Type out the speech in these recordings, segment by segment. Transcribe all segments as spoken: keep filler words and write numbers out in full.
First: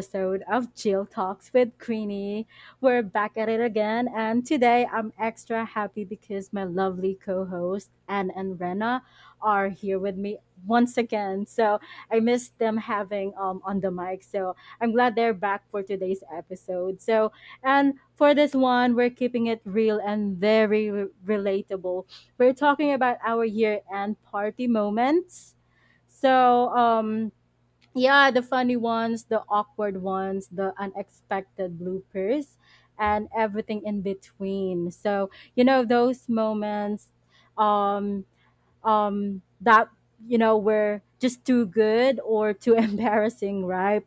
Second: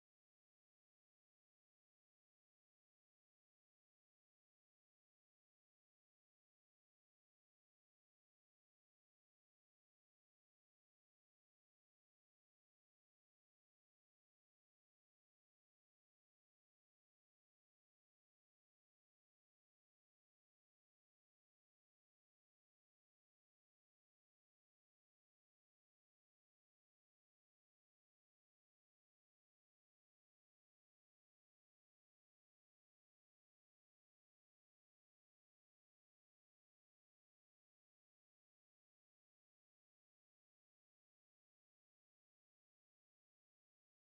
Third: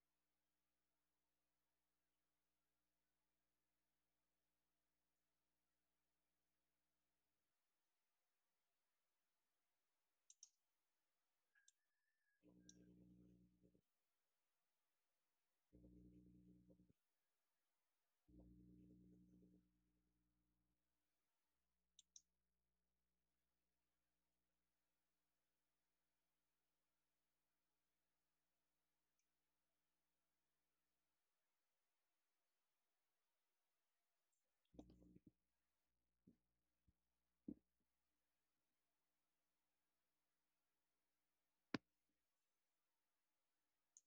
episode of Jill Talks with Queenie. We're back at it again, and today I'm extra happy because my lovely co host, Anne and Rena, are here with me once again. So I missed them having um, on the mic, so I'm glad they're back for today's episode. So, and for this one, we're keeping it real and very re- relatable. We're talking about our year end party moments. So, um, yeah, the funny ones, the awkward ones, the unexpected bloopers, and everything in between. So, you know, those moments um um that you know were just too good or too embarrassing, right?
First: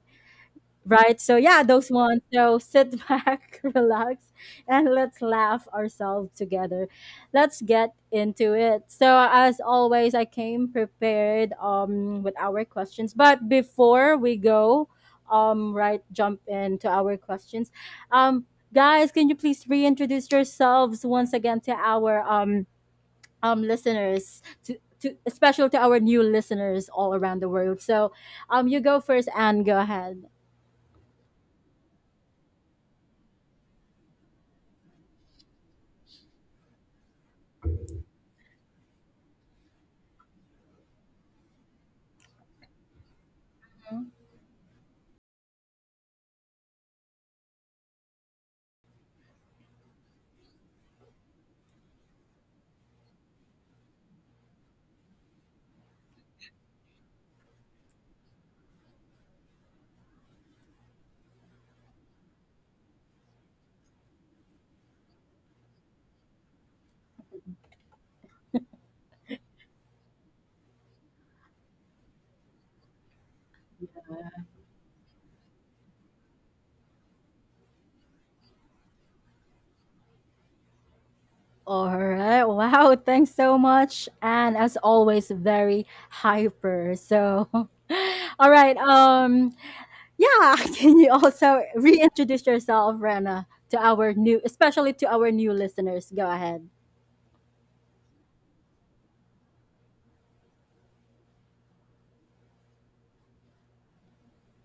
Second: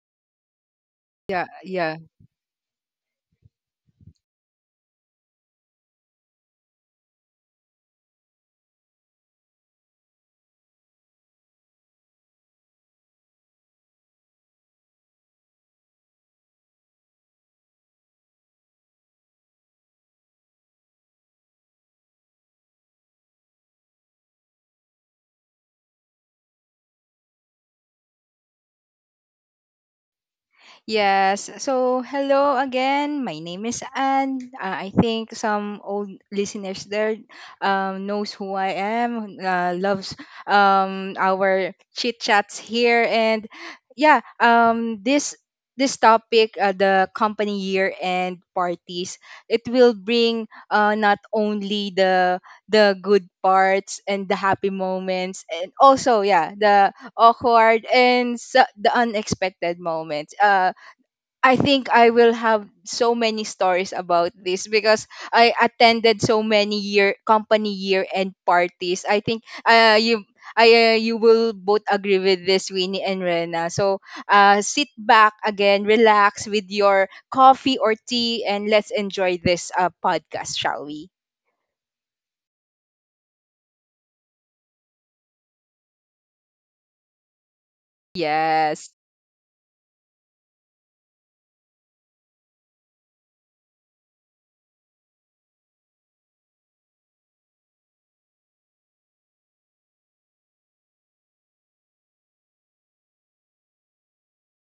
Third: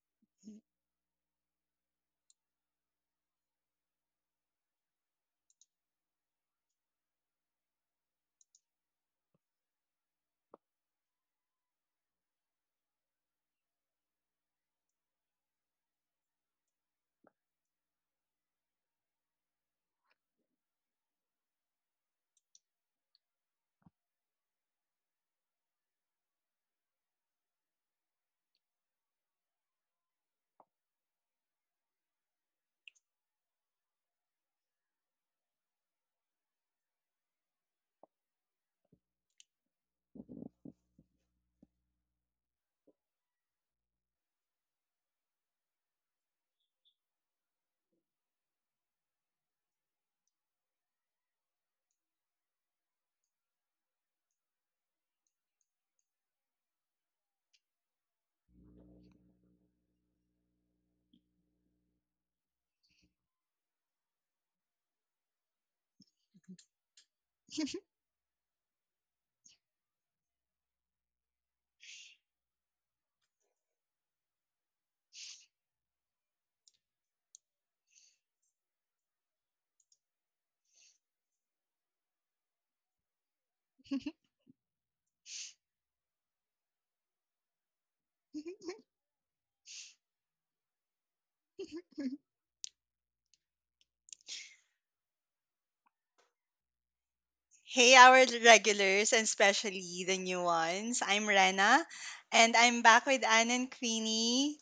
Right. So Yeah, yeah, those yeah. ones. So sit back, relax, and let's laugh ourselves together. Let's get into it. So as always, I came prepared um with our questions. But before we go, um, right, jump into our questions. Um, guys, can you please reintroduce yourselves once again to our um um listeners to to especially to our new listeners all around the world. So um you go first and go ahead. Yes. So, hello again. My name is Anne. Uh, I think some old listeners there um, knows who I am. Uh, loves um, our chit chats here, and yeah, um, this this topic, uh, the company year end parties, it will bring uh, not only the the good parts and the happy moments, and also yeah, the awkward and s- the unexpected moments. Uh, I think I will have so many stories about this because I attended so many year company year end parties. I think uh, you I uh, you will both agree with this, Winnie and Rena. So uh, sit back again, relax with your coffee or tea, and let's enjoy this uh, podcast, shall we? All right. Wow. Thanks so much. And as always, very hyper. So, all right. Yes. Um, yeah. Can you also reintroduce yourself, Rena, to our new, especially to our new listeners? Go ahead. Hey, our regulars, and especially the new ones. I'm Rena, and I'm back with Anne and Queenie.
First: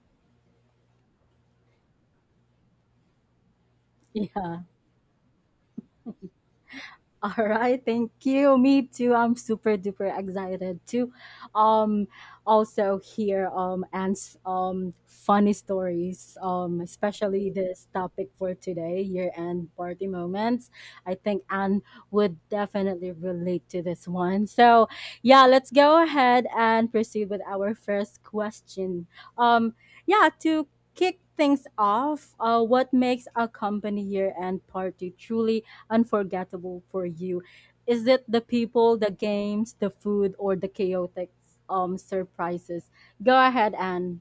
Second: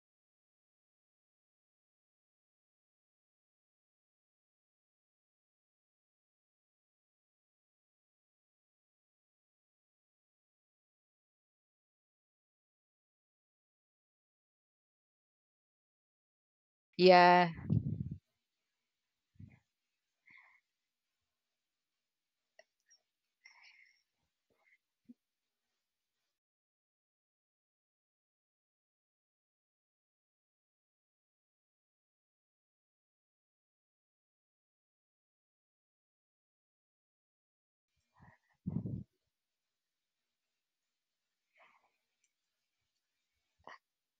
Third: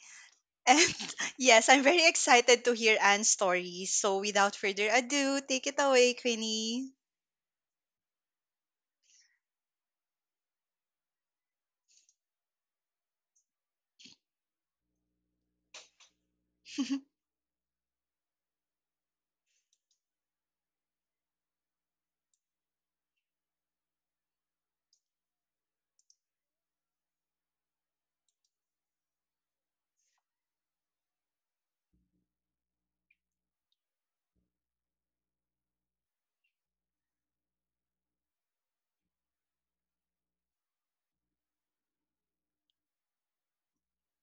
And yes, I'm very excited to hear Anne's story. So, without Yeah. further ado, take it away, Queenie. All right, thank you. Me too. I'm super duper excited to um also hear um Anne's um funny stories, um Yeah. especially this topic for today, year-end party moments. I think Anne would definitely relate to this one. So, yeah, let's go ahead and proceed with our first question. Um yeah, to kick things off, uh what makes a company year-end party truly unforgettable for you? Is it the people, the games, the food, or the chaotic um surprises? Go ahead, Anne.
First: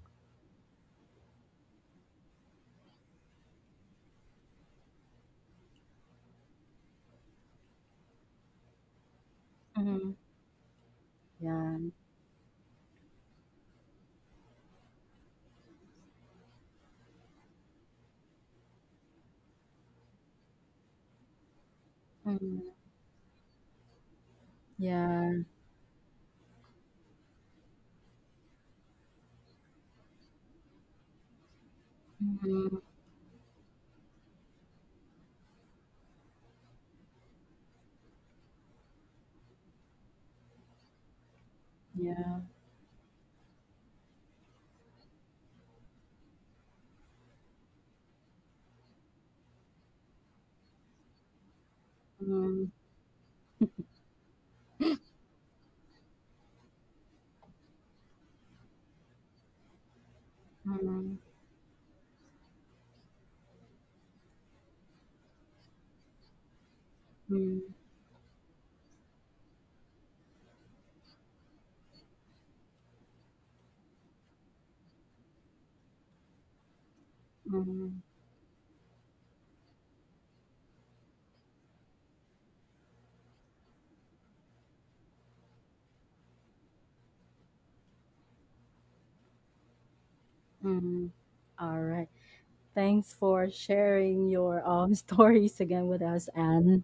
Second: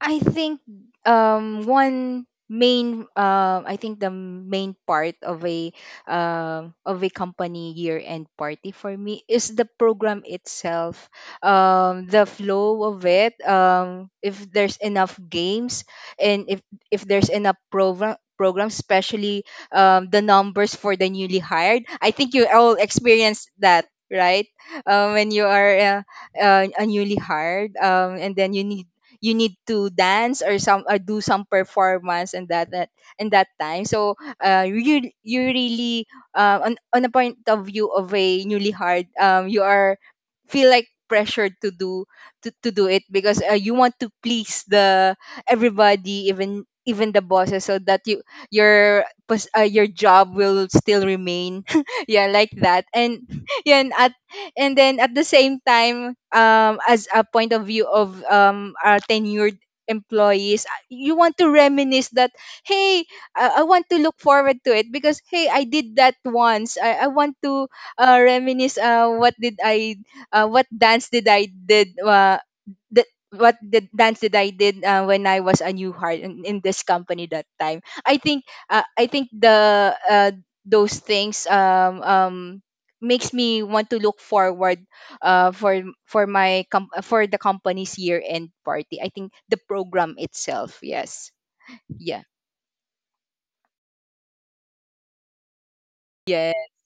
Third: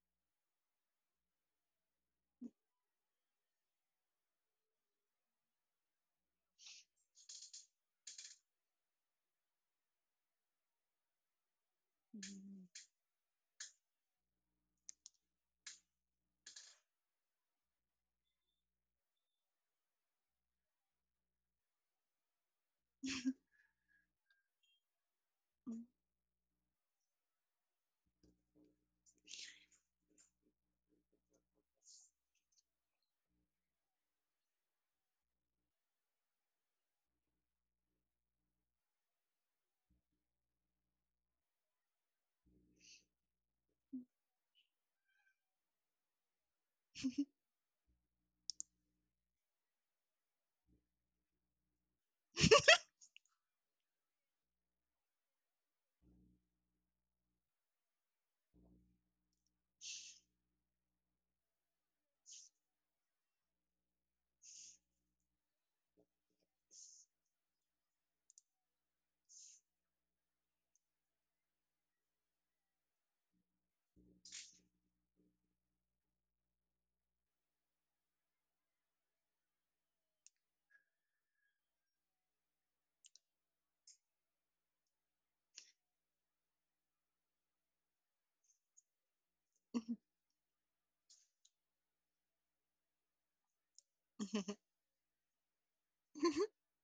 I think um one main um I think the main part of a um of a company year end party for me is the Mm-hmm. program itself. Yeah. Um the flow of it, um if there's enough games, and if if there's enough program programs, especially um the numbers for the newly hired. I think you Mm-hmm. all experienced that, right? um when Yeah. you are uh, uh, a newly hired, um and then you need you need to dance, or some or do some performance, and that Mm-hmm. that and that time. So uh you you really, uh, on on a point of view of a newly hard, um you are feel like pressured to do, Yeah. to, to do it because uh, you want to please the everybody, even even the bosses, so that you your pos- uh, your job will still remain. Yeah, like Mm-hmm. that. And yeah, and at and then at the same time, um as a point of view of um our tenured employees, uh, you Mm-hmm. want to reminisce that, hey, I, I want to look forward to it because hey, I did that once. i, I want to uh, reminisce, uh, what did i uh, what dance did I did, uh, the, what the dance did I did, uh, when I was a new heart in, in this company that time. Mm-hmm. I think uh, I think the uh, those things, um um makes me want to look forward, uh, for for my com- for the company's year end party. I think the program itself. Mm-hmm. Yes. All right. Yeah. Thanks for sharing your um stories again with us, Yeah. Anne.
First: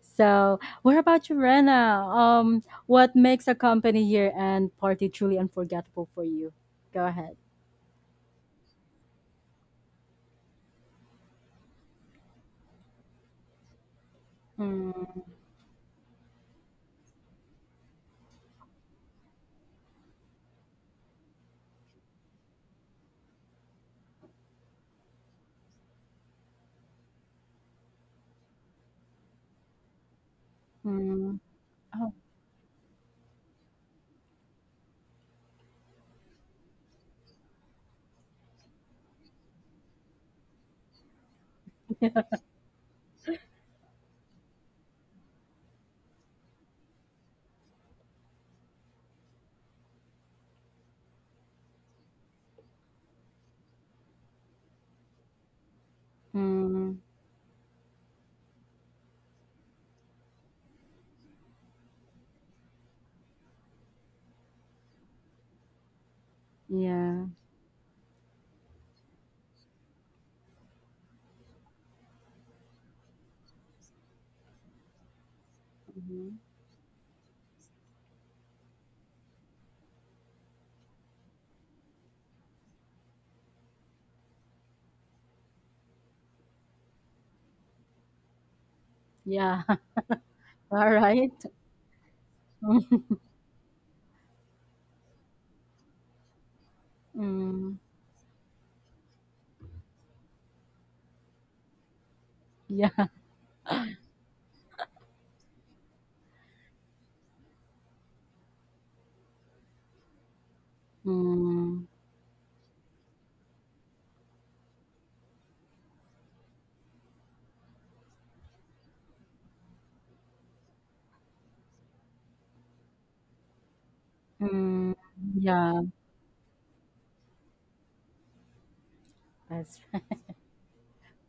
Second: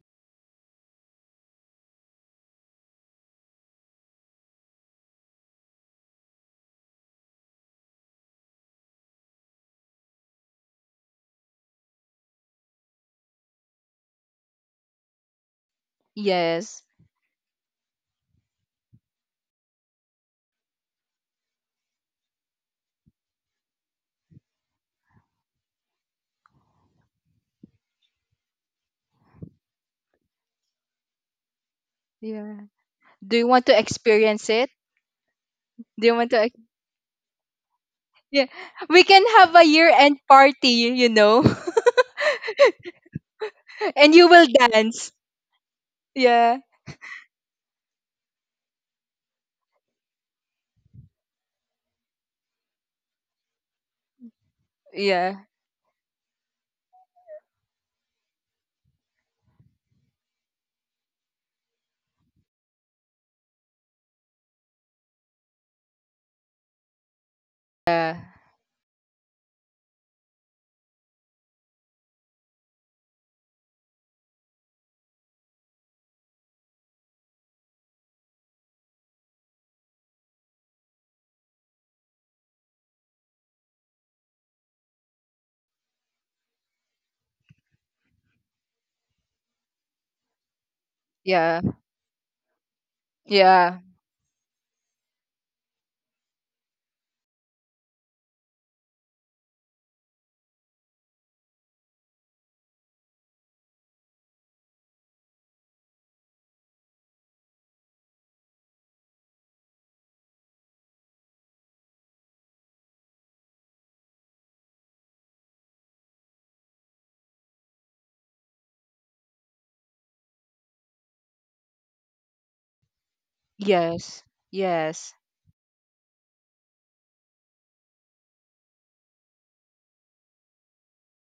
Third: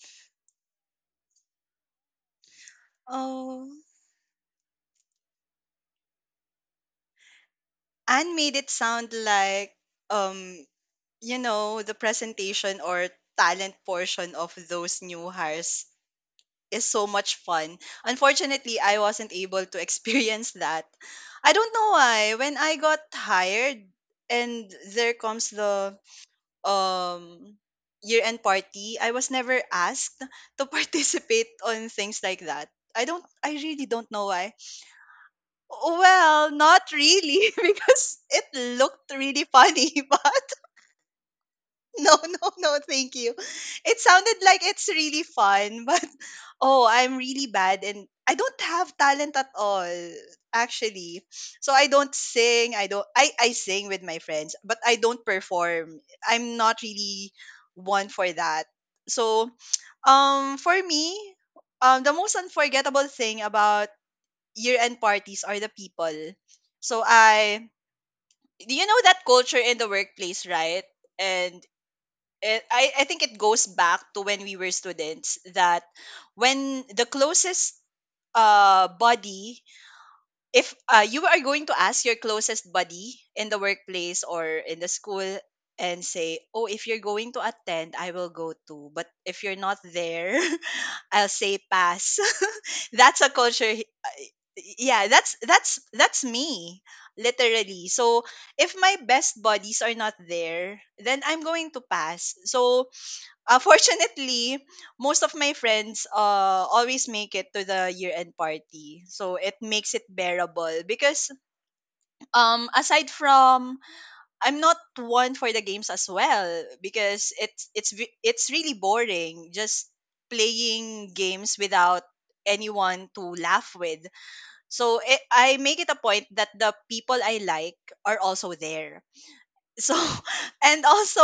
So, what about you, Rena? Um, what makes a Oh, company year-end party truly unforgettable for you? Go ahead. Anne made it sound like, um, you know, the presentation or talent portion of those Mm, new hires Yes. is so much fun. Unfortunately, I wasn't able to experience that. I don't know why. When I got hired and there comes the um year-end party, I was never asked to mm. participate on Oh. things like Yeah. that. I don't Do you I want to really don't know experience why. it? Do you want to? Well, Ex- not really because Yeah. it We looked can really have a year funny, end but party. You know, no, no, no, thank you. It and you sounded will like it's dance. really fun, but Yeah. oh, I'm really bad and I don't have talent at all, actually. So I don't sing, I don't I, I sing with my friends, but I don't Yeah. perform. I'm not Mm, really one for that. So um for me, um the most unforgettable thing about year end parties are the people. So yeah. I Yeah. you know that culture in the workplace, right? And it, I, I think it goes back to when we were students. That Mhm. when the closest uh buddy, if uh, you are going to ask your closest buddy in the workplace or in the school, and say, oh, if you're going to attend, I will go too, but if you're Yeah. not there, All I'll right. Yeah. say pass. That's a culture. Yeah. He- yeah, that's that's that's me Mm, literally. So if my best buddies are not there, then I'm going to pass. So yeah. uh, fortunately, most of my friends uh, always make it to the year end party. So it makes it bearable because Mm, um aside from, I'm not one for the games as well, because it's it's ve- it's really boring just playing games without anyone to laugh with. Yes. mm, So Yes. it, I make yeah. it a point that the people I like are also there. That's So right. and also,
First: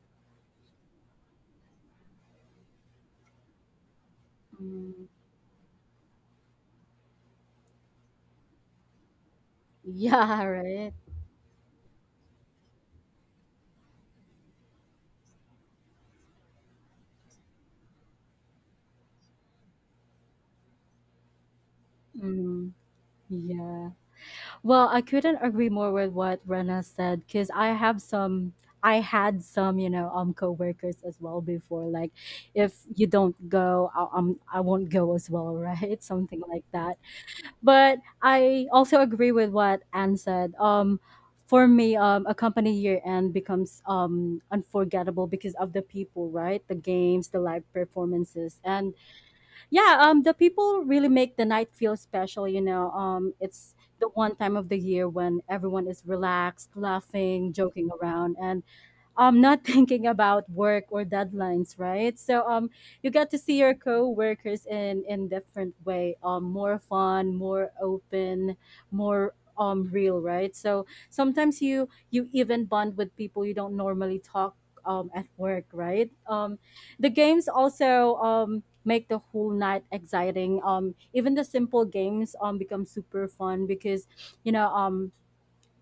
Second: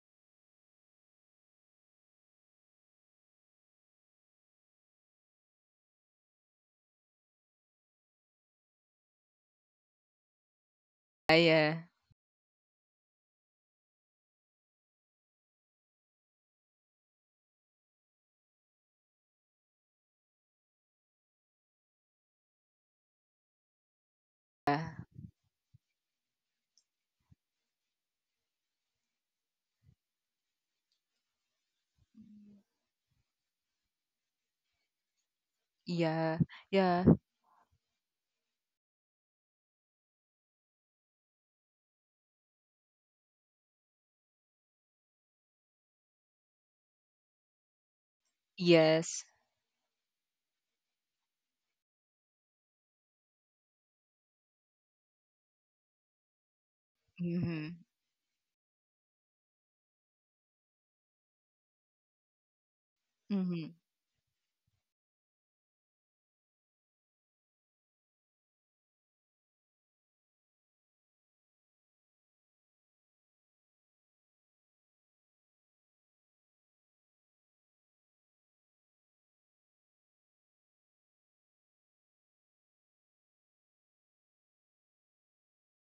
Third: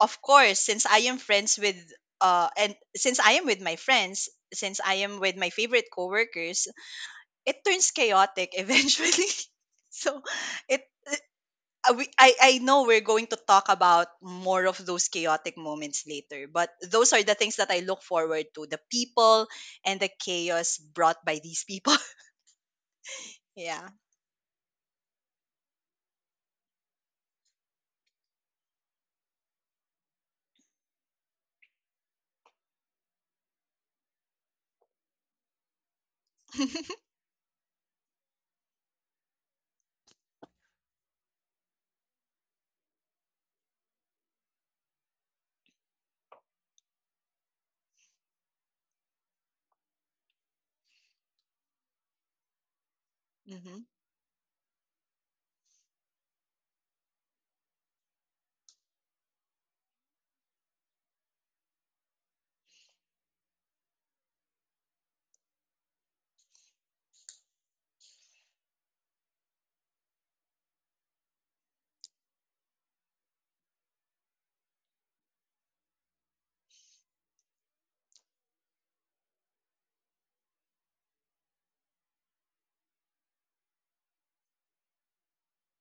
of course, since I am friends with uh and since I am with my friends, since I Mm, am with my favorite coworkers, it turns chaotic eventually. So yeah, it right. Yeah. uh, we, I I know we're going to talk about more of those chaotic moments later, but those are the things that I look forward to: the people and the chaos brought by these people. Mm, Yeah. yeah. Yeah. Well, I couldn't agree more with what Rena said because I have some, I had some, you know, um, coworkers as well before. Like, if you don't go, I, um, I won't go as well, right? Yeah. Something like that, Yeah. Yeah. but I also agree with what Anne said. Um, for me, um, a company year end becomes um, unforgettable because of the people, right? The games, the live performances, and Yes. yeah, um, the people really make the night feel special. You know, um, it's Hmm. the one time of the year when everyone is relaxed, laughing, Mm-hmm. joking around, and um not thinking about work or deadlines, right? So um you get to see Mm-hmm. your co-workers in in different way, um more fun, more open, more um real, right? So sometimes you you even bond with people you don't normally talk um at work, right? Um the games also um make the whole night exciting, um even the simple games um become super fun because you know um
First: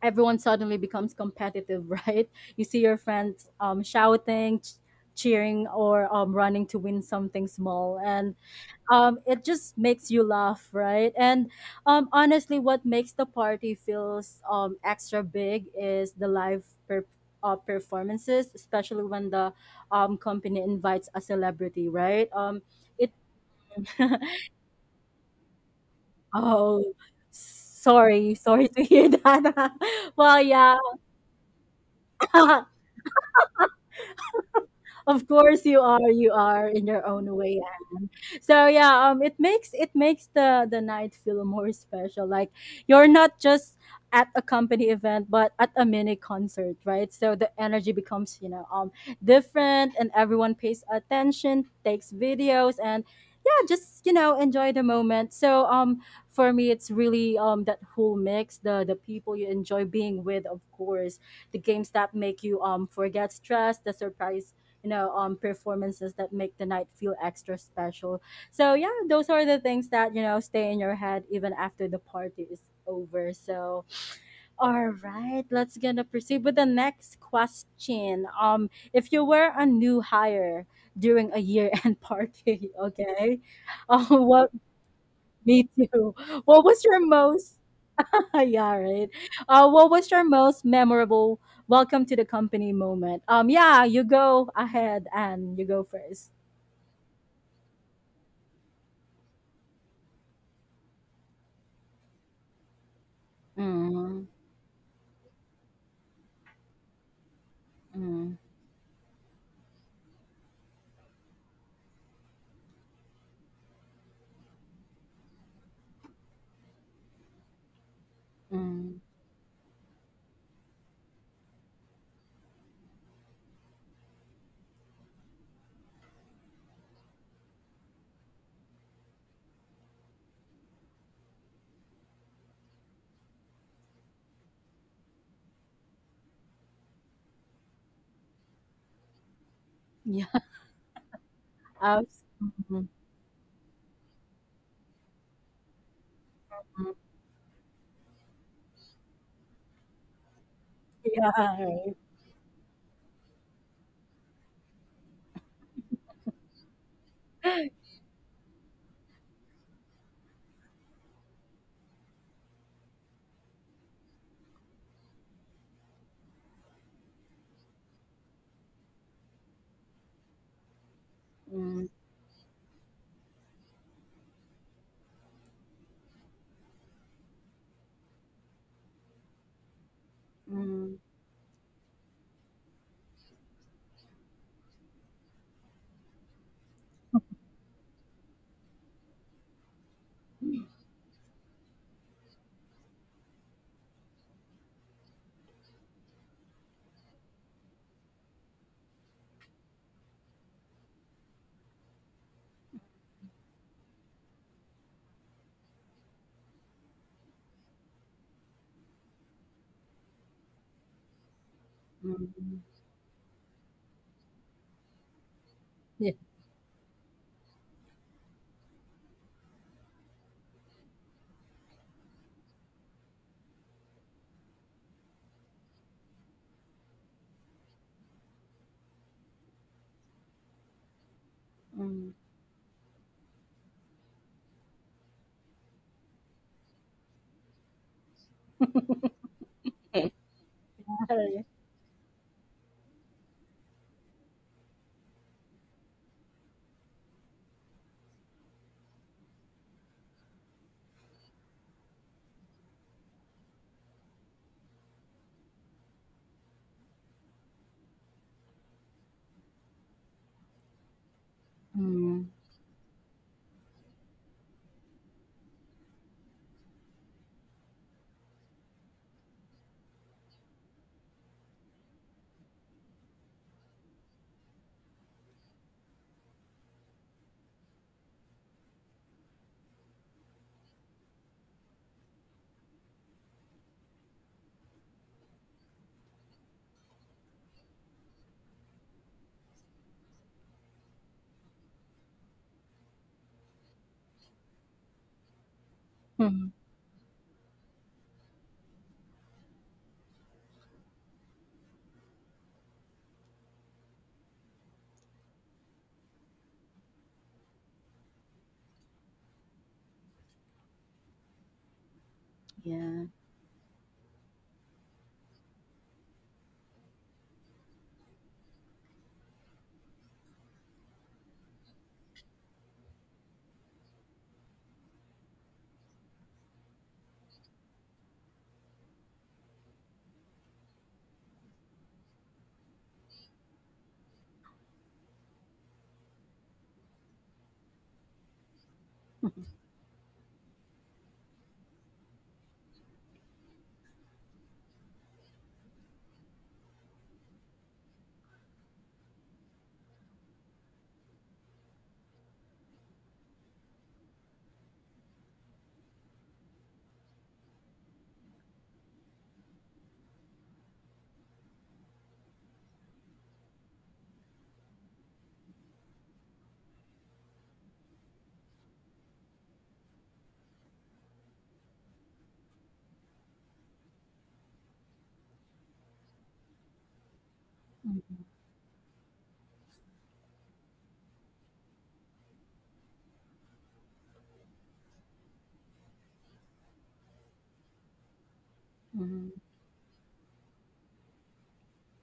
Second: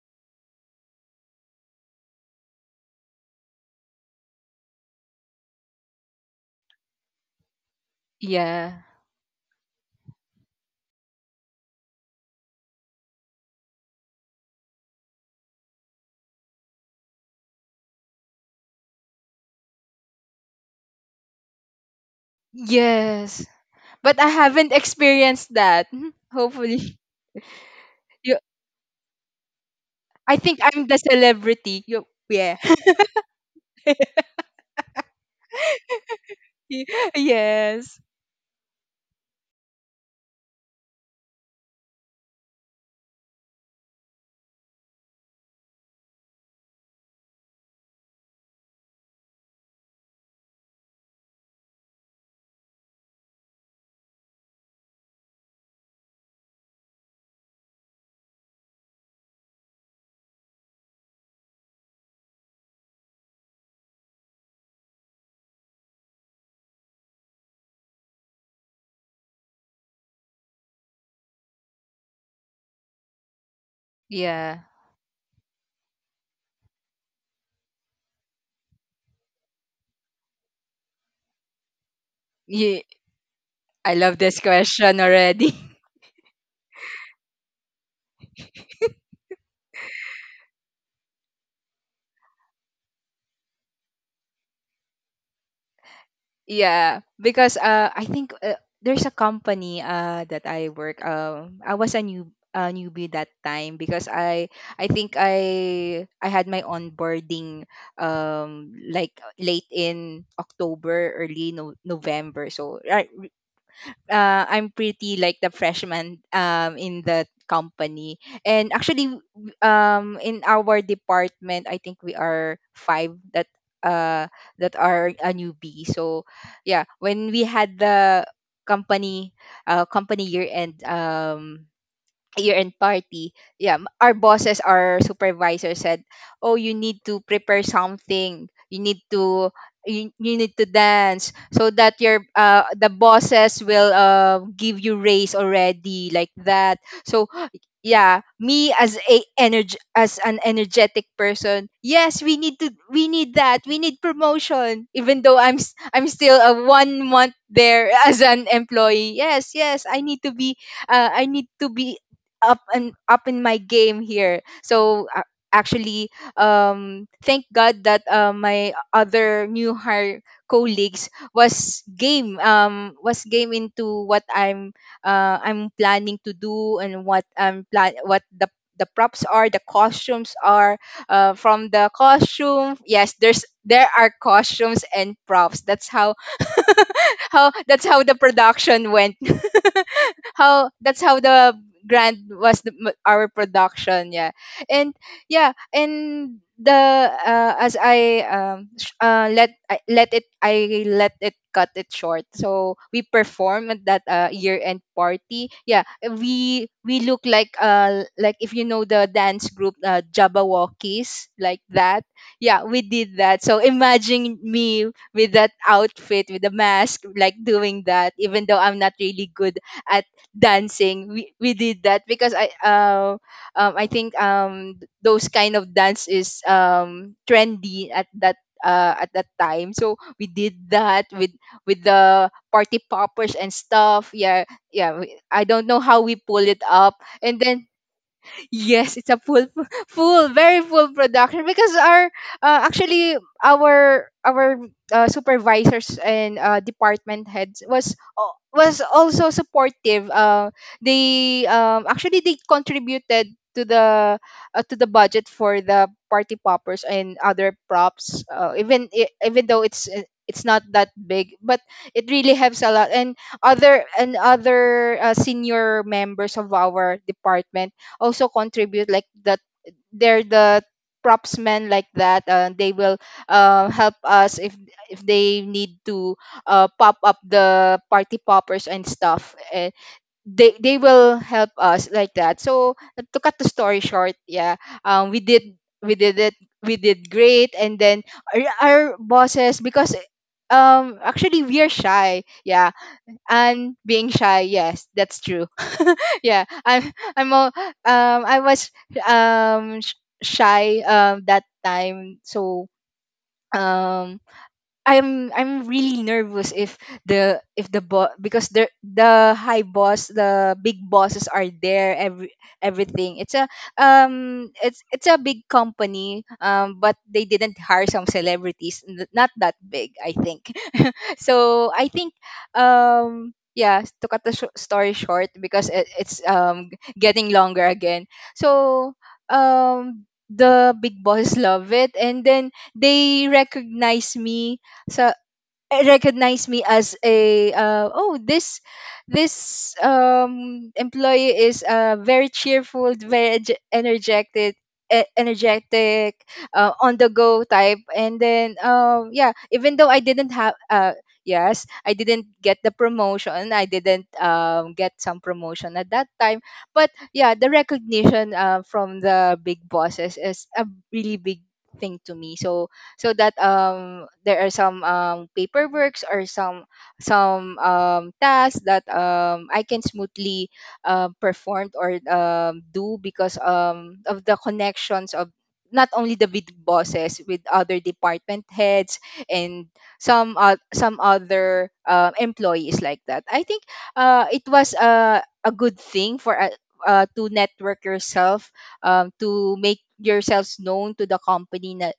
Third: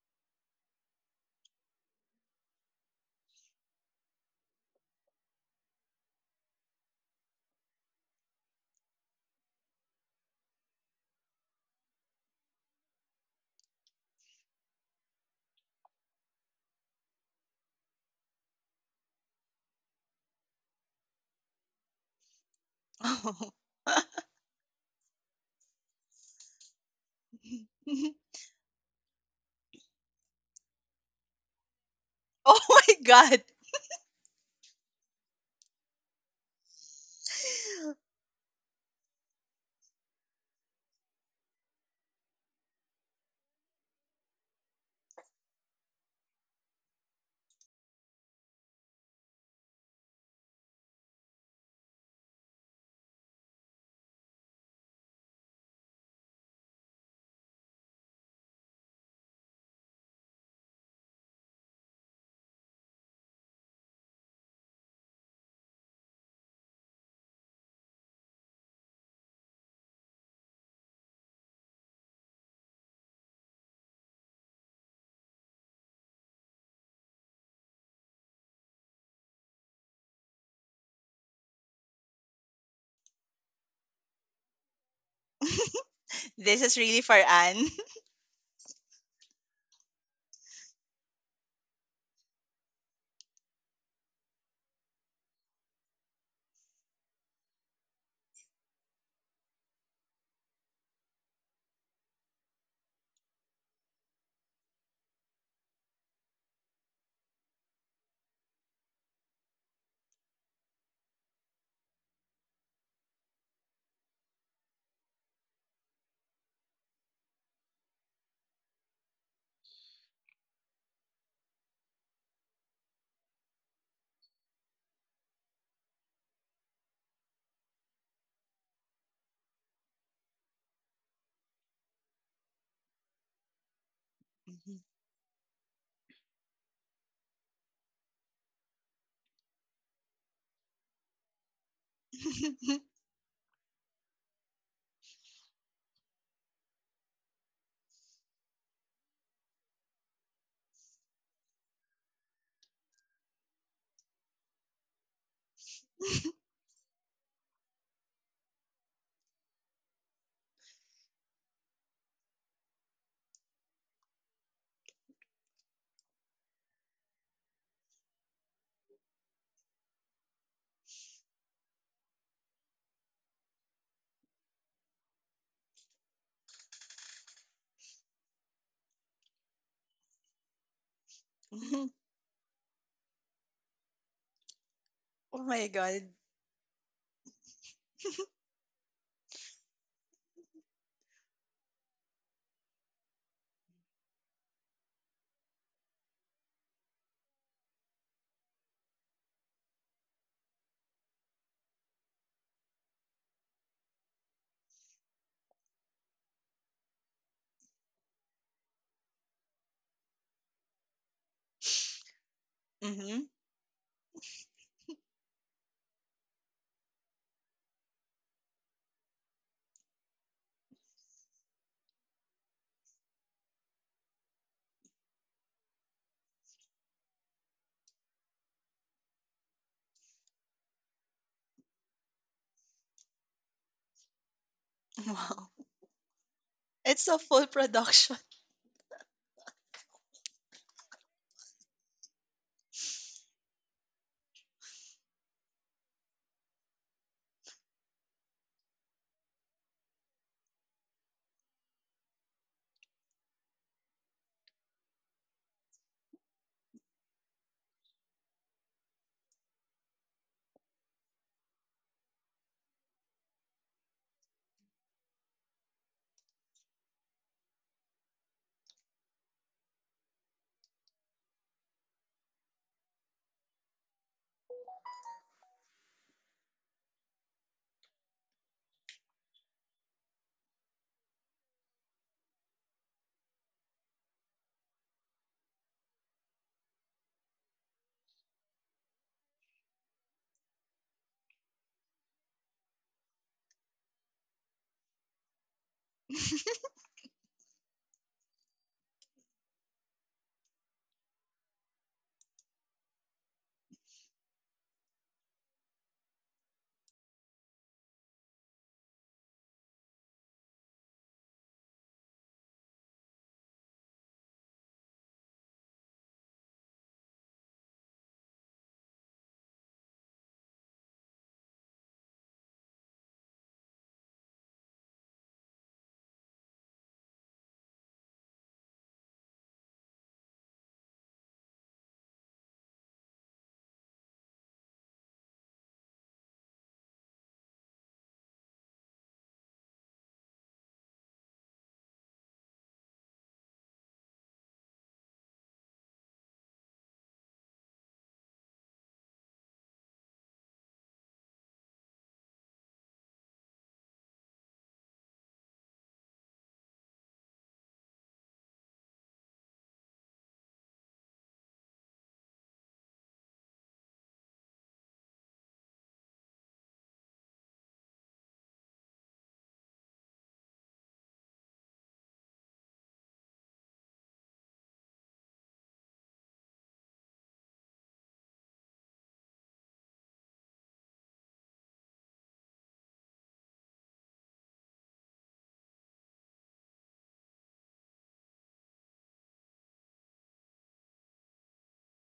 everyone suddenly becomes competitive, right? You see your friends um, shouting, ch- cheering, or um, running to win something small, and Yeah. um, it just makes you laugh, right? And um, honestly, what makes the party feels um, extra big is the live per- uh, performances, especially when the um, company invites a celebrity, right? Um, it Yes. But I haven't experienced that. oh. Hopefully. Sorry, You sorry to hear that. I Well, think yeah. I'm the celebrity. You Oh Yeah. my god. Of course you are. You are in Y- your own way, yes. Anne. So yeah, um, it makes it makes the the night feel more special. Like you're not just at a company event, but at a mini concert, right? So the energy becomes you know um different, and everyone pays attention, takes videos, and yeah, just you know enjoy the moment. So um, for me, it's really um that whole mix, the the people you enjoy being with, of course the games that make you um forget stress, the surprise you know um performances that make the night feel extra special. So yeah, those are the things that you know stay in your head even after the party is over, so Yeah. all right, let's gonna proceed with the next question. Um if you were a new hire during a year-end party, Yeah. okay, I um love this what question already. me too, This what is was really your for most Anne. yeah, right, uh what was your most memorable welcome to the company moment? Um yeah, you go ahead and you go first. Yeah, because uh I think uh, there's a company uh that I work, um I was a new a newbie that time because Mm, I I think I I had my onboarding mm, um like late in October, early no- November. So right, uh, I'm pretty like the freshman um in the company. And mm. actually w- um in our department, I think we are five that uh that are a newbie. So yeah, when we had the company uh company year end um year end party, yeah, m- our bosses, our supervisor said, "Oh, you need to prepare something. You need to you, Yeah, You need to dance so that abs your, uh mhm, the bosses will uh give you raise already, like that." mm. So yeah, me as a energy as an energetic Yeah, person. right. Yes, we need to we need that. We need promotion even though I'm s- I'm still a one month there as an employee. Yes, yes, I need to be uh, I need to be up and up in my game here. So uh, actually, um, thank God that uh, my other new hire colleagues was Mm, game, um was game into what I'm uh, I'm planning to do, and what I'm plan what the the props are, the costumes are, mm, uh, from Mhm. the costume. Yes, there's there are costumes and Oh props. my That's god. how how that's how the production went. how That's how the grand was the, m- our production, yeah. And yeah, and the uh, as i um sh- uh, let I, let it I let it cut it short. So we perform at that, uh, year end party. Yeah, we we look like uh like, if you know the dance group, uh, jabberwockies, like that. mm. Yeah, we did Mhm. that. So imagine me with that Yeah. outfit with the mask, like, doing that even though I'm not really good at dancing. We we did that because I, uh, um I think um th- those kind of dance is um trendy at that, uh at that time. So we did that with with Mm. the party poppers and stuff. Yeah, yeah. we- I Wow. don't know how we pull it up, It's a and full then production. Yes, it's a full, full, very full Right. production because our, uh, actually, our our, uh, supervisors and, uh, department heads was al- was also supportive. Uh, they, um, actually they contributed to the, uh, to the budget for the party poppers and other props. Uh, even i- even though it's, uh, it's not that big, but it Mm, really helps a lot. And other and other, uh, senior members of our department also contribute like that. They're the props men, like that, uh, they will, uh, help us if if they need to, uh, pop up the party poppers and stuff. uh, they they will help us like that. So to cut the story short, yeah, um, we did, we did it, we did great, and then our, our bosses, because, um actually we are shy, yeah. And being shy, yes, that's true. Yeah, mhm. i'm I'm all, um I was, um sh- shy um that time. So um. I'm I'm really nervous if the if the boss, because the the high boss, the big bosses are there. Every Yeah. everything, it's a, um it's it's a big company, um but they didn't hire some celebrities, n- not that big, I think. So I think, um yeah, to cut the sh- story short, because it, it's, um getting longer again. So um the big bosses love it, and then they recognize me, so it recognized me as a, uh, oh, this, this um employee is, uh very cheerful, very ege- energetic, e- energetic, uh, on the go type. And then um yeah, even though I didn't have, uh yes, I didn't get the promotion, I didn't, um get some promotion at that time. But yeah, the recognition, uh, from the big bosses is a really big thing to me. So so that, um there are some, um paperworks or some, some um tasks that, um I can smoothly, um perform or, um do because, um of the connections of not only the big bosses with other Mhm, department heads and some, uh, some other, uh, employees, like that. I think, uh, it was, uh, a good thing for, uh, uh, to network yourself, um, to make yourselves known to the company na,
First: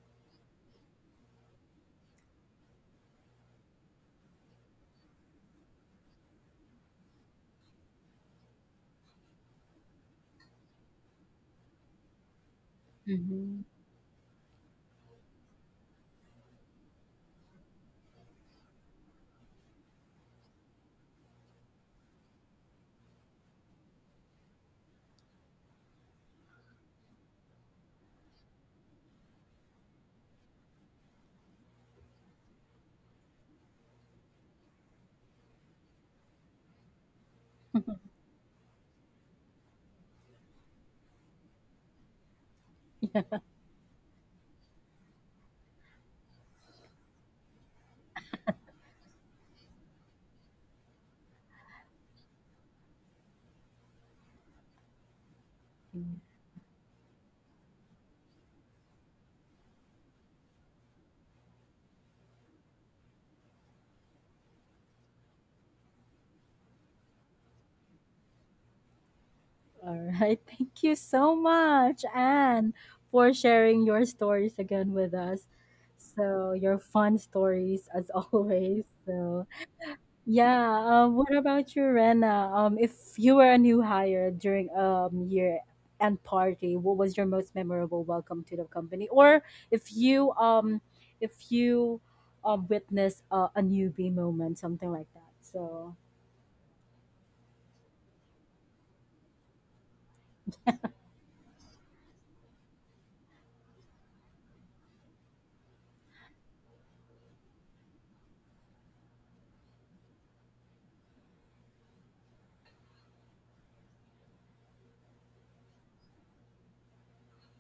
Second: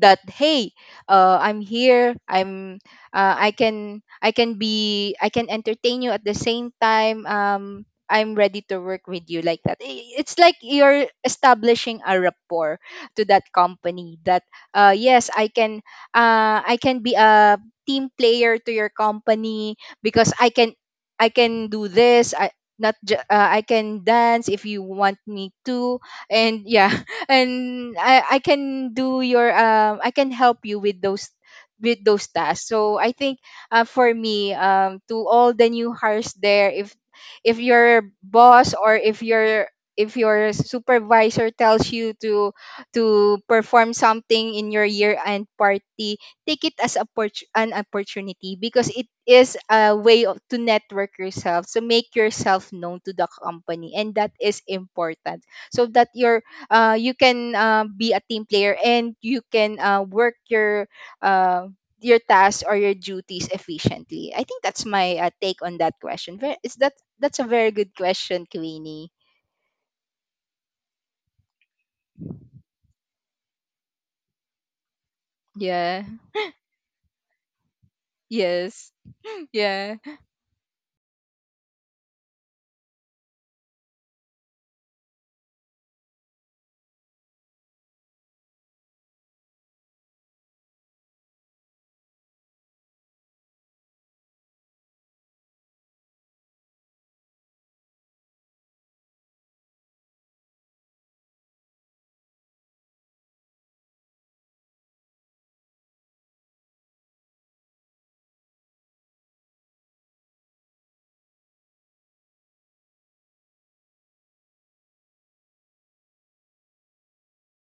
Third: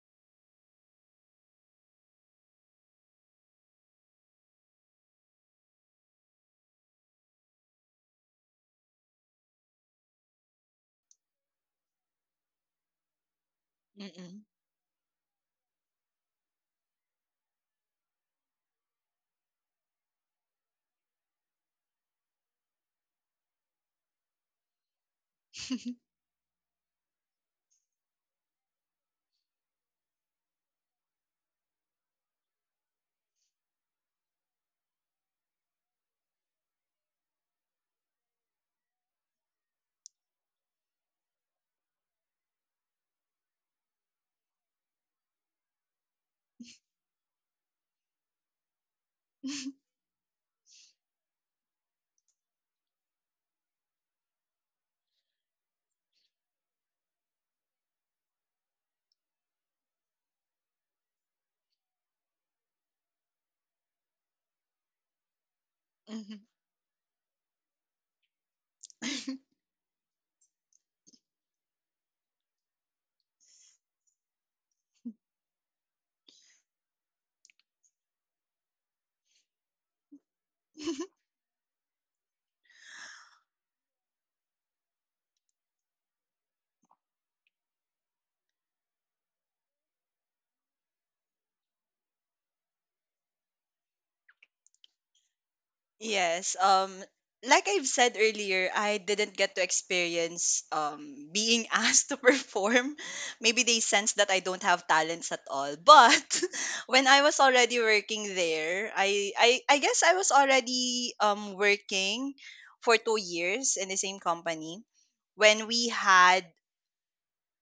that hey, uh, i'm here I'm, uh, I can i can be, I can entertain you. At the same time, um I'm ready to work with you, like that. I- it's like you're establishing a rapport mhm, to that mhm. company, Mm-mm. that, uh, yes, I can, uh, I can be a team player to your company because I can i can do this, I not ju- uh, I can dance if you want me to. And yeah, and I, I can do your, um I can help you with those, with those tasks. So I think, uh, for me, um to all the new hires there, if if your boss, or if your if your supervisor tells you to Yeah. to perform something in your year end party, take it as oppor- an opportunity, because it is a way of, to network yourself, so make yourself known to the company, and that is important, so that your, uh, you can, uh, be a team player, and you can, uh, work your, uh, your tasks or your duties efficiently. I think that's my, uh, take on that question. Mhm. Ve- Is that, that's a very good question, Queenie? All right. Thank you so much, Anne, for sharing your stories again with us. Yeah. So, your fun stories as always. Yes. So, Yeah. yeah. Um, what about you, Rena? Um, if you were a new hire during um year end party, what was your most memorable welcome to the company? Or if you um if you um witness uh, a newbie moment, something like that. So. Yes. Um, like I've said earlier, I didn't get to experience um being asked to perform. Maybe they sense that I don't have talents at all. But when I was already working there, I I, I guess I was already um working for two years in the same company, when we had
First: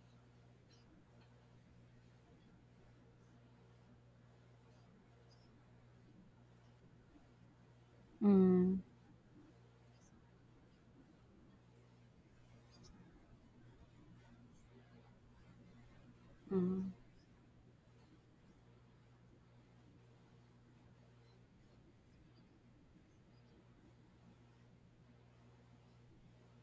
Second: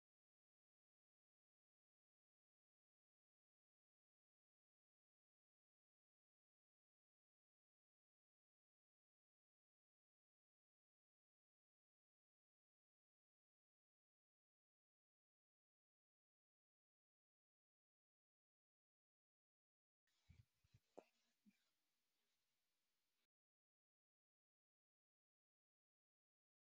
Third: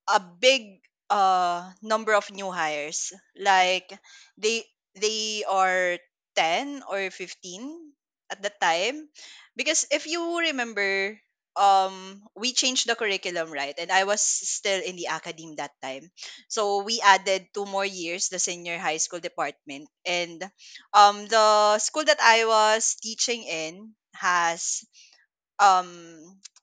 a big uh number of new hires. Like, they they are ten or fifteen at the Mm, time. Because if you remember, um we changed the curriculum, right? And I was still in the academe that time, so mm, we added two more years, the senior high school department. And um the school that I was teaching in has um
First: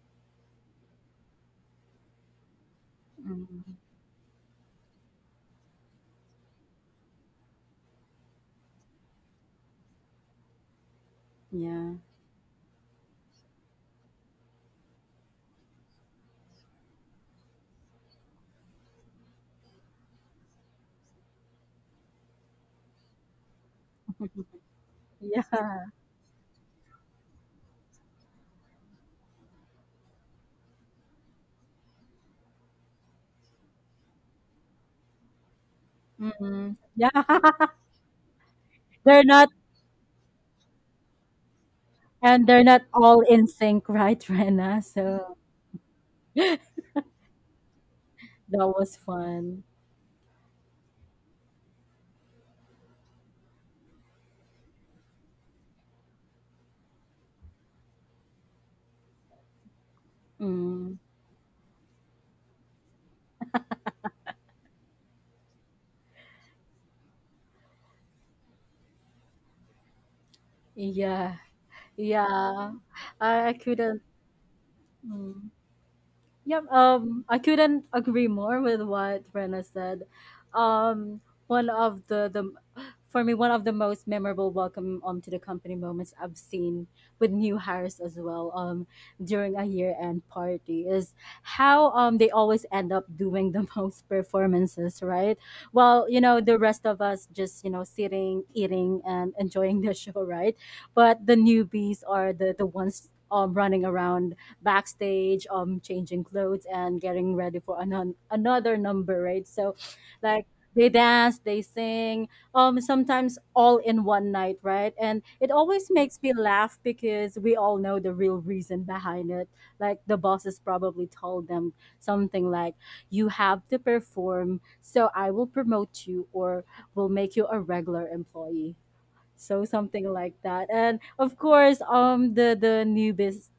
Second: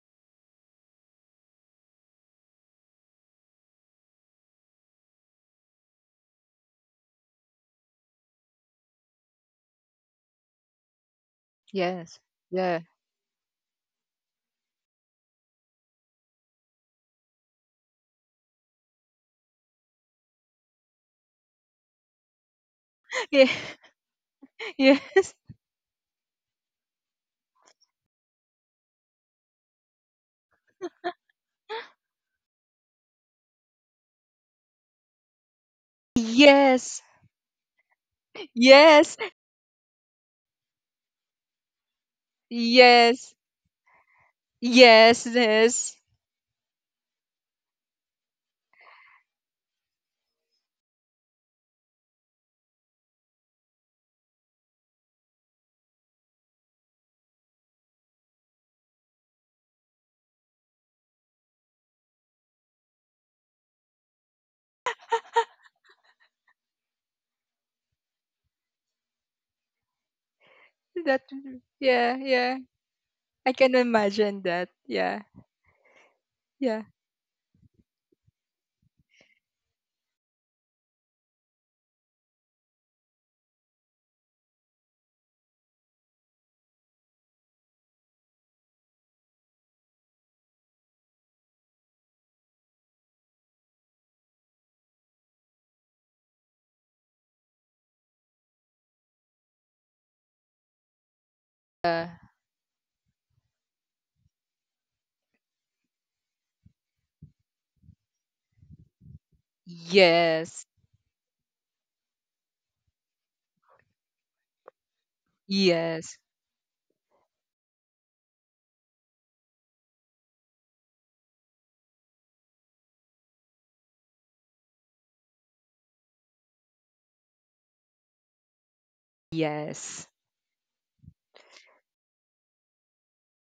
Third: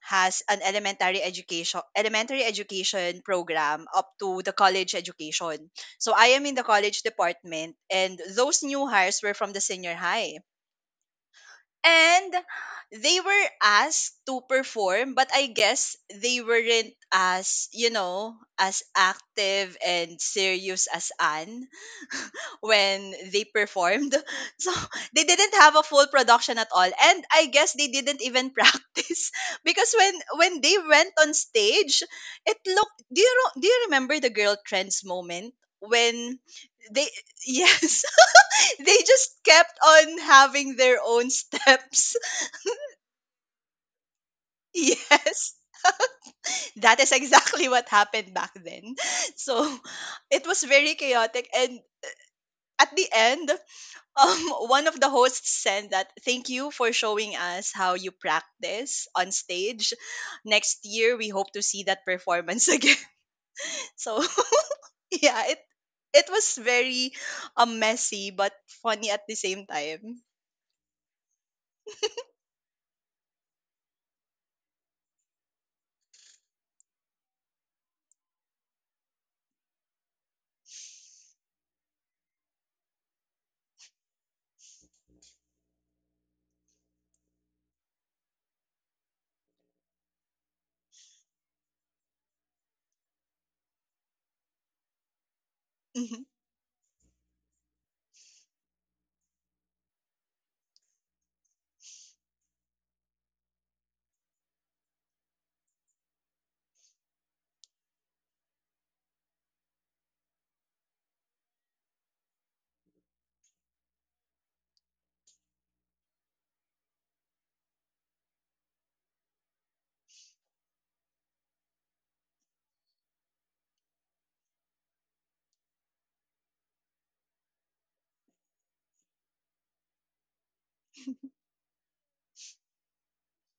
has an elementary education elementary education program mm, up to the college education. So I am in the college department, and those new hires were from the senior high. yeah. Yes. And Yeah. they were asked to perform, but I guess they weren't as, you know, as active and serious as Anne when they Yeah. performed. So they Yes. didn't have a Yeah. full production at all. And I guess they didn't even practice, because when when they went on stage, it looked— do you ro- do you remember the girl trends moment, when Mm. Yes. they— Yeah. yes, they Yes. They're just not, kept on having their own steps. and they're not all Yes. in sync, right, Rena? Yes. So Yes. Yes. that That is exactly what happened back was then. So fun. it was very chaotic, and at the end, um one of the hosts said that, thank you for showing us how you practice on stage. Next Mm. year, we hope to see that performance again. So yeah, it it was very um, messy but funny at the same time. That. Yeah. Yeah. Yeah. Yeah, I, I I can couldn't. imagine that. Yeah. Mm. Yep, Yeah. um, I couldn't agree more with what Rena said. Um, one of the, the for me, one of the most memorable welcome um to the company moments I've seen with new hires as well um during a year end party is how um they always end up doing the most performances, right? Well, you Mhm, know the rest of us just you know sitting, eating, and enjoying the show, right? But the newbies Uh, are the the ones um running around backstage, um, changing clothes and getting ready for an- another number, right? So, like yes. they dance, they sing, um, sometimes all in one night, right? And it always makes Yes. me laugh because we all know the real reason behind it. Like the bosses probably told them something like, "You have to perform, so I will promote you or will make you a regular employee." So Yes. something like that, and of course, um the the newbies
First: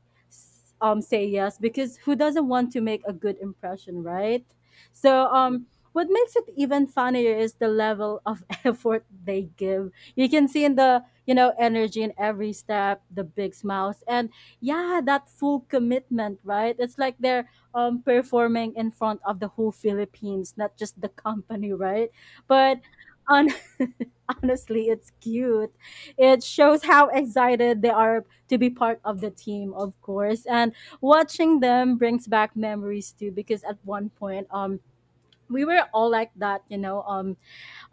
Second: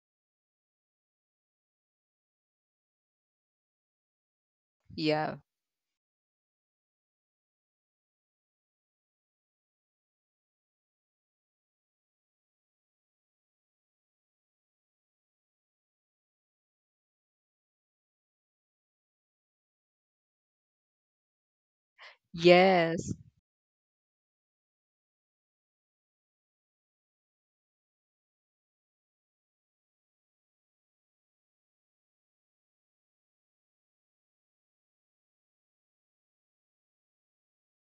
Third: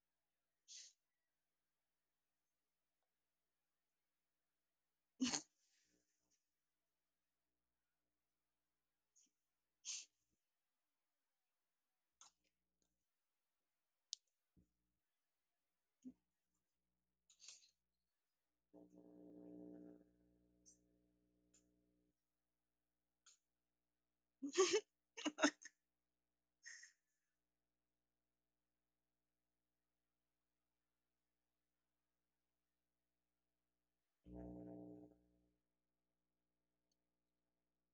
um say yes because who doesn't want to make a good impression, right? So Yeah. um what makes it even funnier is the level of effort they give. You can see in the you know energy in every step, the big smiles, and yeah, that full commitment, right? It's like they're um performing in front of the whole Philippines, not just the company, right? but Yes. on Honestly, it's cute. It shows how excited they are to be part of the team, of course. And watching them brings back memories too, because at one point, um, we were all like that, you know, um,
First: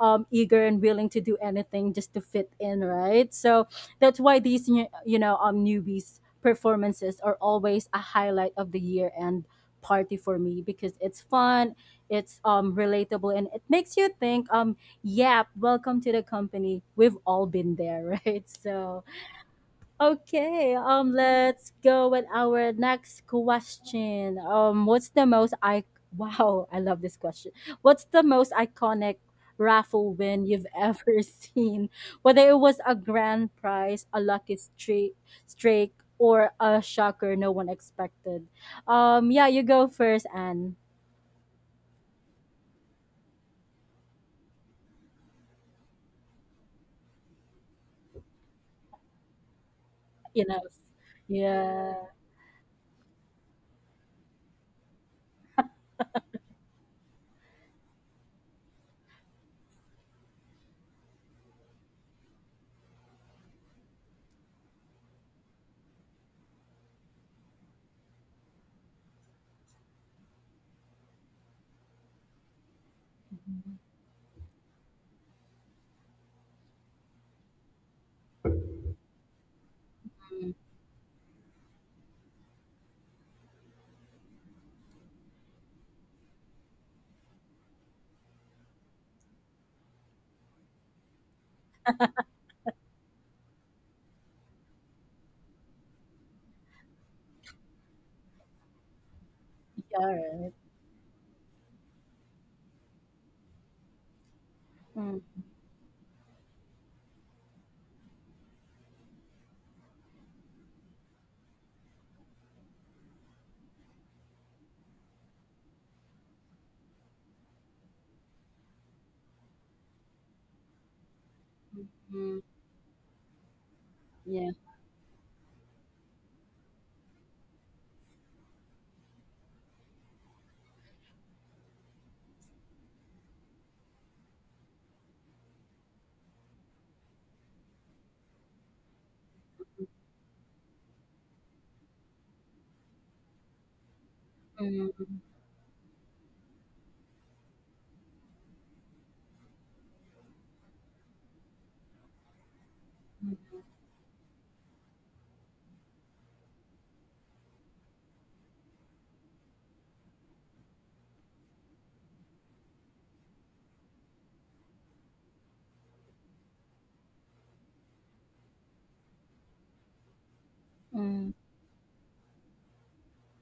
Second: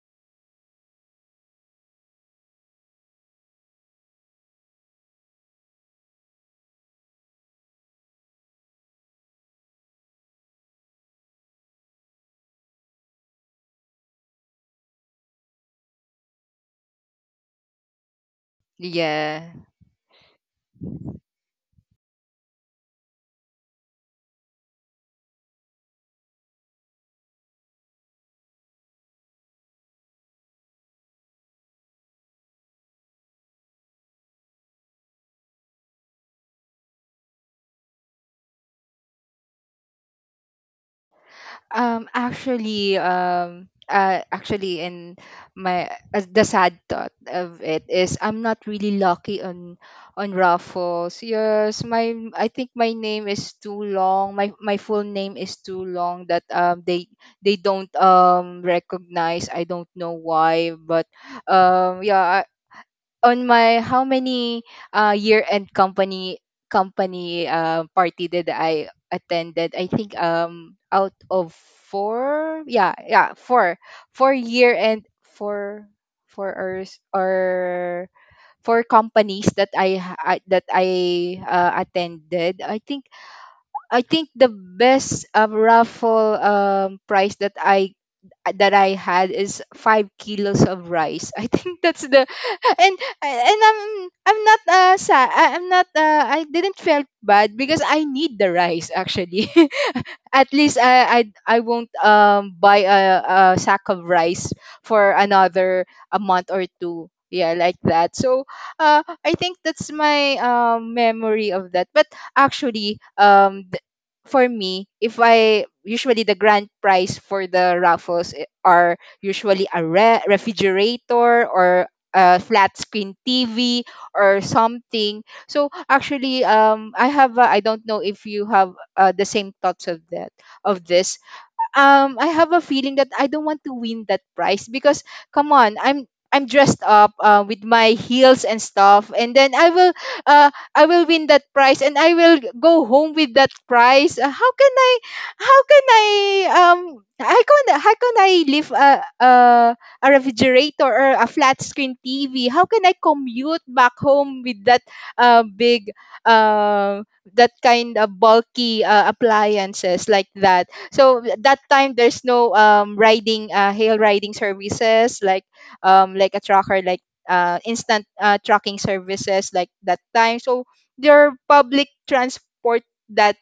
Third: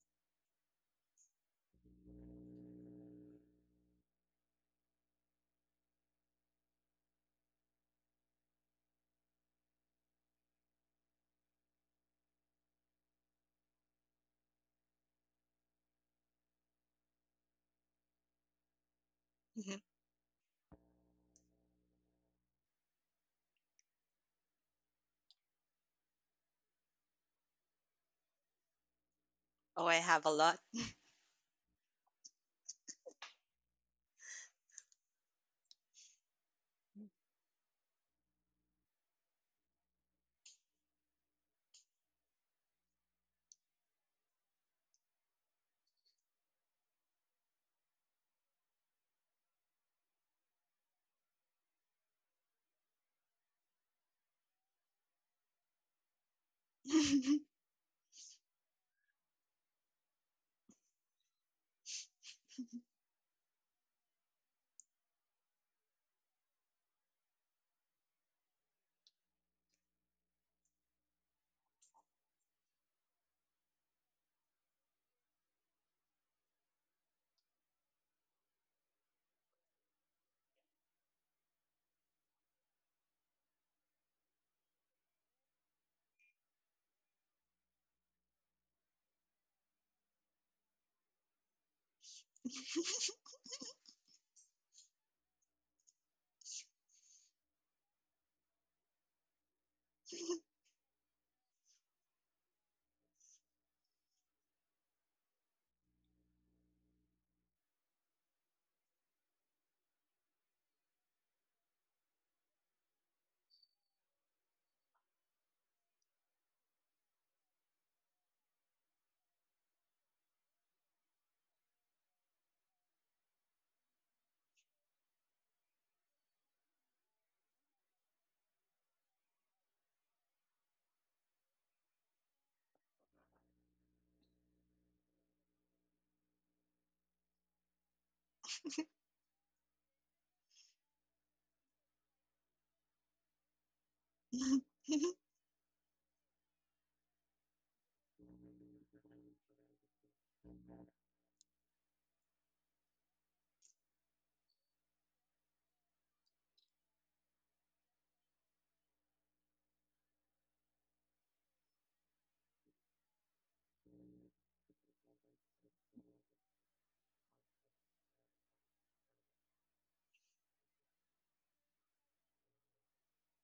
um, eager and willing to do anything just to fit in, right? So that's why these new- you know um newbies performances are always a highlight of the year end party for me because it's fun, it's um relatable, and it makes you think, um yep, welcome to the company. We've all been there, right? So Yeah. mhm. okay, um, let's go with our next question. Um, what's the most I Wow, I love this question. What's the most iconic Oh, I raffle have a win lot. you've ever seen? Whether it was a grand prize, a lucky streak, streak, or a shocker no one expected. Um, yeah, you go first, and Um actually, um uh actually in my, uh, the sad thought of it is I'm not really lucky on on you know, Raffles. Yes, yeah, my I think my name is too long. My my full name is too long that um they they don't, um recognize. I don't know why, but, um yeah, on my, how many, uh, year end company company, uh, party that I attended. I think, um out of four, yeah, yeah, four, four year end, four, four or or four companies that I, ha- I mm, that I, uh, attended. I think I think the best uh, raffle um, prize that I that I had is five kilos of rice. I think that's the and and I'm I'm not uh sad. I'm not uh I didn't felt bad because I need the rice actually. yeah, At least I I I won't um buy a, a sack of rice for mm, another a month or two. Yeah, like that. So, uh, I think that's my um memory of that. But actually, um, th- for me, if I usually the grand prize for the raffles i- are usually a re- refrigerator or a mm, flat screen T V or yeah. something. So actually, um, I have uh, I don't know if you have uh, the same thoughts of that of this, um I have a feeling that I don't want to win that prize because come on, I'm I'm dressed up uh, with my heels and stuff, and then I will uh, I will win that prize, and I will go home with that prize. Uh, how can I? Mm, How can I? Um, how can how can I live a a, a refrigerator or a flat screen T V? How can I commute mm, back home with that uh, big um that kind of bulky uh, appliances like that? So that time there's no um riding uh hail riding services like um like a tracker like uh instant uh tracking services like that time. So mm, their mm, public transport that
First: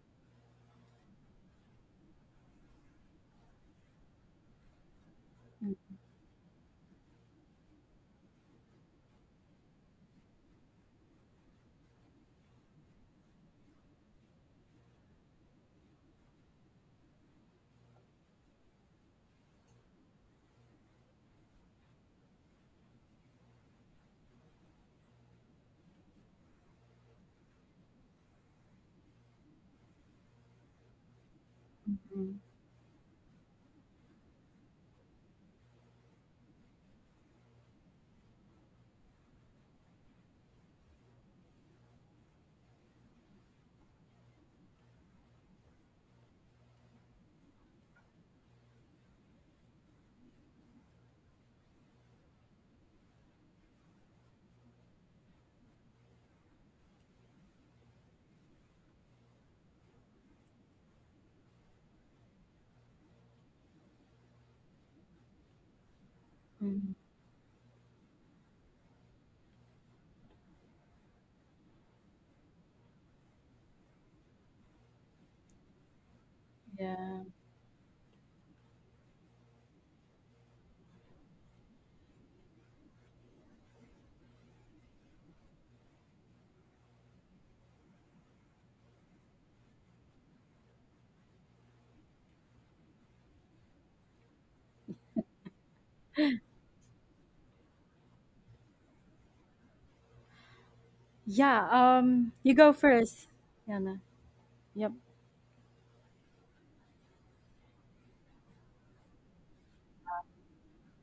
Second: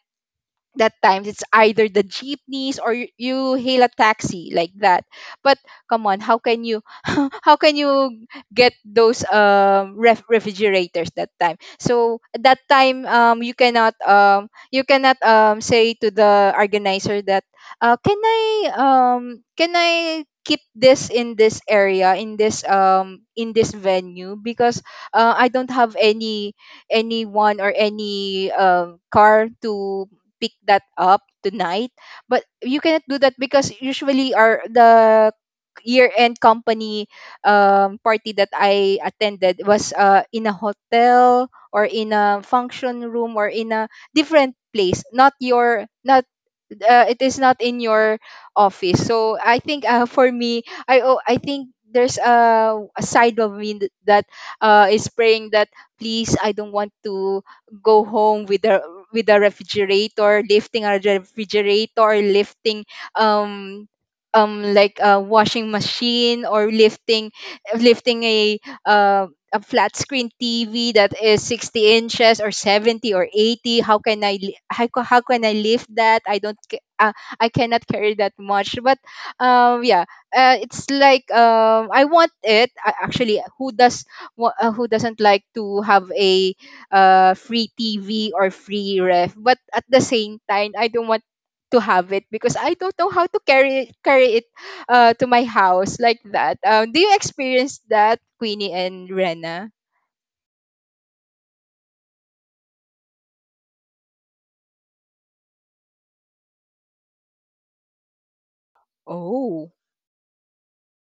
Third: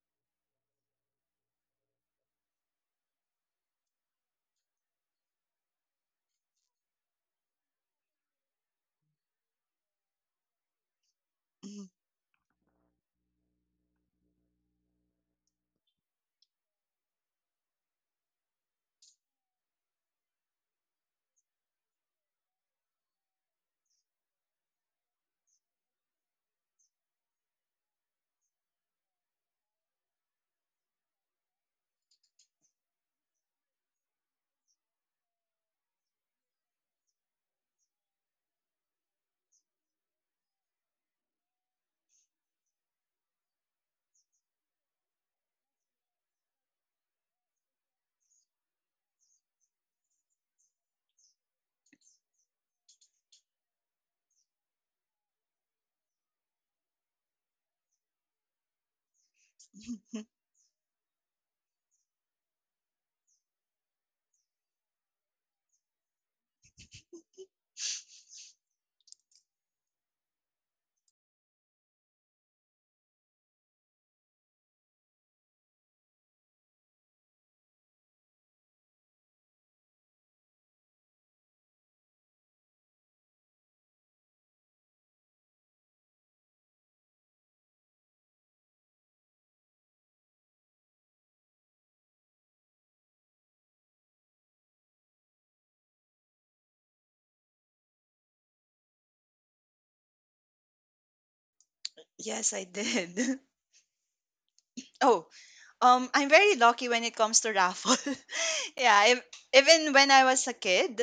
that times it's either the jeepneys or you, you hail a taxi like that, but mm. come on, how can you? How can you get those um ref- refrigerators that time? So at that time um you cannot um you cannot um say to the organizer that uh, can i um can I keep this in this area in this um in this venue because uh, I don't have any anyone or any um car to pick that up tonight. Mm. But you cannot do that because usually our the year end company um, party that I attended was uh, in a hotel or in a function room or in a different place, not your not uh, it is not in your office. So I think uh, for me, I oh, I think there's a, a side of me th- that uh, is praying that please I don't want to go home with a with a refrigerator, lifting a refrigerator, lifting um um like a washing machine or Mm. lifting lifting a uh, a flat screen T V that is sixty inches or seventy or eighty. How can I li- how, ca- how can I lift that? I don't ca- uh, Yeah. I cannot carry that much, but um yeah, uh, it's like um I want it. I, actually, who does wa- uh, who doesn't like to have a uh, free T V or free ref, but at the same time I don't want to have it because I don't know how to carry carry it uh to my house like that. Um, do you experience that, Queenie and Rena? Yeah. Um, yes, you I go did. first, Yana. Yep. Oh. Um, I'm very lucky when it comes to raffle. Yeah, if, Oh, even when I was a kid,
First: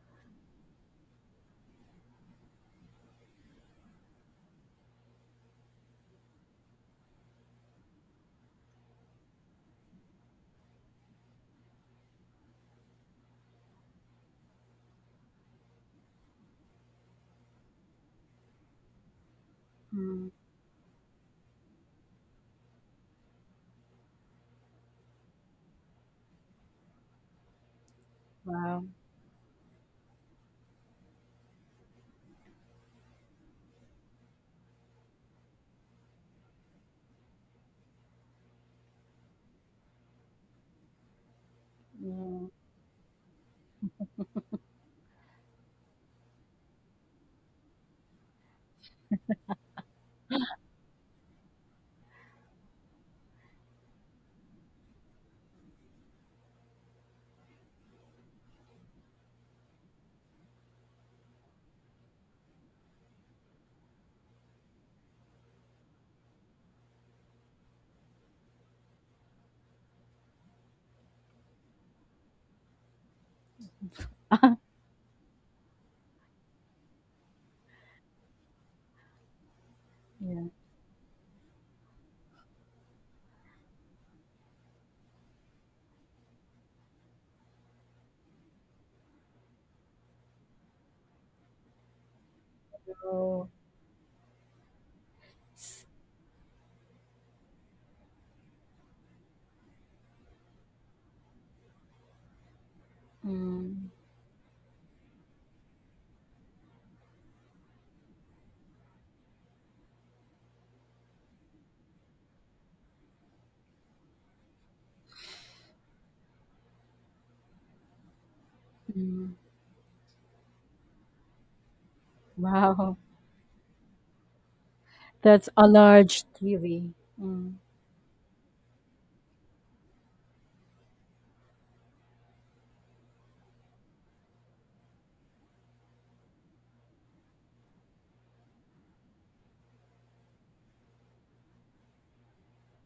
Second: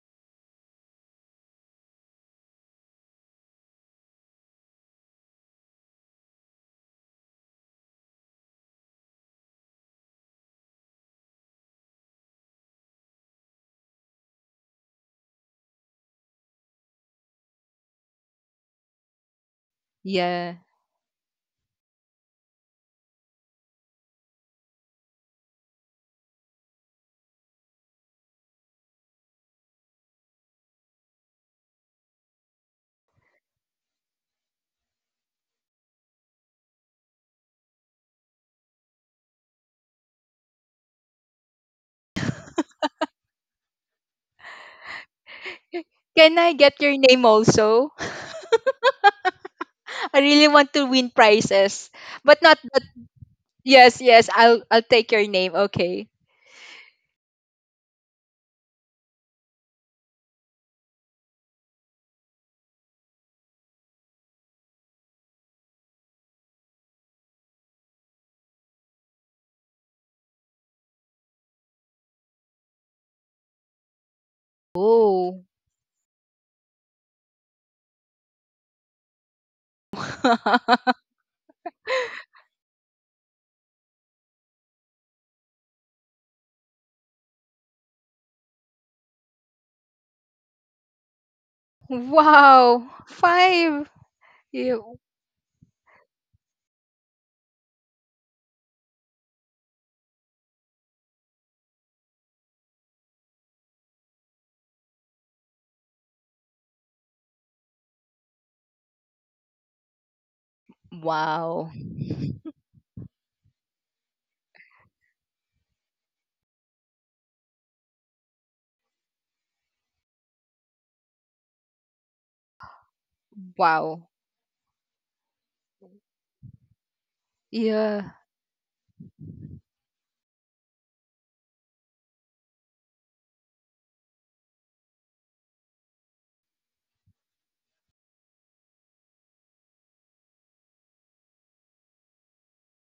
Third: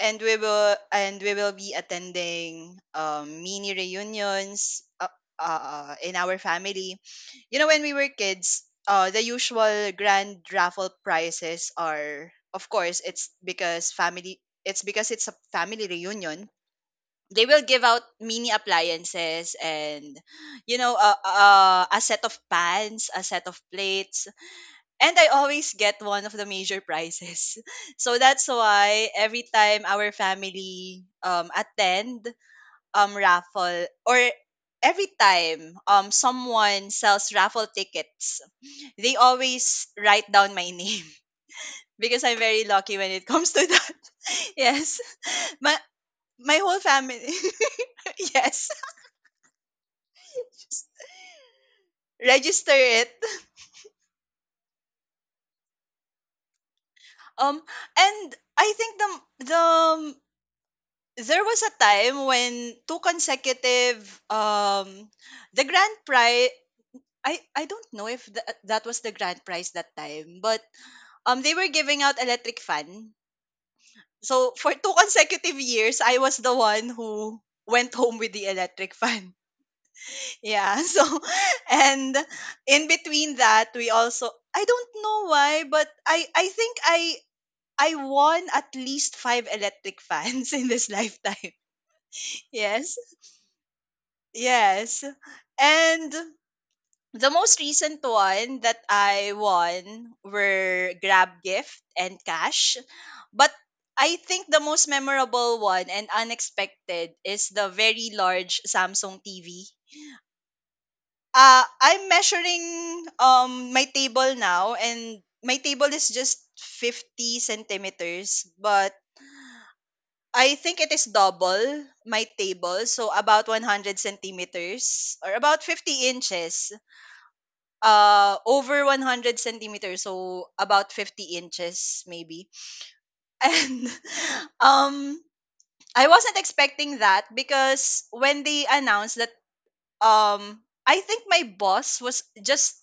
and we will and we will be attending um, mini reunions uh, uh, in our family. You know, when we were kids, uh, the usual grand raffle prizes are, of course, it's because family. It's because it's a family reunion. They will give out mini appliances and, Mm. yeah. you know, uh, uh, a set of pans, a set of plates, and I always get one of the major prizes. So that's Wow. why every time our family um attend um raffle, or every time um someone sells raffle tickets, they always write down my name because I'm Mm. very lucky when it comes to that. Yes. My Can I my get whole your name family. also? Yes. I really want to win prizes, but not. Register But it. yes, yes, I'll I'll take your name. Okay. Um and I think the the there was a time when two consecutive um the grand prize, I I don't know if th- that was the grand prize that time, but um they were giving out electric fan. So for two Oh. consecutive years, I was the one who went home with the electric fan. Yeah. Yeah. So and in between that, we also— I don't know why, but I I think I I won at least five electric fans in this lifetime. Wow. Yes. So, Five. Yeah. Yes. s- And the most recent one that I won were Grab Gift and Cash. But mm. I think the most memorable one and unexpected is the very large Samsung T V. Uh, Wow. I'm measuring um my table now, and my table is just fifty centimeters, but Mm. I think it is double my table, Wow. so about one hundred Wow. centimeters, or That's about a fifty large inches. T V. Mm. Yeah. Uh over one hundred centimeters, so about fifty inches maybe. And um I wasn't expecting that, because when they announced that, um I think my boss was just—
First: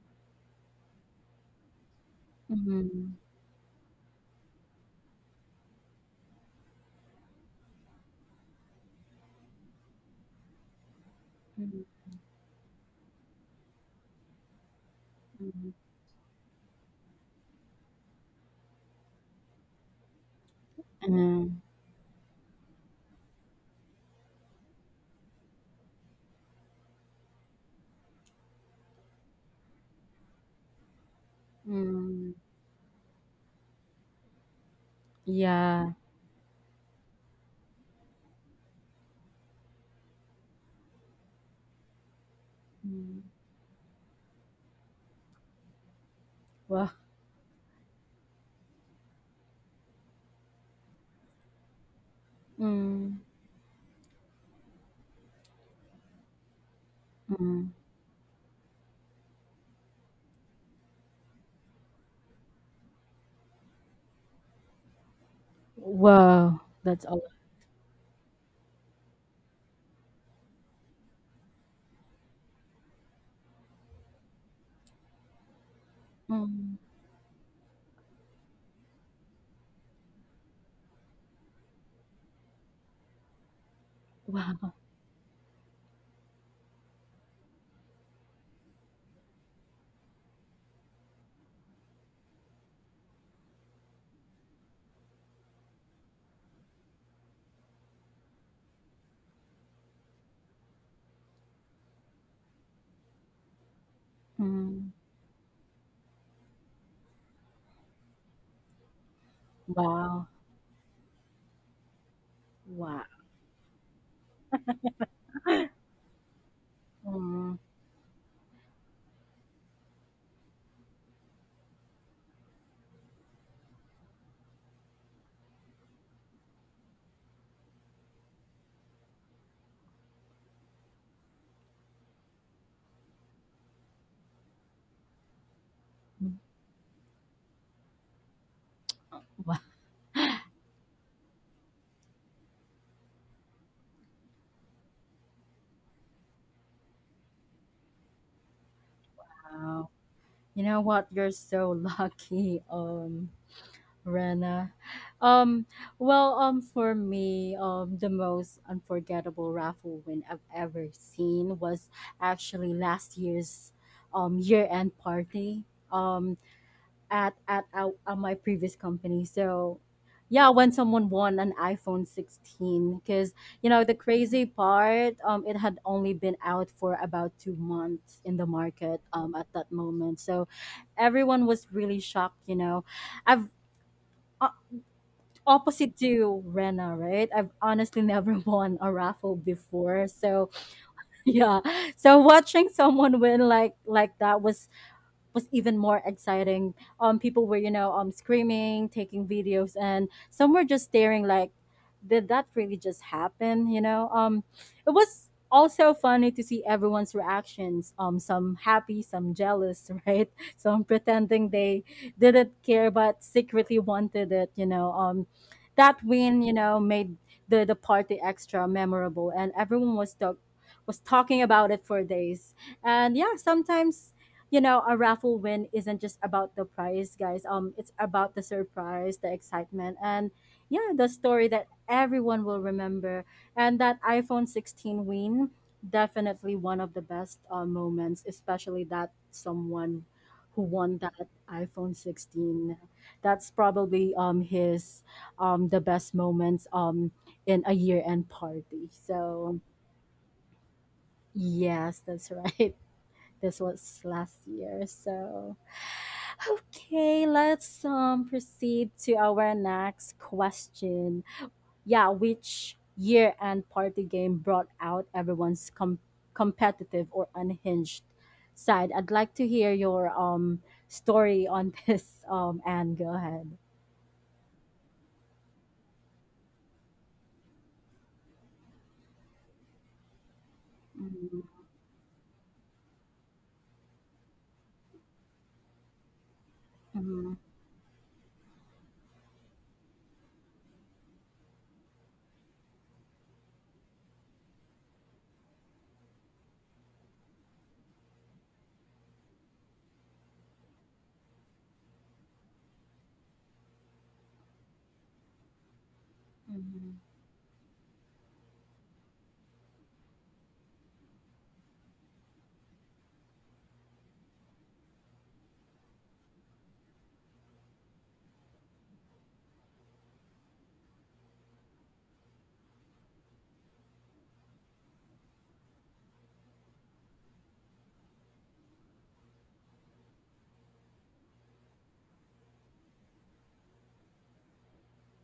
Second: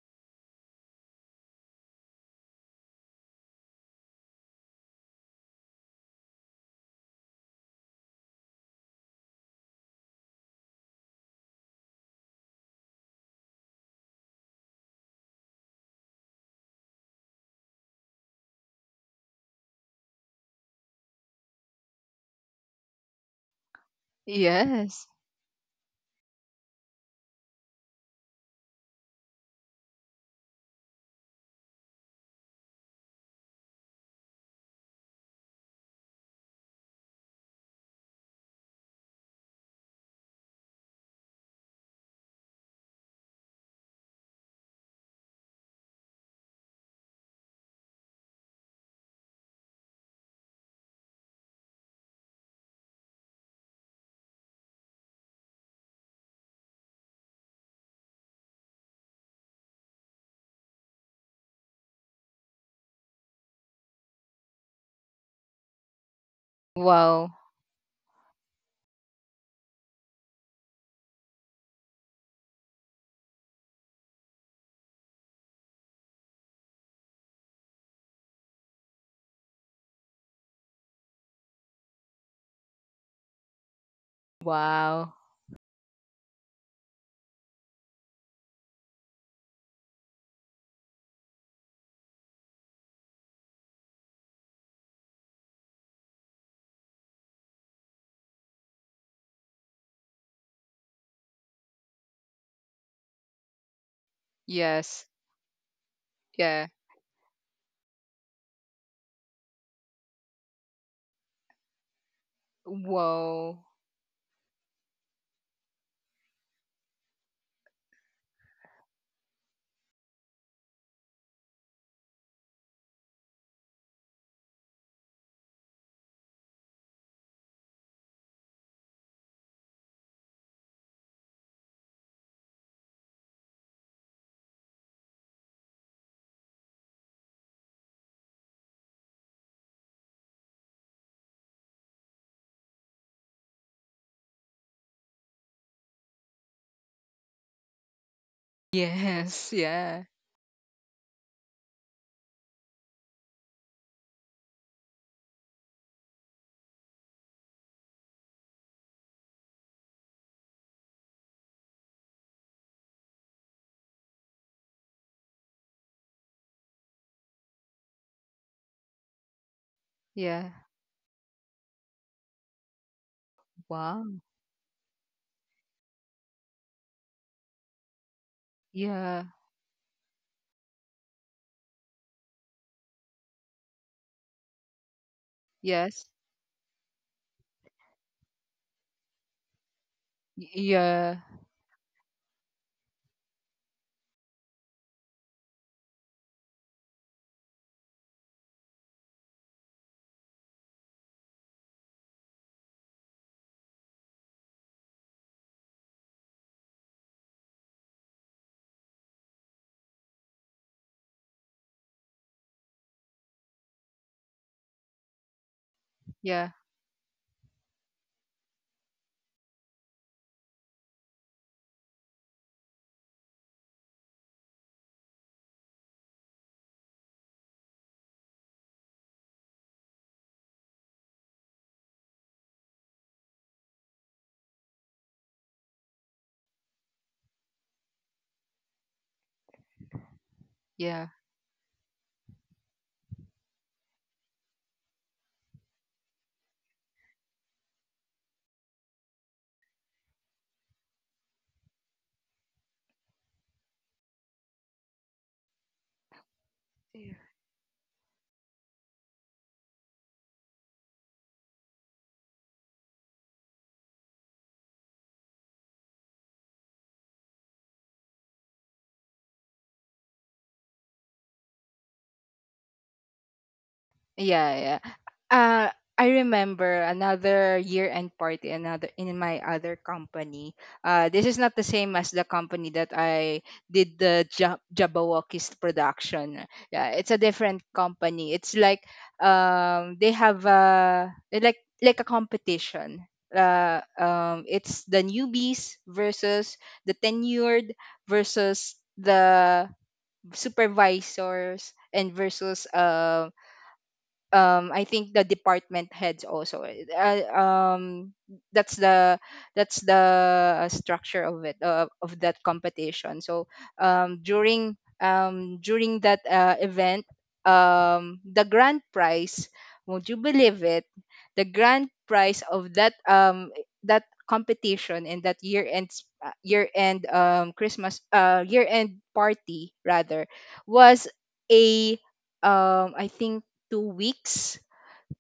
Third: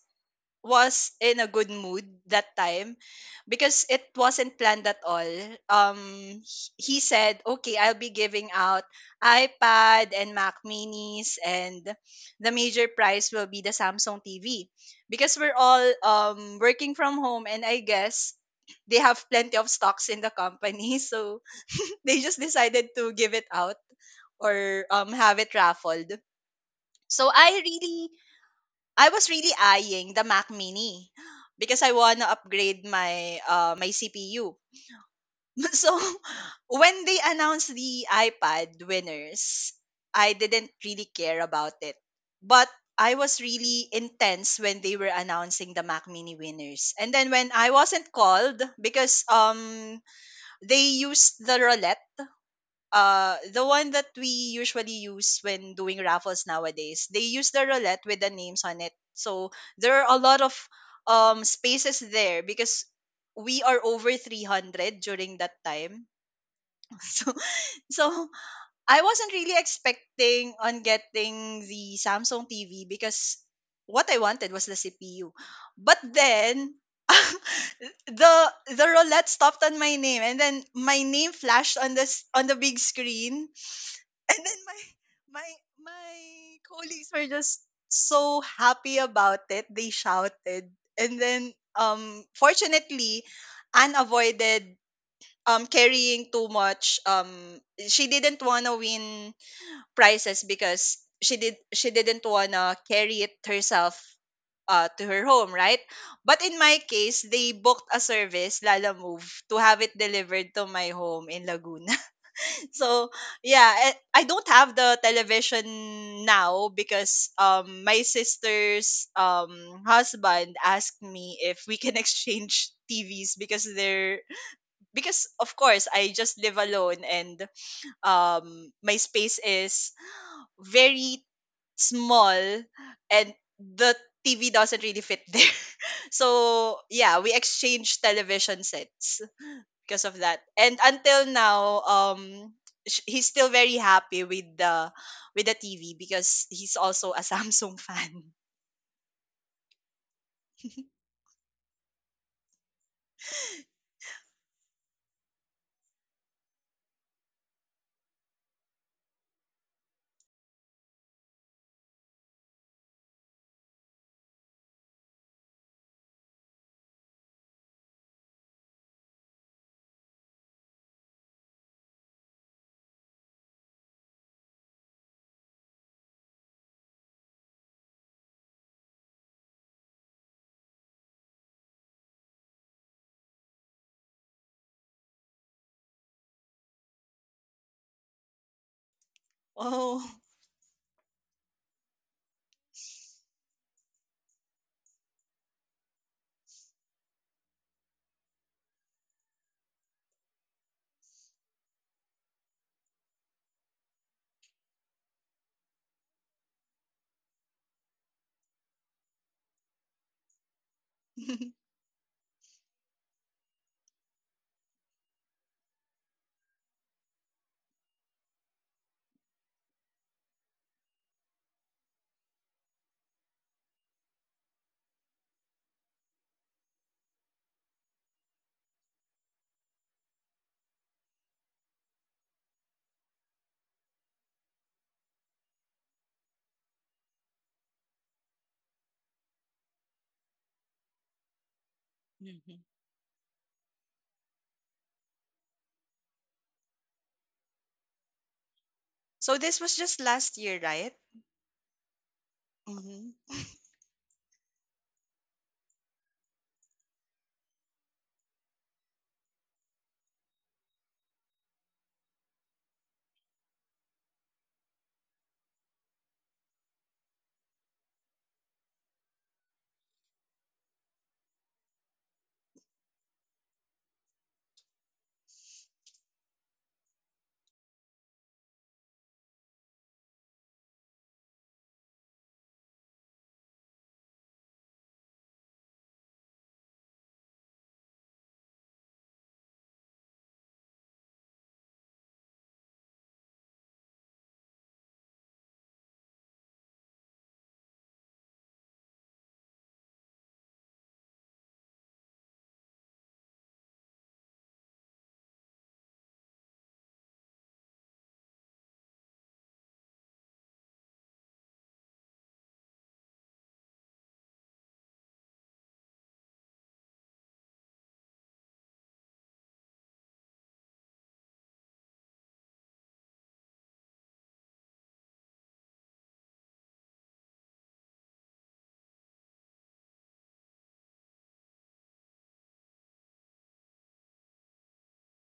was in a good mood that time, Mm. because it wasn't planned at all. Um, h- he said, "Okay, I'll be giving out iPad and Mac Minis, Mm. and the major prize will be the Samsung T V, because we're Mm. all um working from home, and I guess they have plenty of stocks in the company, so Mm. they just decided to give it out, or Yes. um have it raffled." So I really I was really eyeing the Mac Mini because I want to Mm. upgrade my uh, my C P U. So Yeah. when they announced the iPad winners, I didn't really care about it. But I Mm. was really intense when they were announcing the Mac Mini Wow. winners. And then when I wasn't called, because um they used the roulette— Mm. uh the one that we usually use when doing raffles nowadays, they use the Mm. roulette with the names on it. So there are a lot of um spaces there, because we are over three hundred during that time. Wow. That's a lot. so Wow. so I wasn't really expecting on getting the Samsung TV, because what I wanted was the CPU. But then Mm. the the roulette stopped on my name, and then my name flashed on this— on the big screen, and then Wow. my Wow. my my colleagues were just so happy about it. They shouted. And then, um fortunately, Anne avoided um carrying too much. Um she didn't wanna win prizes because she did she didn't wanna carry it herself uh, Mm. Yes. to her home, right? But in Yeah. my case, they booked a service, Lala Move, to have it Wow. delivered to my home in Laguna. Wow. So Wow. yeah, and I don't have the television now, because Mm. um my sister's um husband asked me if we can exchange tvs. Because they're because, of course, I just live alone, and um my space is very small, and the tv doesn't really fit there. So yeah, we exchange television sets Wow. because of that. And until now, um, sh- he's still very happy with the with the T V because he's also a Samsung fan. Yes. Wow. Yeah. You know what? You're so lucky, um, Rena. Um, well, um, for me, um, the most unforgettable raffle win I've ever seen was actually last year's um year-end party. Um, at at, at, at my previous company. So yeah, Yeah. when someone won an iPhone sixteen, because you know the Wow. crazy part, um, it had only been out for about two months in the market, Yeah. um, at that moment. So everyone was really shocked. You know, I've uh, Opposite Yes. to Rena, right? I've honestly never won a raffle Oh. before, so Y- Yeah. yeah. So watching someone win like like that was was even more exciting. Um, people were, you know, um, screaming, taking videos, and some were just staring like, did that really just happen? You know, um, it was also funny to see everyone's reactions. Um, some happy, some jealous, right? Some pretending they didn't care but secretly wanted it. You know, um, that win, Yeah. you know, made the the party extra memorable, and everyone was talk was talking about it for days. And yeah, sometimes you know a raffle win isn't just about the prize, guys. Um it's about the surprise, the excitement, and yeah, the story that everyone will remember. And that iPhone sixteen win, definitely one of the best uh, moments, especially that someone who won Yeah. that iPhone Mhm. sixteen. That's probably um his um the best moments um in a year end party. So So this was just last year, right? yes, that's right. Hmm. This was last year. So, Yeah. okay, let's um proceed to our next question. Yeah, which year-end party game brought out everyone's com- competitive or unhinged side? I'd like to hear your um story on this. Um, and go ahead. Yeah, yeah. Uh, I remember another year-end party, another in my other company. Uh, this is Mhm, not the same as the company that I did the Ja- Jabberwockies production. Yeah, it's a mhm, different company. It's like um they have a like like a competition. Uh, um, it's the newbies versus the tenured versus the supervisors and versus um um I think the department heads also uh, um that's the that's the structure of it uh, of that competition. So um during um during that uh, event um the grand prize, won't you believe it, the grand prize of that um that competition and that year end uh, year end um christmas uh year end party rather was a um, I think two weeks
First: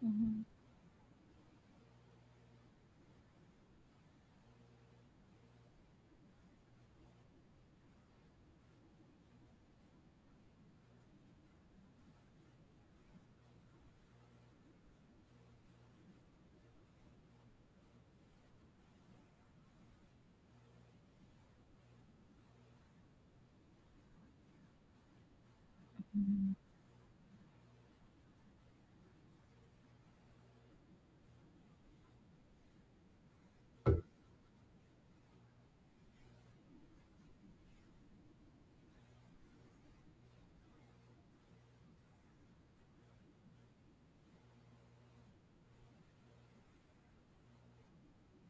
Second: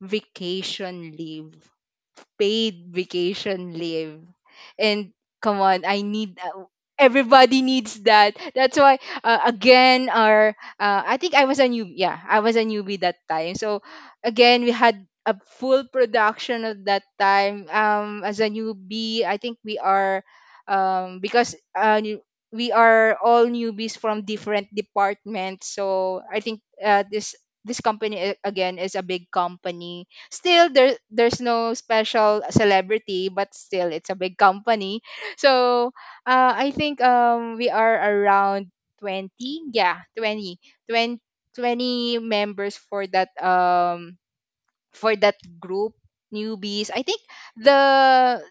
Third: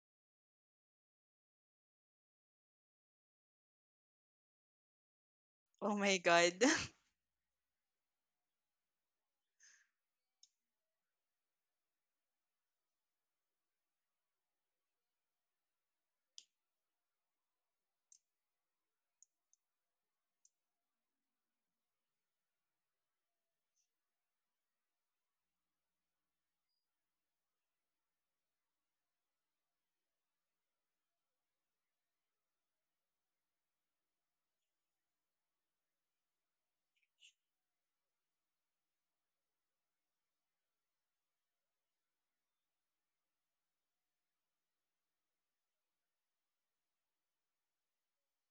mhm, mhm, vacation leave, paid vacation leave. And come on, Oh I my need god. uh, everybody needs that. That's why uh, again our uh, I think I was a newbie. Yeah, I was a newbie that time. So again, we had a full production at that time um as a newbie. I think we are um because uh, new- we are all newbies from different departments. So I mhm, think uh, this this company uh, again is a big company. Still, there there's no special celebrity, but still, it's a big company. So uh, I think um we are around twenty. Yeah, twenty, twenty twenty members for that um for that group, newbies. i think the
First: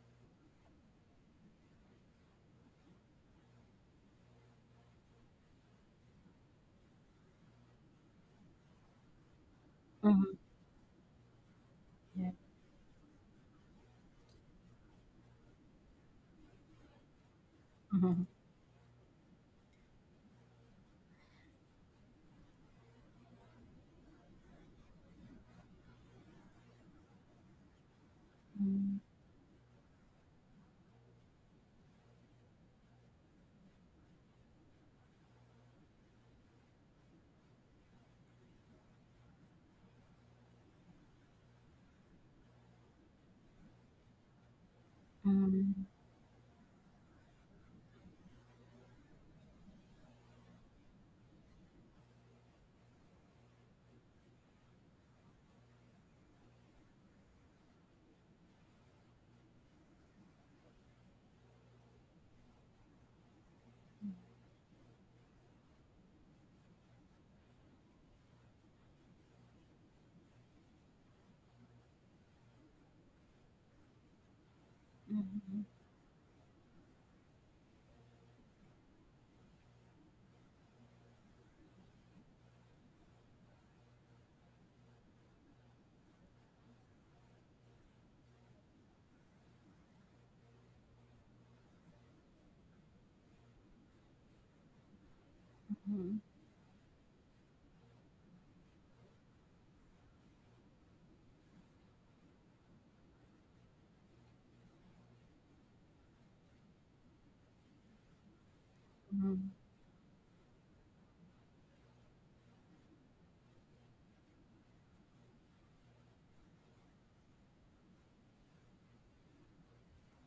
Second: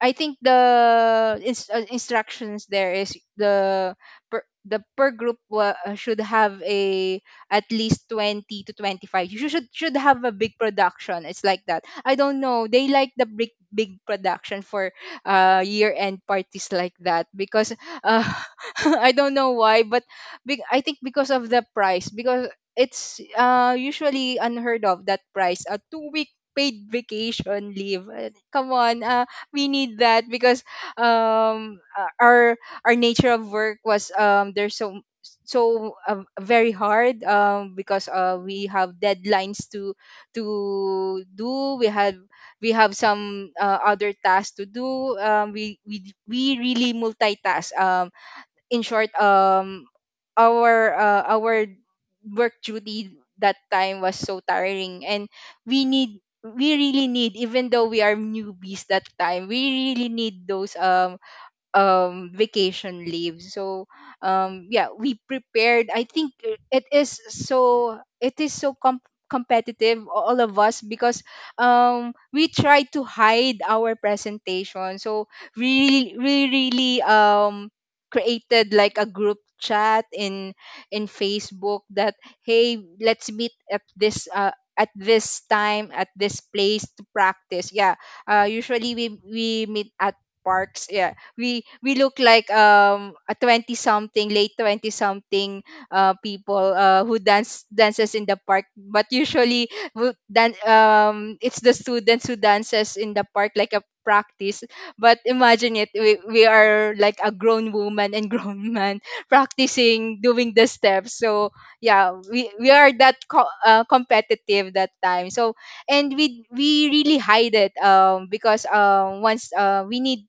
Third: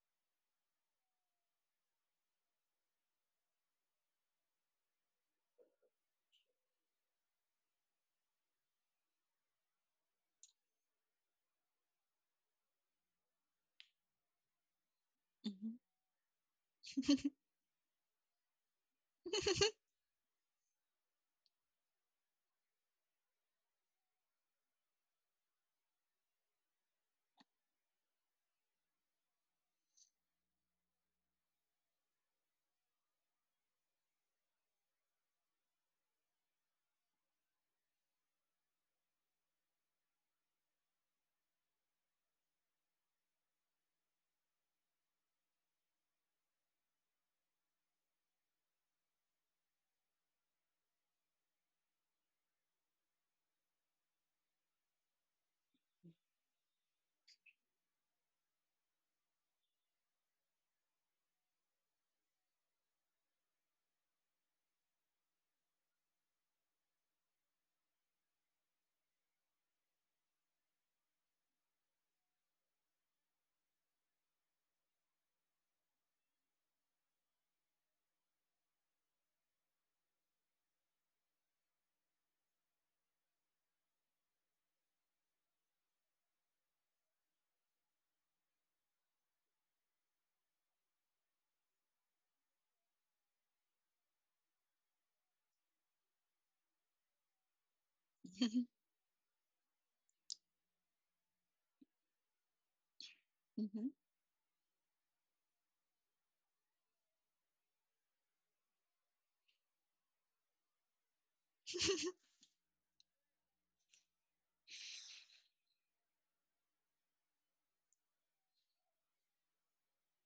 I think the ins- uh, instructions there is the per, the per group wa- uh, should have a at least twenty to twenty-five. You should should have mhm, a big production, it's like that. I yeah, don't know, they like the big big production for uh Mhm. year end parties like that because mhm, uh mhm, I don't know why, but big, I think because of the price, because it's uh, usually unheard of that price, a two week paid vacation leave. Uh, come mhm, on, uh, we need that because um uh, our our nature of work was um there's so so um, very hard um because uh, we have deadlines to to do, we have we have some uh, other tasks to do. mhm, Um, we mhm, we we really multitask. Um, in short, um, our uh, our work duty that time was so tiring, and we need we really need, even though we are newbies that time, we really need those um um vacation leave. So um yeah, we prepared. I think it it is so it is so com- competitive, all of us, because um we try to hide our presentation. So mhm, we we really um created like a group chat in in Facebook, that hey, let's meet at this uh at this time at this place to practice. Yeah, uh usually we we meet at parks. Yeah, we we look like um a twenty something, late twenty something uh people uh who dance dances in the park, Mhm. but usually who dan- um it's the students who dances in the park like a Mhm. practice. But imagine it, we, we are like a grown woman and grown man mhm, mhm, practicing doing the steps. So yeah, we, we are that co- uh, competitive that time. So, and we we really hide it um because um once uh we need,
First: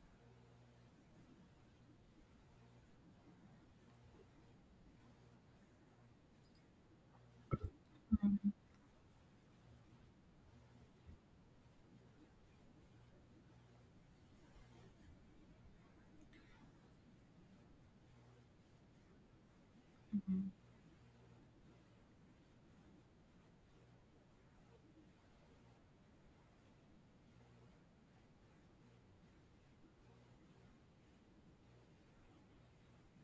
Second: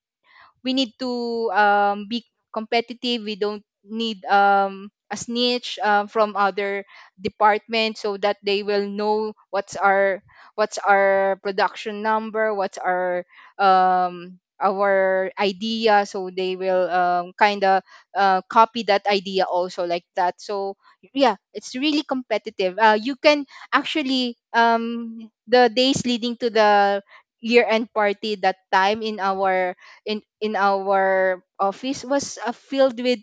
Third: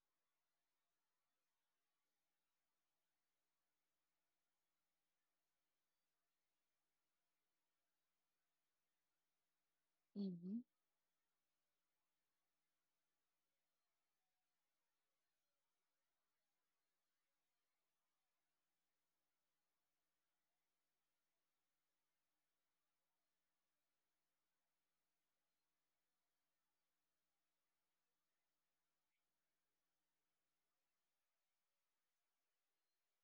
we need to um, be competitive. We don't need um, a snitch uh, from other department so that mhm, they will know what's our Mhm. what's our production number, what's our um, our idea. So they will um, kind of uh, copy that idea also like that. mhm, So yeah, it's really competitive. Uh, you can actually um, the days leading to the year end party that time in our in in our office was uh, filled with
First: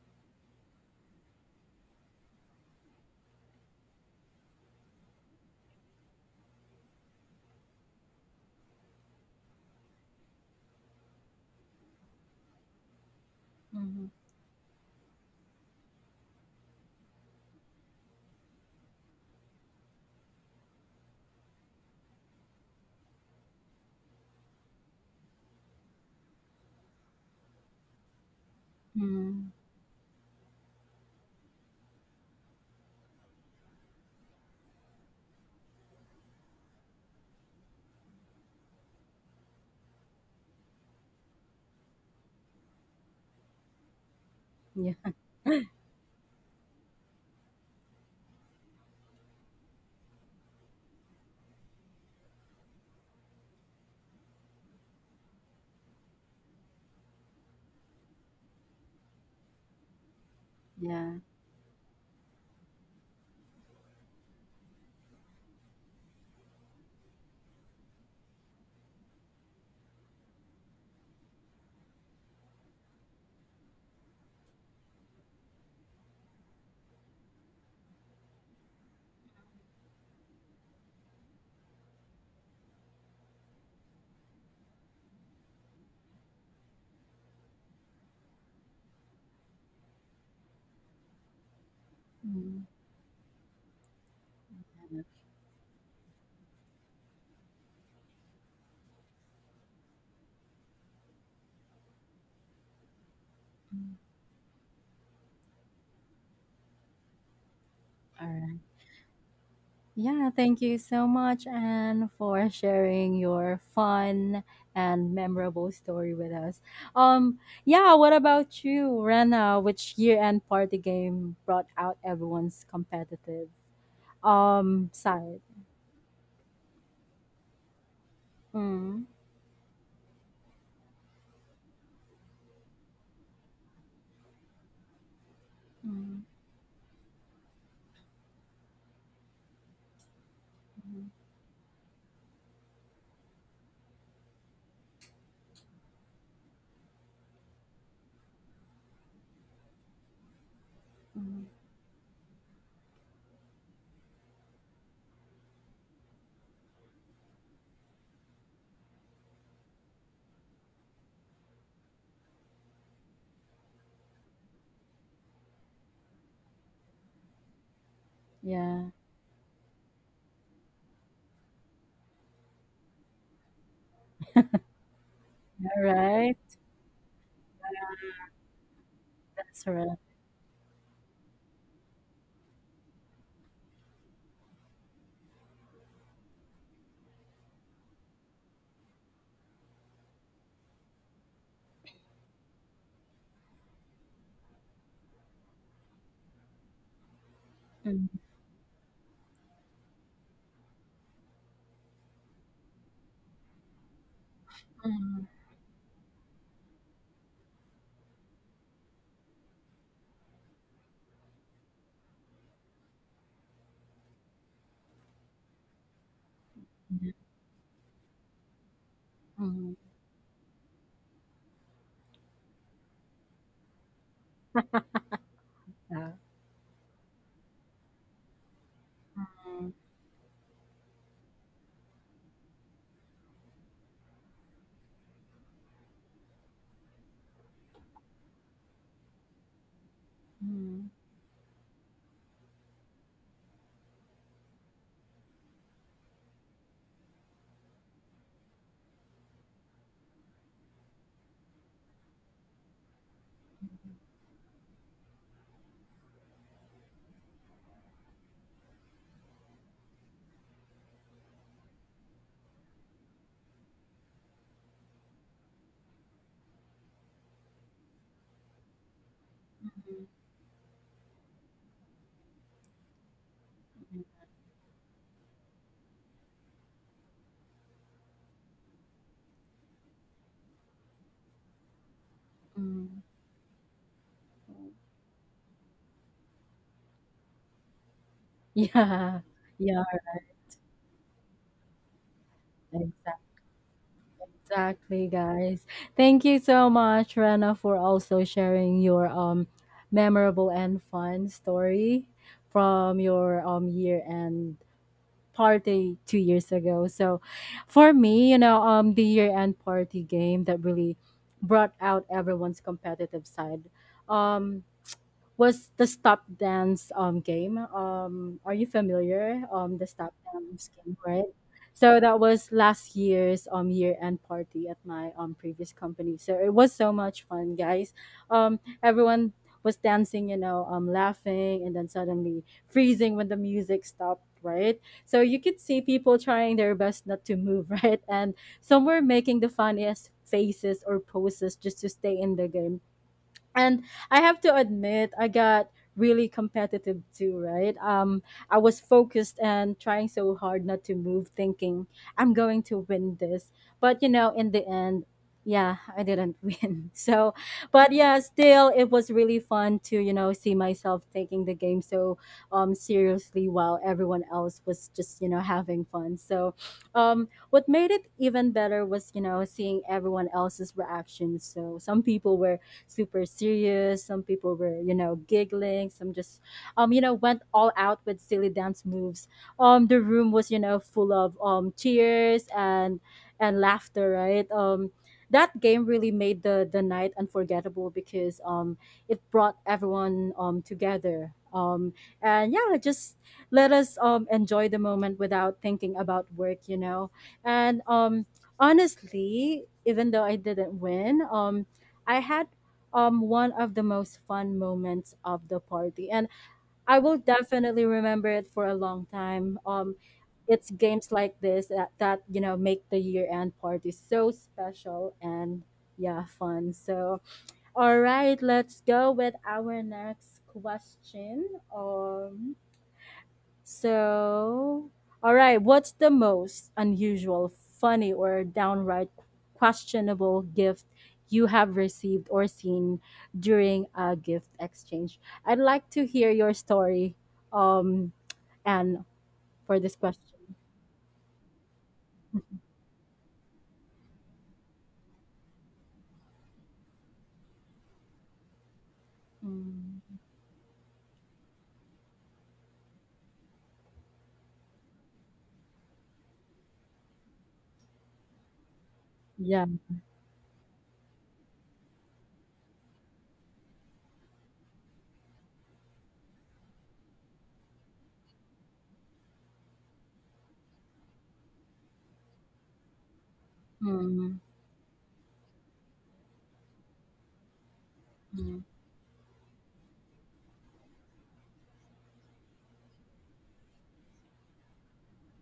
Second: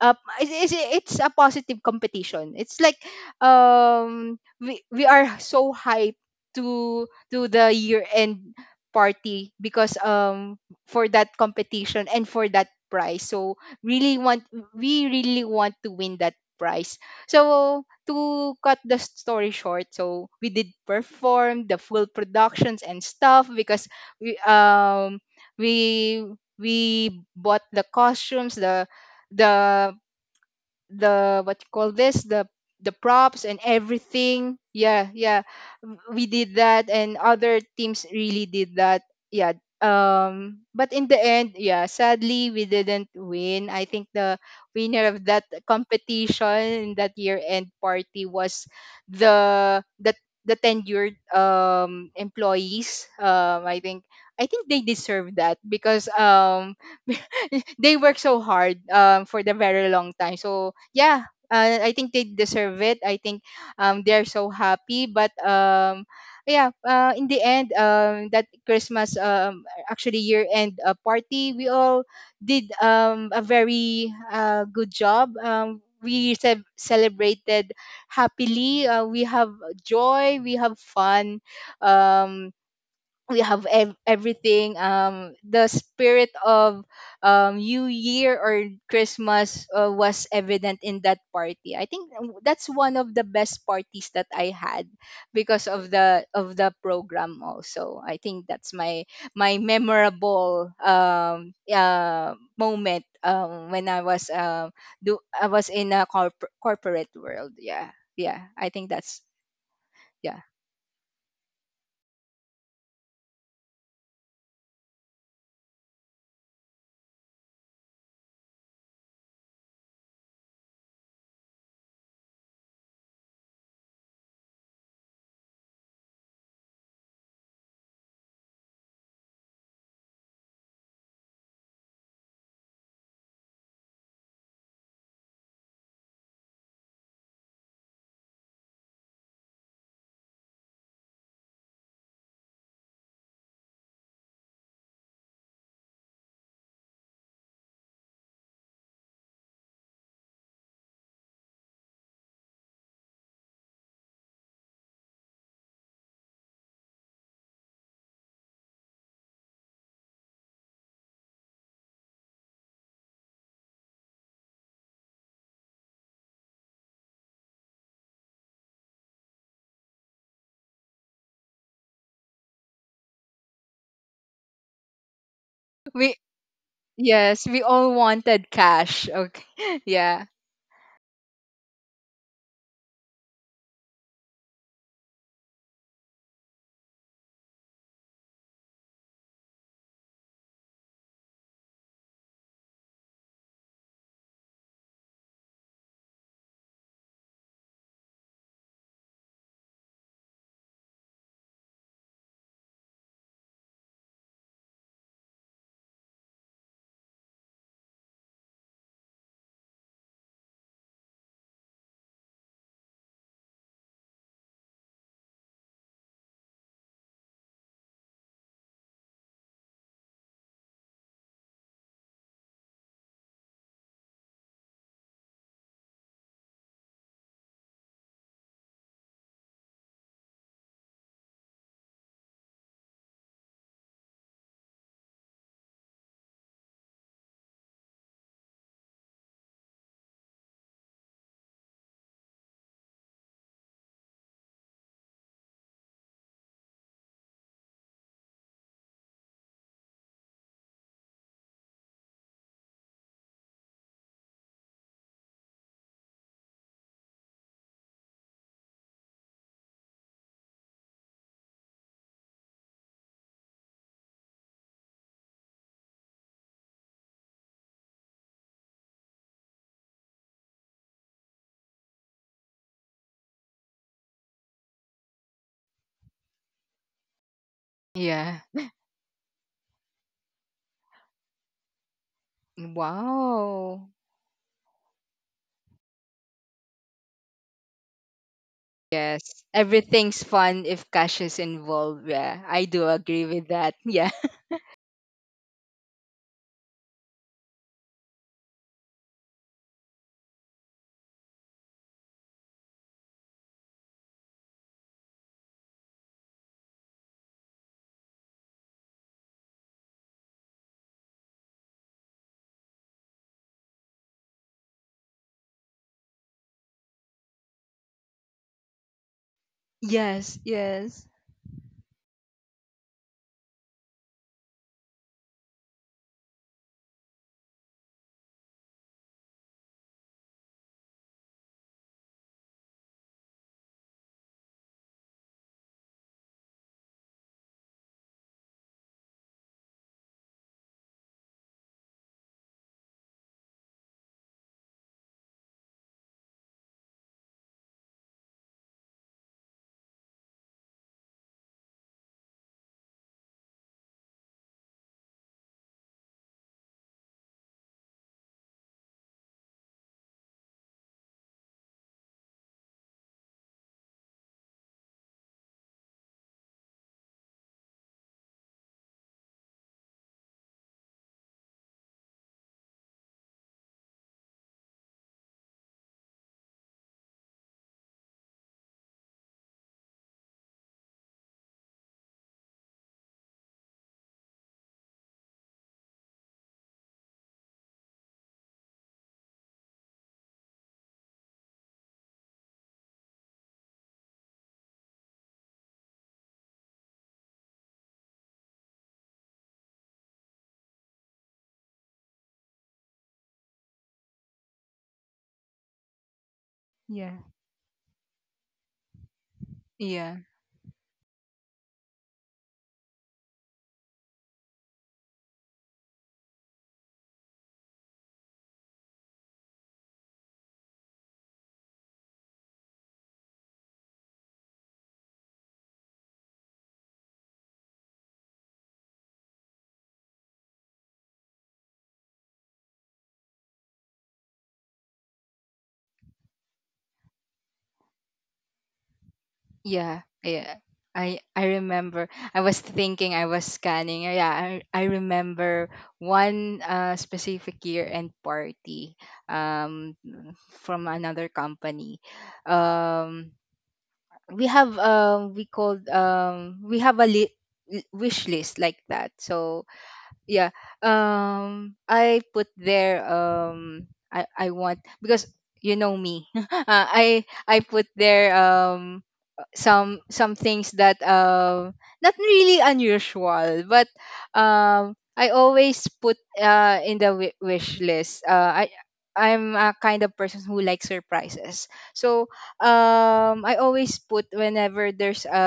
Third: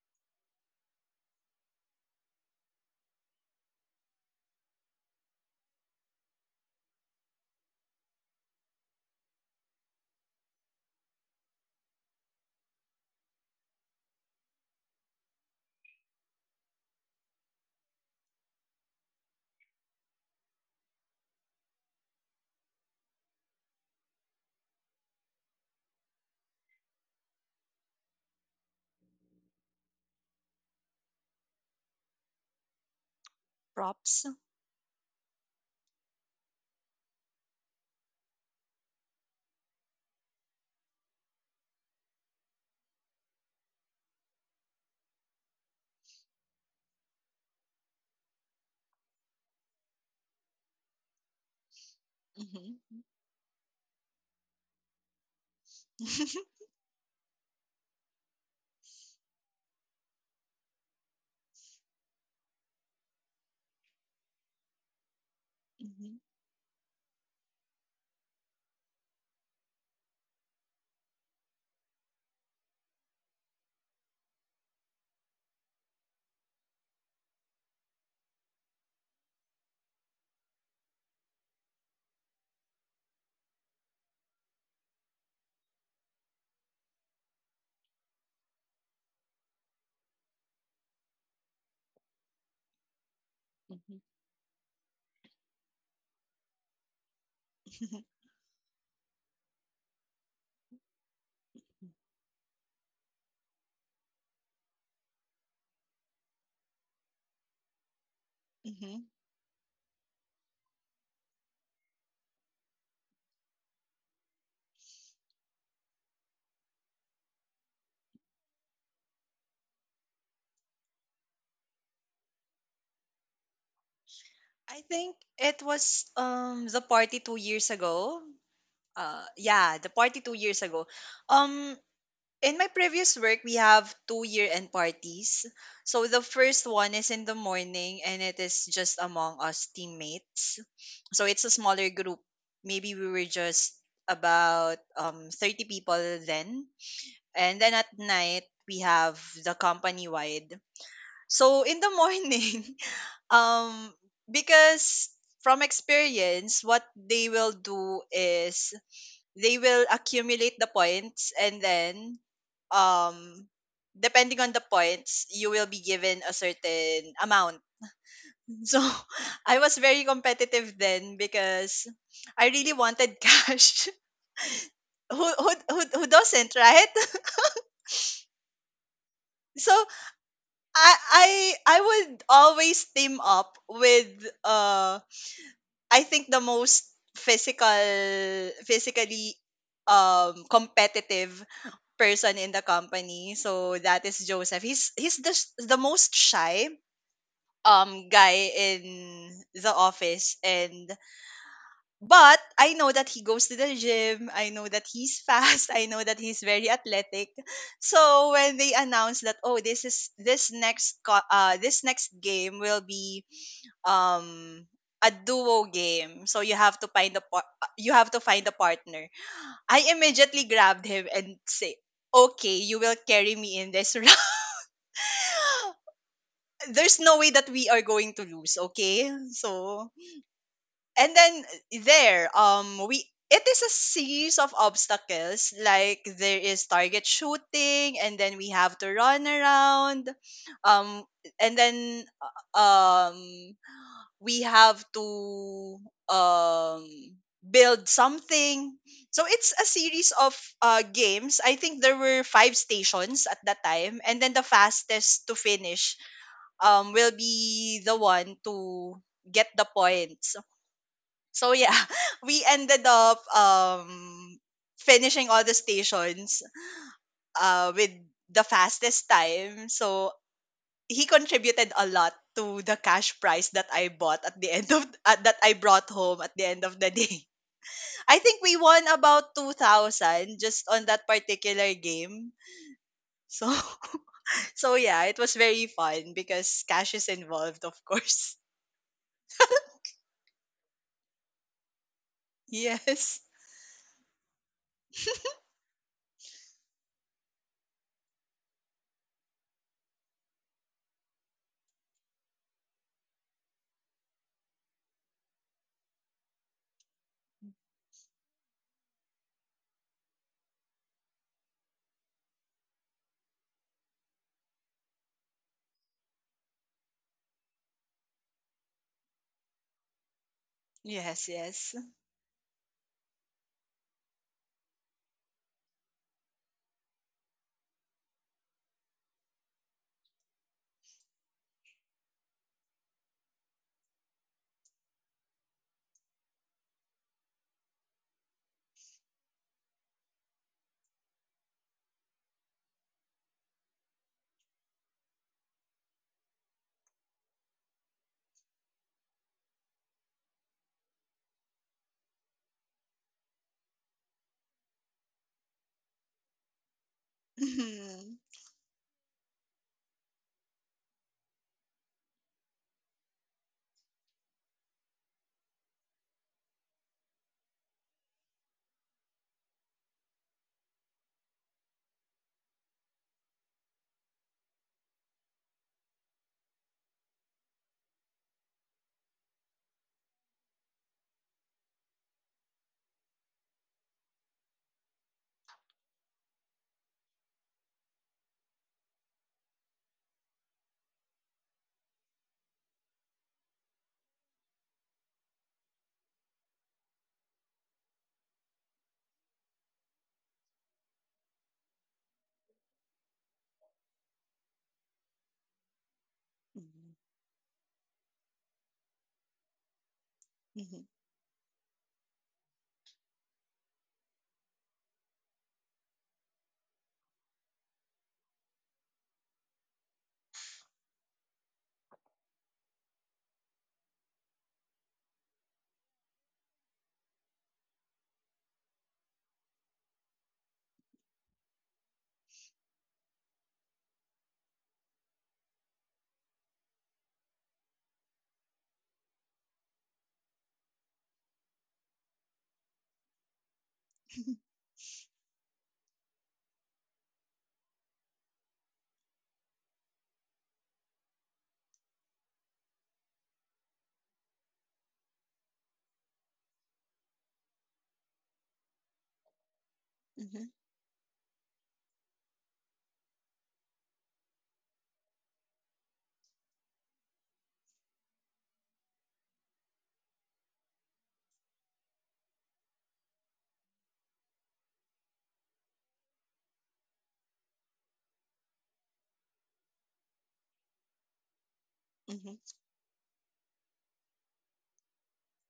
uh, it's, it's a positive competition. It's like um we we are so hyped to to the year end party because um for that competition and for that prize. So mhm. really want, we really want to win that prize. So to cut the story short, so we did perform the full productions and stuff because we um we we bought the costumes, the Mm. the the what you call this, the the props and Props. everything. Yeah, yeah. W- we did that and other teams really did that. Yeah, um but in the end, yeah, sadly we didn't win. I think the Yeah, winner of that competition in that year end party was the the the tenured um Mhm. employees. um i think I think they deserve that because um they work so hard um, for the very long time. So yeah. yeah, uh, I think they deserve it. I think um, they're so happy. But um, Mhm. yeah, uh, in the end, um, that Christmas um, actually year end uh, party, we all did um, a very uh, good job. Um, we ce- celebrated happily. Uh, we have joy. We have fun. Um, we have ev- everything, um the spirit of um new year or Christmas uh, was evident in that party. I think um, Mm, that's one of the best Mhm. parties that I had because of the of the program. Also, I think that's my my memorable um uh, moment um when mm. I was um do I was in a corp- corporate world. Yeah, All yeah, right. I think Mhm. that's Yeah, yeah. thank you so much, Anne, for sharing your fun and memorable story with us. Um, yeah, what about you, Rena? Which year-end party game brought out everyone's competitive I um think side? it was um the party two years ago. Mm, Uh, yeah, the party two years ago. Um, in my previous work, we have two year-end parties. So mm, the first one is in the morning, and it is just among us teammates. mm, So it's a smaller group. Maybe we were just about um thirty people then. And then at night, we have the company-wide. mm. So in the morning, um, because from experience, what they will do is they will accumulate the points, and then um depending on the points you will be given a certain amount. Yeah. So I was very competitive then because I really wanted cash. who, who, All who, who right. doesn't, right? Yes, we all wanted cash. Okay. That's So right. Yeah. I, I i would always team up with uh I think the most physical physically um competitive person in the company. So that is Joseph. He's he's the s- the most shy Mm, um guy in the office, and but I know that he goes to the gym. I know that he's mm, fast. I know that he's very athletic. So when they announced that, oh, this is this next co- uh this next game will be um a duo game. So you have to mm, find a par- uh, you have to find a partner. mm. I immediately grabbed him and say, "Okay, you will carry me in this round. Yeah. There's no way that we are going to lose, okay?" Mm, So, and then there, um, we it is a series of obstacles. Like there is target shooting, and then we have to run around, mm, um, and then uh, um we have to um build something. So it's a series of uh games. I think there were five stations at that time, and then the fastest to finish um will be the one to get the points. So yeah, we ended up um finishing all the stations uh with the fastest time. mm, So he contributed a lot to the cash prize that I mm. bought at the end of uh, that I brought home at the end of the day. I Yeah. think we won about two thousand just on that particular game. Mm. So Wow. so yeah, it was very fun because cash is involved, of course. Yeah, Yes. yeah, Everything's fun if cash is involved. Yeah. I do exa- Yes. agree with that. Yeah. exactly, guys. Thank you so much, Rena, for also sharing your um memorable and fun story from your um year-end party two years ago. So, for me, you know, um, the year-end party game that really brought out everyone's competitive side, Um, was the stop dance um game. Um, are you familiar? Um, the stop Yes, dance game, yes. right? Yes, yes. So that was last year's um year end party at my um previous company. So it was so much fun, guys. Um, everyone was dancing, you know, um, laughing, and then suddenly freezing when the music stopped, right? So you could see people trying their best not to move, right? And some were making the funniest faces or poses just to stay in the game, and I have to admit, I got really competitive too, right? Um, I was focused and trying so hard not to move, thinking I'm going to win this. But you know, in the end, yeah, I didn't win. So, but yeah, Mhm. still, it was really fun to you know see myself taking the game so um seriously while everyone else was just you know having fun. So, um, what made it even better was you know seeing everyone else's reactions. So some people were super serious. Some people were, you know, giggling. Some just, um, you know, went all out with silly dance moves. Um, the room was, you know, full of um cheers and and laughter. Right. Um, that game really made the the night unforgettable because um it brought everyone um together. Um, and yeah, just let us um enjoy the moment without thinking about work. You know, and um honestly, even though I didn't win, um, I had um one of the most fun moments of the party, and Mhm. I Yeah. will definitely remember it for a long time. um Yeah. It's Mhm. games like this that, that you know make the year end party so special and yeah fun. So all right, let's go with our next question. um so, all right, what's the most unusual, funny, or downright questionable gift you have received or seen during a gift exchange? I'd like to hear your story, um, Anne, for this Yeah. question. Yeah. I I remember, I was thinking, I was scanning. Yeah, I, I remember one uh, specific year end party um Mm, from another company. Um we have um we called um we have a li- l- wish list like that, yeah. so Mhm. yeah. um I put there, um i i want, because you know me. uh, i i put there, um some some things that, um not really unusual, but Mm, um I always put, uh in the wi- wish list. uh I mm, I'm a kind of person who likes surprises, so Mhm. um I always put, whenever there's a,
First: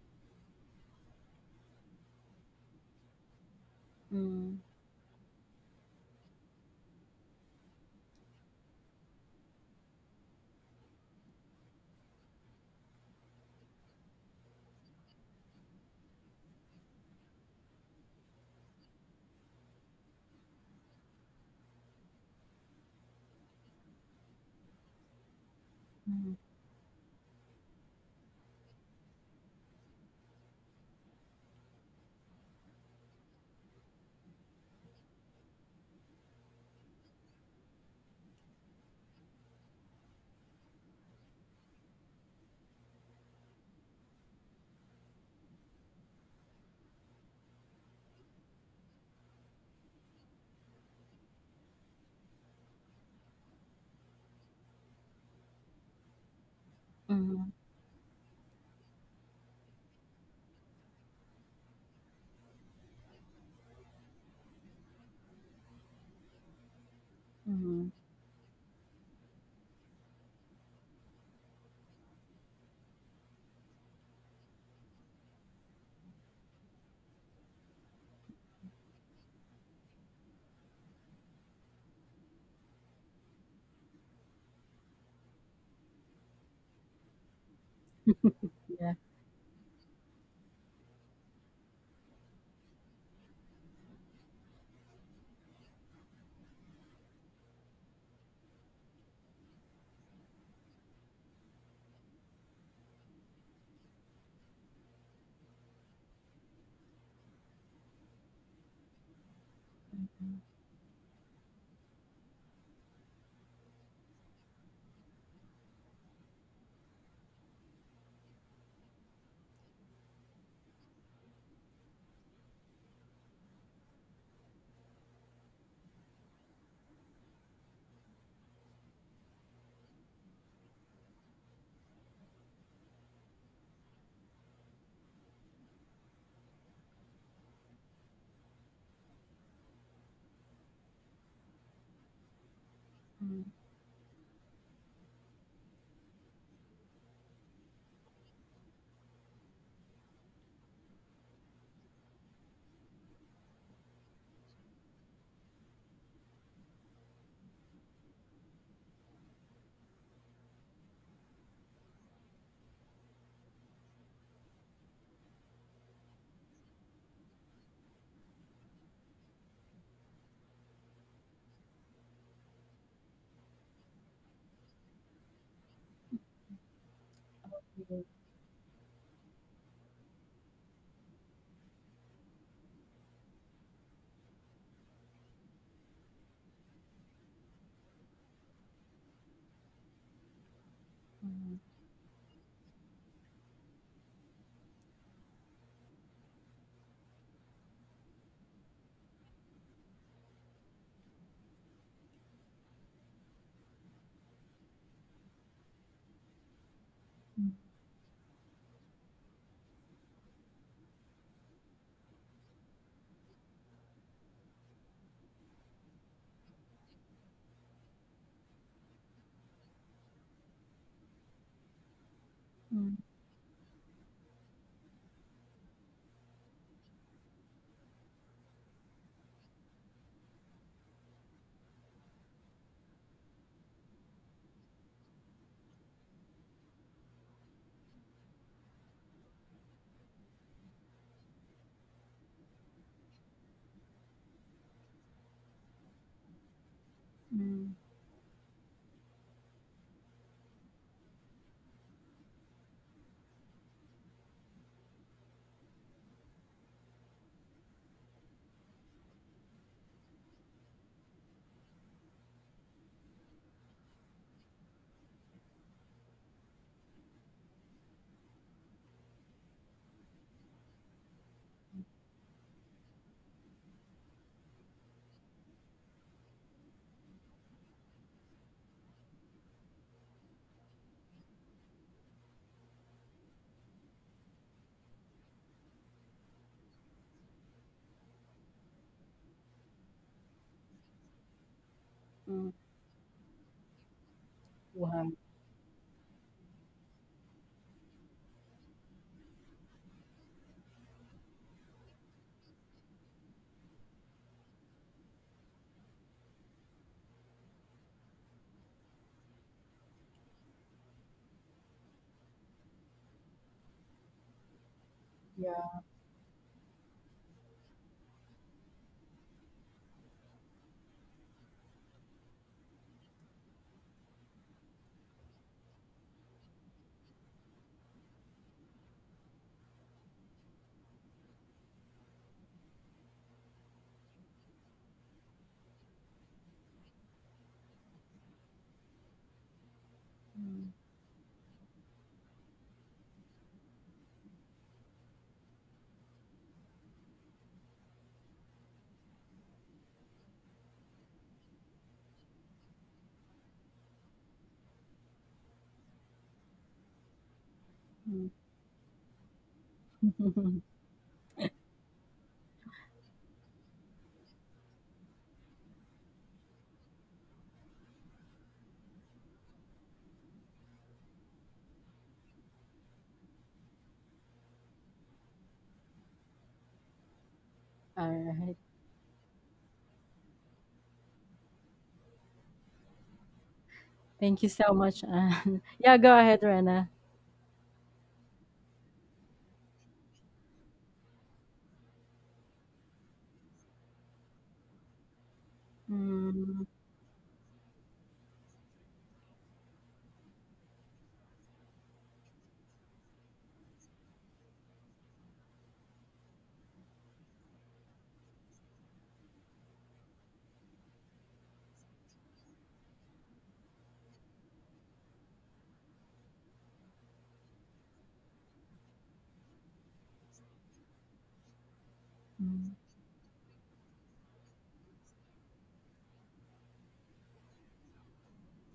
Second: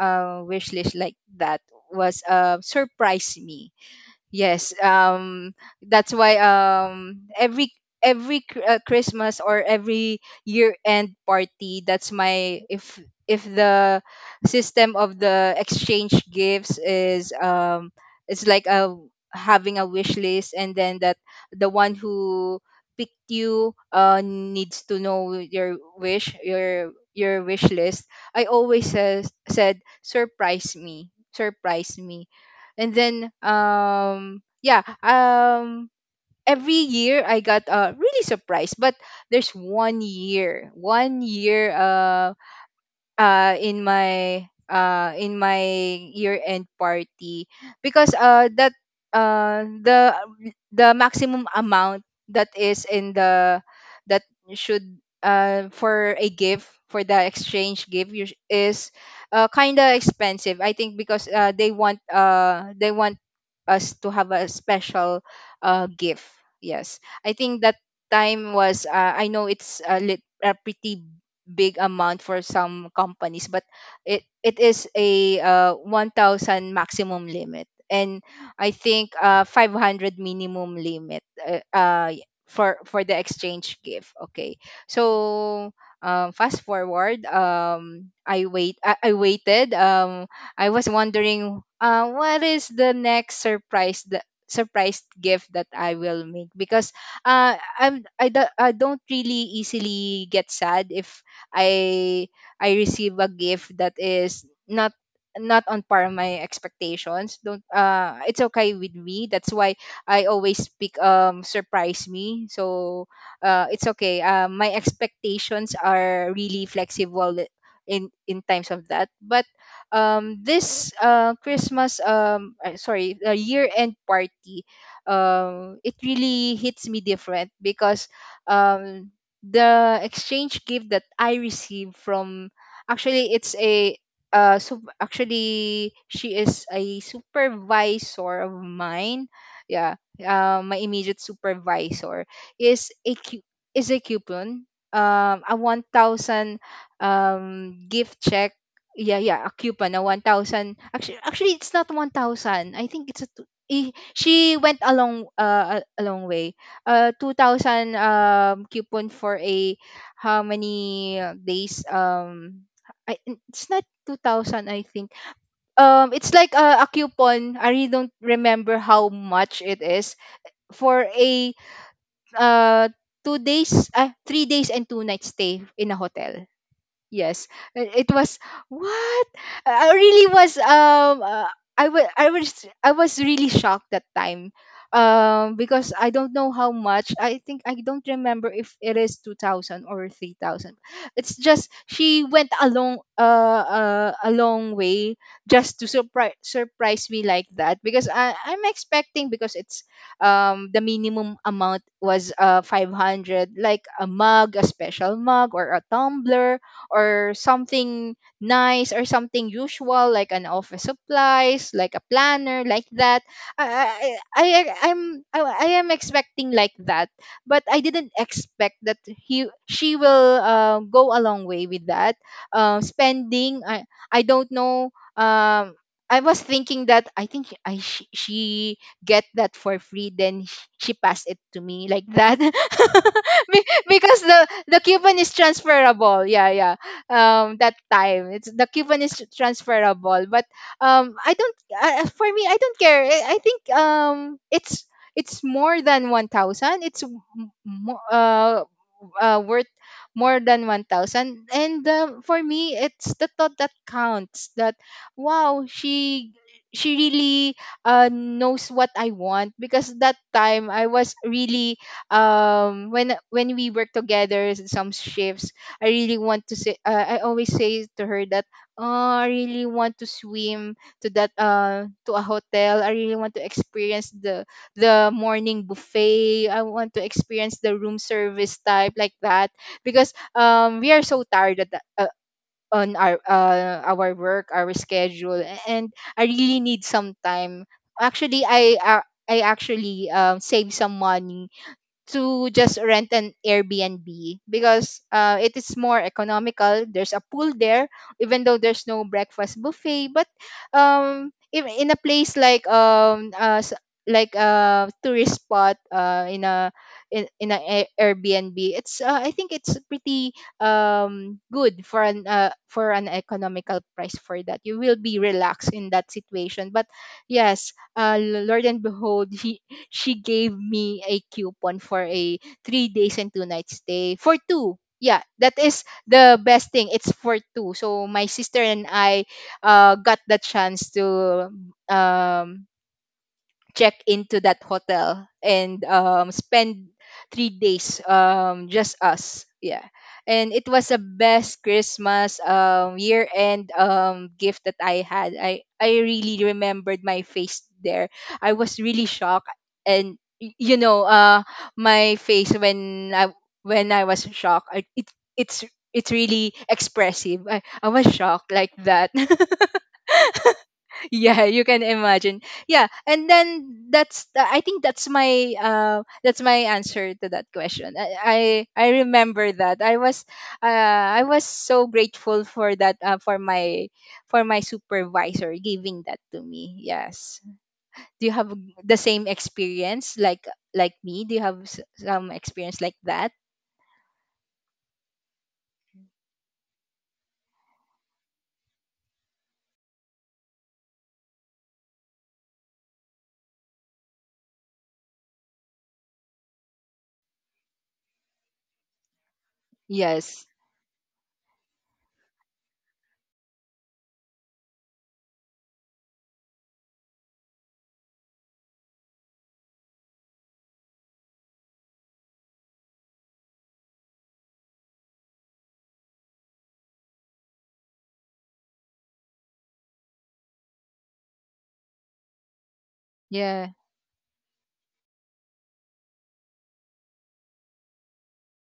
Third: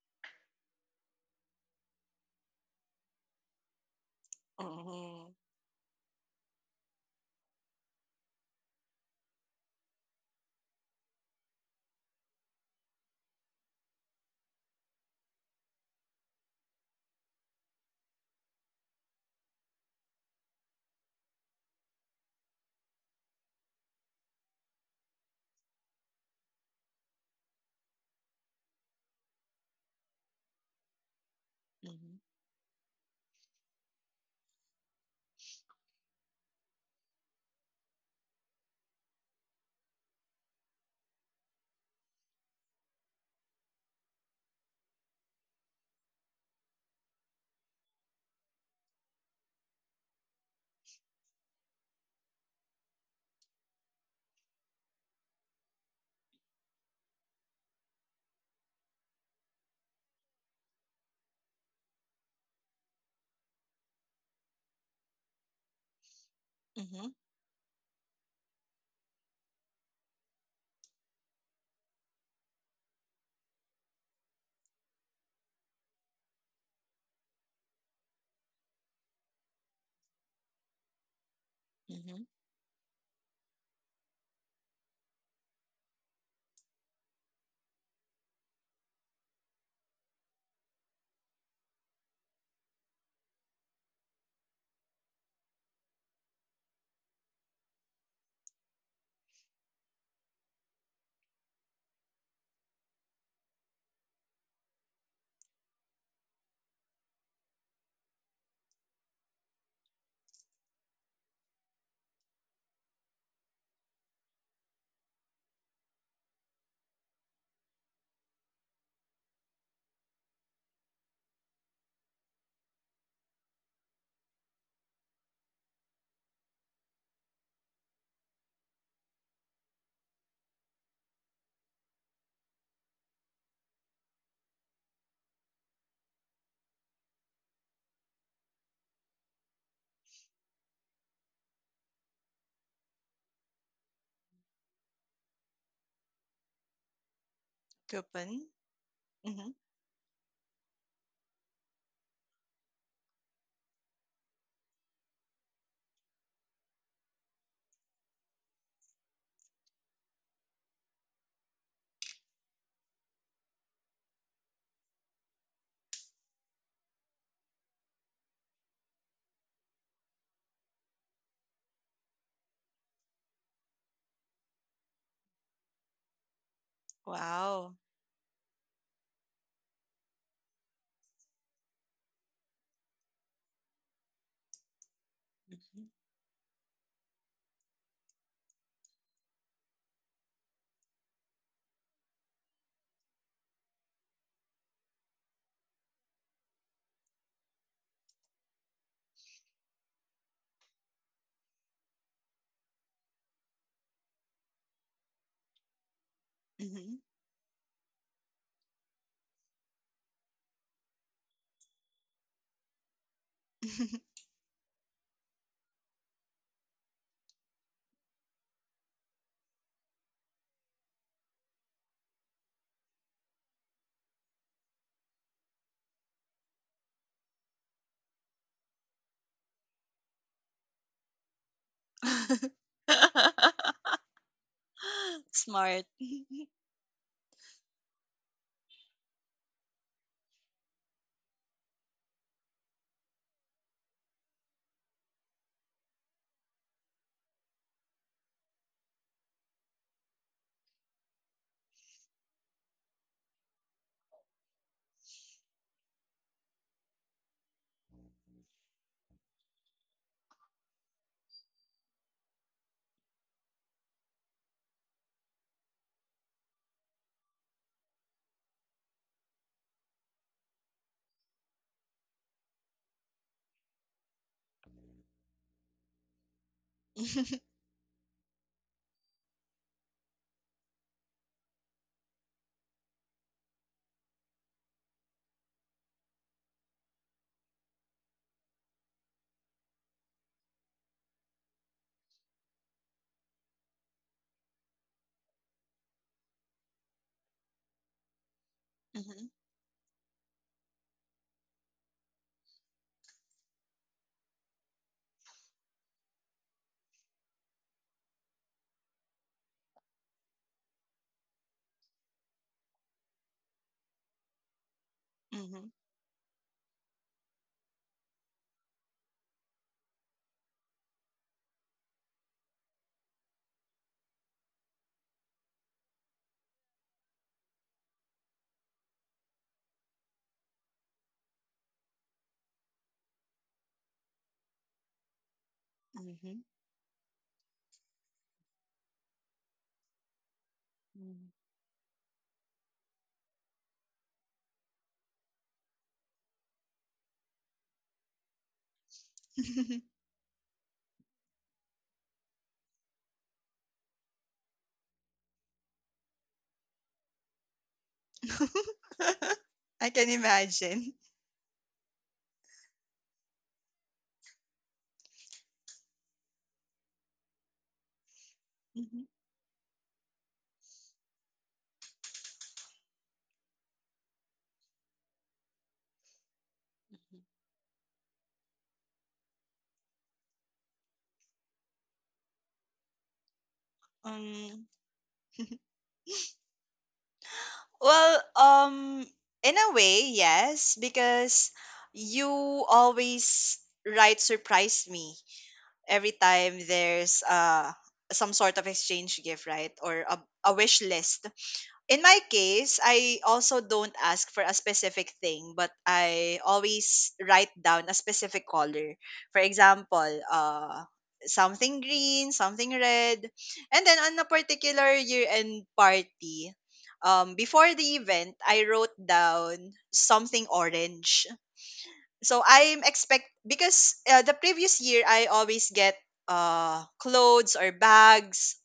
a wish list like that, was uh surprise me. mm, Yes, Oh. um, that's why, um, every every cr- uh, Christmas or every year end party, that's my, if if the system of the exchange gifts is, um, it's like a having a wish list, and then that the one who picked you uh, needs to know your wish, mm, your your wish list. I always says said, "surprise me, surprise Mhm. me." And then, um yeah, um every year I got uh really surprised, but there's one year, one year uh uh in my, uh in my year end party, because uh that uh the the maximum amount that is in the, that should uh for a gift for the mm, exchange gift us- is uh kind of expensive, I think, because uh they want, uh they want us to have a special uh gift. Yes, Mhm. I think that mm. time was, uh, I know it's a lit, a pretty big amount for some companies, but it it is a, uh, one thousand maximum limit, and I think, uh, five hundred minimum limit, uh, uh, Mhm. for for the exchange gift. Okay, so um, fast forward, um i wait Yeah. i, I waited, um I was wondering, uh, what is the next surprise, the surprise gift that I will make, because uh, I'm I, do, I don't really easily get sad if I I receive a gift that is not not on par my expectations, don't uh it's okay with me, that's why I Mm, always pick, um surprise me. So uh it's okay, uh, my expectations are really flexible in in times of that, but um this uh Christmas, um uh, sorry, uh, year end party, um it really hits me different, because um the exchange gift that I received from, actually it's a uh so actually, she is a supervisor of mine. Yeah, uh, my immediate supervisor, is a mm, cu- mm, is a coupon, um a one thousand um gift check. Coupon. Yeah, yeah. A Mhm. coupon, a one thousand. Actually actually it's not one thousand, I think it's a, t- eh, she went along, uh, a long a- a long way, uh two thousand um coupon for a, how many uh, days? um I, it's not two thousand, I think. Um it's like a, a coupon. I really don't remember how much it is, for a, uh two days, uh, three days and two nights stay in a hotel. Yes, Wow. uh, it was, what, I I really was, Um, uh, I was I was I was really shocked that time, um, Mhm. because I don't know how much. I think I don't remember if it is two thousand or three thousand. It's just, she went a long, uh, uh a long way, just to surprise surprise me like that, because I I'm expecting, because it's, um the minimum amount was uh five hundred, like a mug, a special mug, or a tumbler, Mhm. or mm, something nice, or something usual, like an office supplies, like a planner, like that. i i, I i'm I, I am expecting like that, but I didn't expect that he she will, uh, go a long way with that, uh, mm, spending. i I don't know. um I was thinking that, I think I she, she get that for free, then sh- she passed it to me like that. Be- because the the coupon is Smart. transferable. Yeah, yeah. Um that time, it's the coupon is transferable, but um I don't uh, for me, I don't care. i, I think, um it's it's more than one thousand. It's m- mm, mo- uh, uh worth more than one thousand, and um, for me, it's the thought that counts. That, wow, she she really uh, knows what I want, because that time I was really, um when when we worked together some shifts, I really want to say, uh, I always say to her that, oh, I really want to swim, to that uh to a hotel. I really want to experience the the morning buffet. I want to experience the room service type, like that, because um we are so tired at the, uh, on our, uh, our work, our schedule, and I really need some time. Actually I uh, I actually um save some money to mm. just rent an Airbnb, because Wow. uh, it is more economical. There's a pool there, even though there's no Mhm, breakfast buffet. But um, if in a place like, um uh, s- like a tourist spot, uh in a, in, in a Ai- Airbnb, it's, uh, I think it's pretty um good for an, uh, for an economical price for that. You will be relaxed mhm, Yeah. in that situation. But yes, uh, Lord and behold, she gave me a coupon for a three days and two nights stay for two. Yeah, that is the best thing. It's for two. So my sister and I, uh, got the chance to, um, check into that hotel and, um, mhm, spend three days, um, just us. Yeah. And it Mm, was the mhm, best Christmas, um, year end, um, gift that I had. I, I really remembered my face there. I was really shocked. And y- you know, uh, my face when i when I was shocked, I, it, it's it's really expressive. I, I was shocked like that. I can mm. imagine. yeah, you can imagine. Yeah, and then that's, I think that's my, uh that's my answer to that question. i i, I Mhm. remember that I was, uh I was so grateful for that, uh, for my for my supervisor giving that to me. Yes. Do you have Alright. the same experience, like like me? Do you have s- some experience like that? Thank you so Um, much, Anne. Yeah, go ahead, Rena. well, um, in a way, yes, because you always right surprise me every Mm, time there's uh some sort of exchange gift, right, or a, Yes. a wish list. In my case, I also don't ask for a specific thing, but I always write down a specific color. For example, uh, something green, something red. And then on a particular year end party, um, before the event, I wrote down something orange. So mm, I'm expect Yeah, because uh, the previous year I always get uh clothes or bags.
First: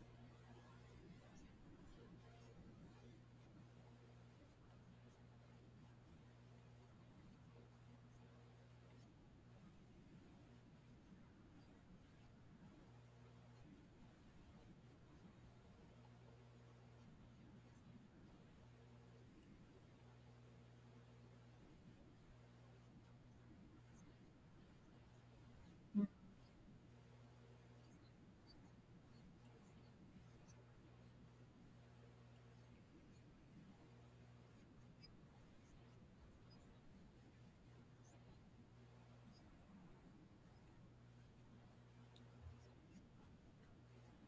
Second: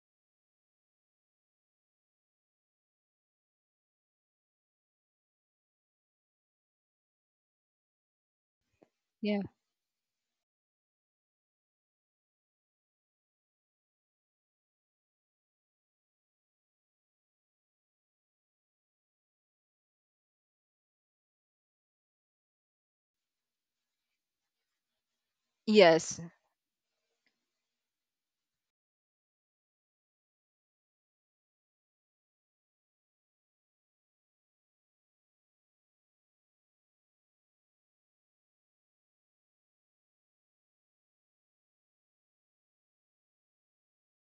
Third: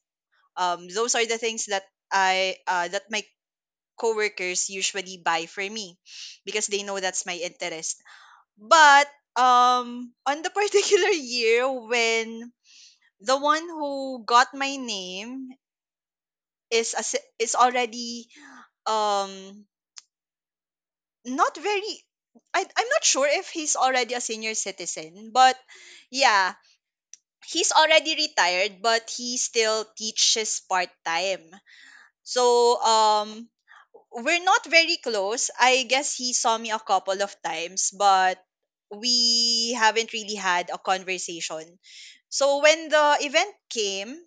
Um, those are the things that I uh, that my coworkers usually buy for me because they know that's my interest. But yeah. um on the particular year when the one who got my name is a, si, is already um not very, I, I'm not sure if he's already a senior citizen, but mm, Yes. yeah, he's already retired, but he still teaches part time. So um we're not very close. I guess he saw me a couple of times, but we haven't really had a conversation. So when the event came,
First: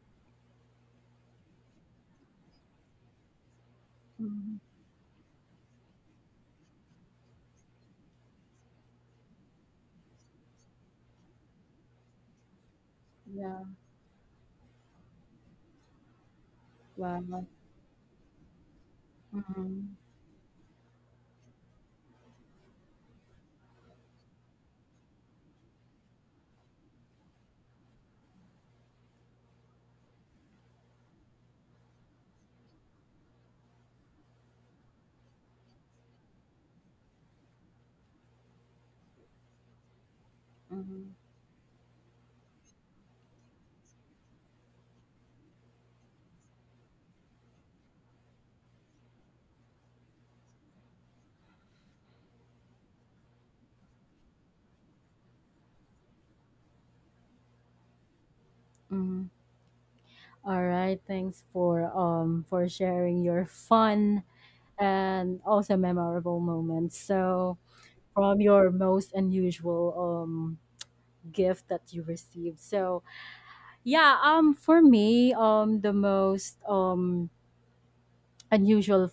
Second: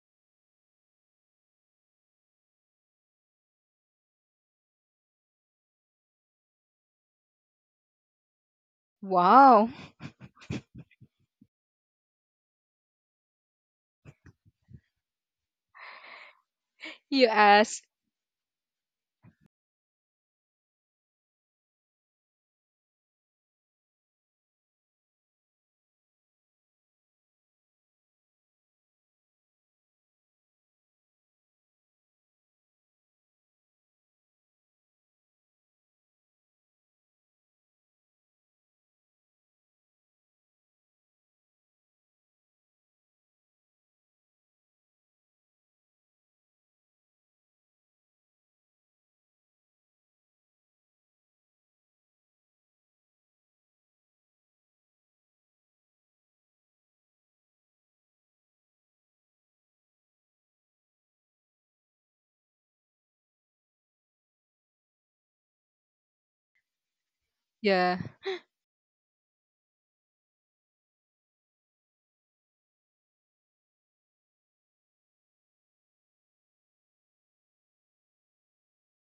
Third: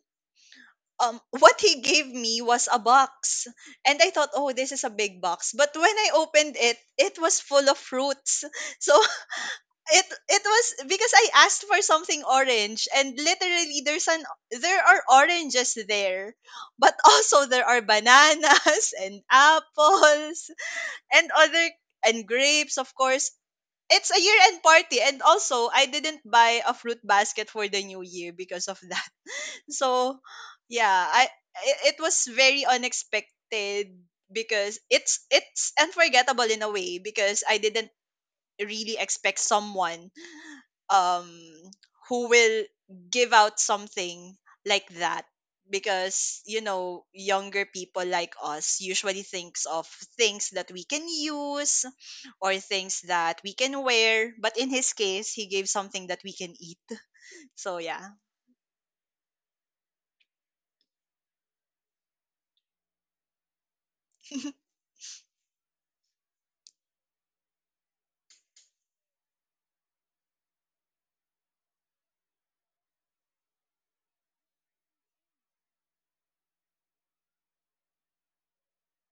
um, what he gave me was a box. And I thought, oh, mm. this is a big box. But when I opened it, it was full of fruits. So Wow. it it was because I asked for something orange, and Yeah. literally there's an there are oranges there. But you Wow. also there are ask. bananas and Mhm, apples and other and grapes, of course. It's a year-end party, and also I didn't buy a fruit basket for the new year because of that. So, yeah, I i- it was very unexpected because it's it's unforgettable in a way because I didn't really expect someone mhm, um who will give out something like that, because you know younger people like us usually thinks of things that we can use or things that we can wear. But in his case, he gave something that we can eat. So yeah. mhm. All right. Thanks for um for sharing your fun and also memorable moments. So Yeah, from your most unusual um gift that you received. So yeah, um for me, um the most um unusual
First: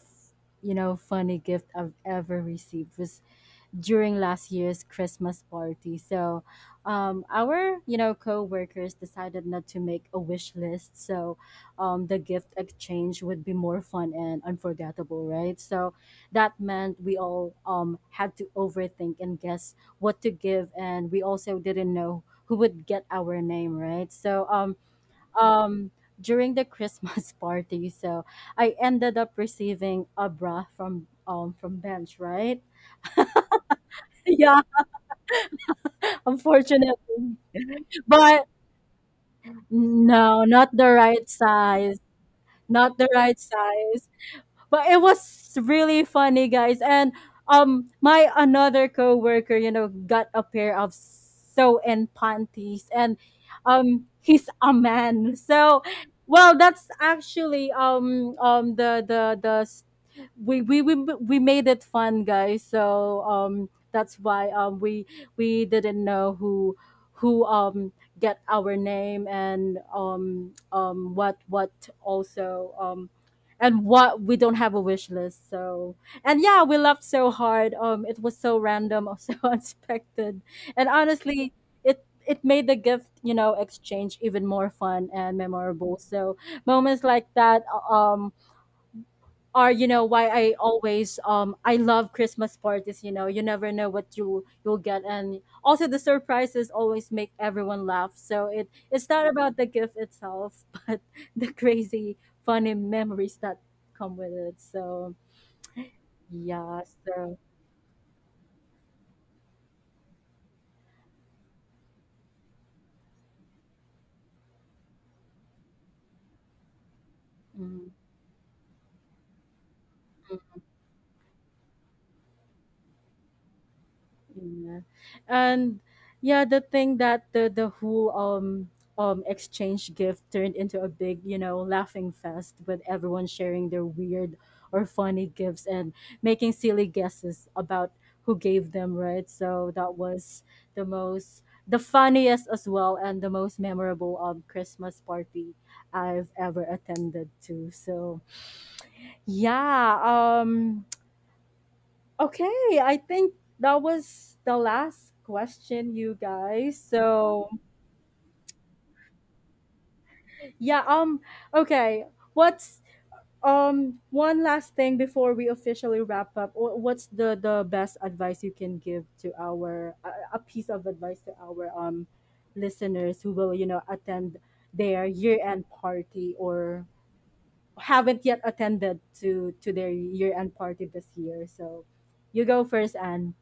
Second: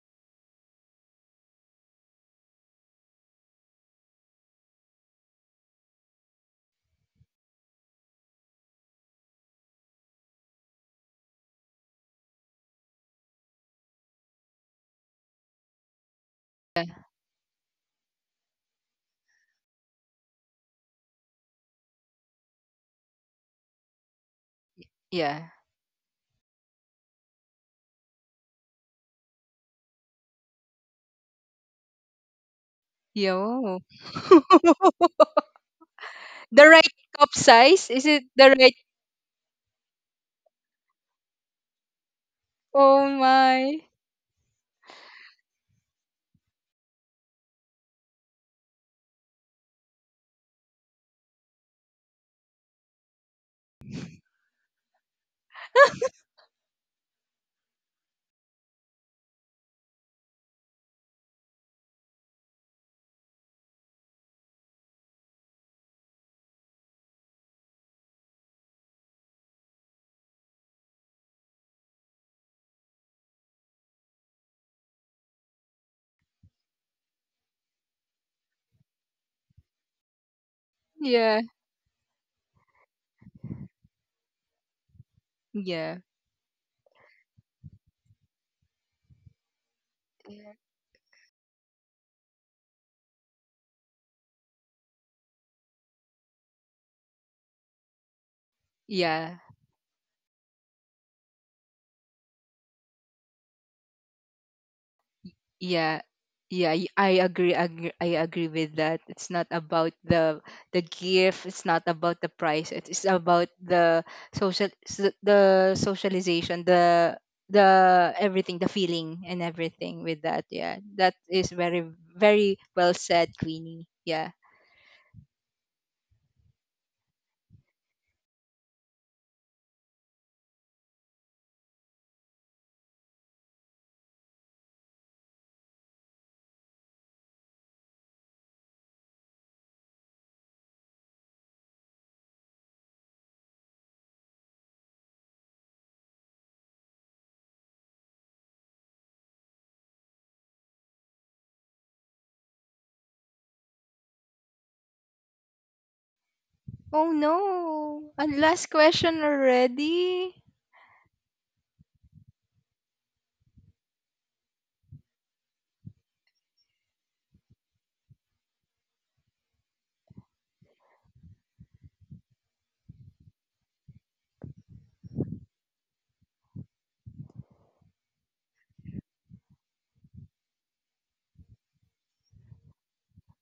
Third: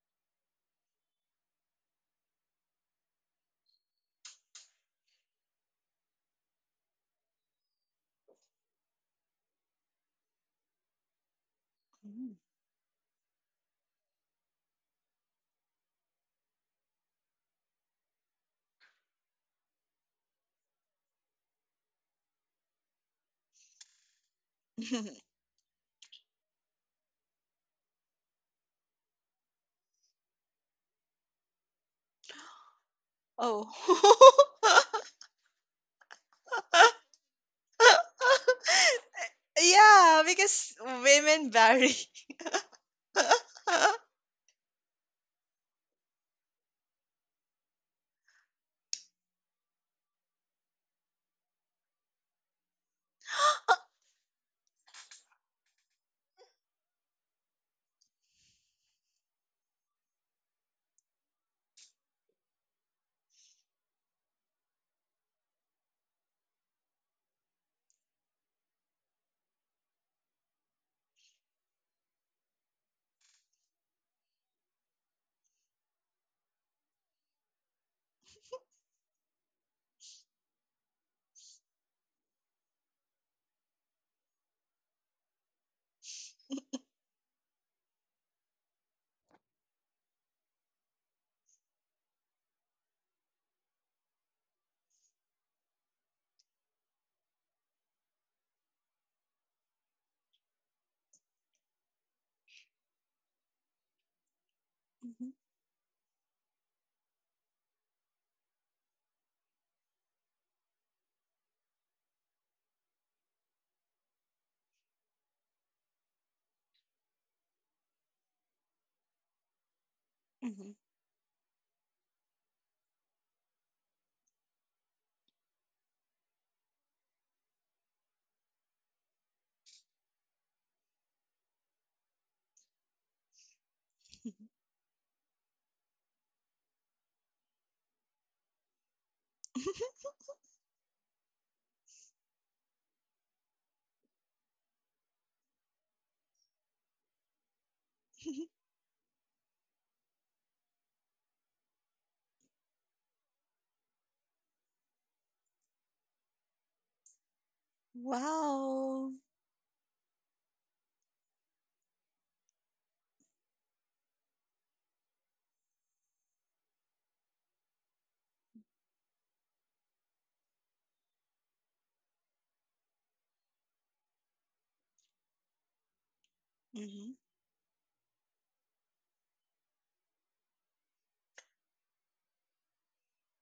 you know funny gift I've ever received was during last year's Christmas party. So, um, our you know co-workers decided not to make a wish list, so um, the Mm. gift exchange would be more fun and unforgettable, right? So that meant we all um, had to overthink and guess what to give, and we also didn't know who would get our name, right? So um, yeah. um, during the Christmas party, so I ended up receiving a bra from um, from Bench, right? Yo. Oh. Yeah. the right Unfortunately. cup size? Is it But the right? Yeah, no, not because the right women vary. size. Not the Oh right my. size, but it was really funny, guys. And um, my another coworker, you know, got a pair of so and panties, and um, he's a man. So, well, that's actually um um the the the s- we we we we made it fun, guys. So um that's why um we we didn't know who who um get our name, and um um what what also um, and what we don't have a wish list. So and yeah, we laughed so hard. Um it was so random, so unexpected, and Yeah. honestly, it it made the gift, you know, exchange even more fun and memorable. Yeah. So moments like that, uh, um are you know why I always um I love Christmas parties. You know, you never know what you you'll get, and also the surprises always make everyone laugh. So it it's not Yeah. about the gift itself, but the crazy funny memories that come with it. So Mhm, Yeah. Yeah, yeah, y- I so. agree, agree. I agree with that. It's not about the the gift. It's not about the price. It's about the, social, s- the socialization, the Mm, the everything, the feeling, and everything with that. mhm, Yeah, that is very, very well said, Queenie. Yeah. yeah. And yeah, the thing that the the whole um um exchange gift turned into a big, you know, laughing fest with everyone sharing their weird or funny gifts and making silly guesses about who gave them, right? So that was the most the funniest as well and the most memorable um Christmas party I've ever attended to. So yeah, um, okay, I think that was the last question, you guys. Oh So, no! And last wow. question already? yeah, um, okay, what's um one last thing before we officially wrap up? Wh- What's the the best advice you can give to our a, a piece of advice to our um listeners who will, you know, attend their year-end party or Mhm. haven't yet attended to to their year-end party this year. So, you go first, Anne.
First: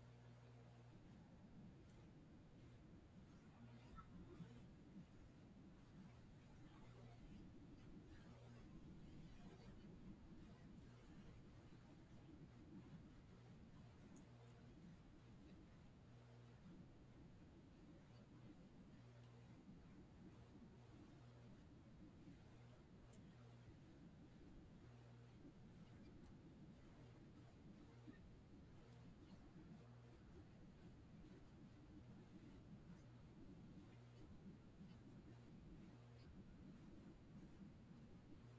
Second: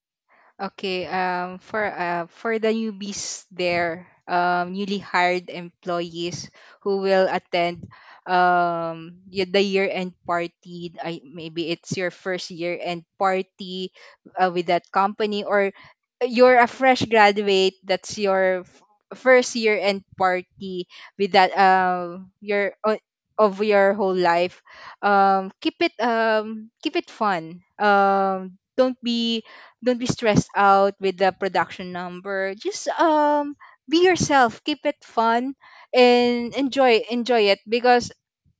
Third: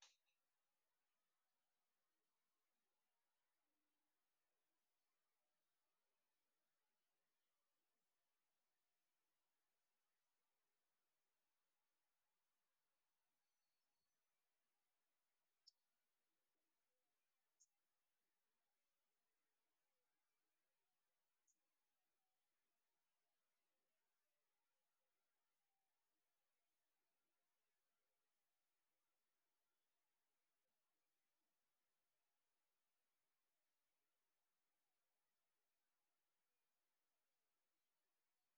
Okay, um, for uh, for the newbies there, um, newly hired employees who will attend, um y- the year end party. I, maybe it's your first year end party, uh, with that company, or you're a fresh graduate. That's your f- first year end party with that, um your o- of your whole life. Um, keep it um keep it fun. Um, don't be don't be stressed out with the production number, just um be yourself, keep it fun, and enjoy enjoy it, because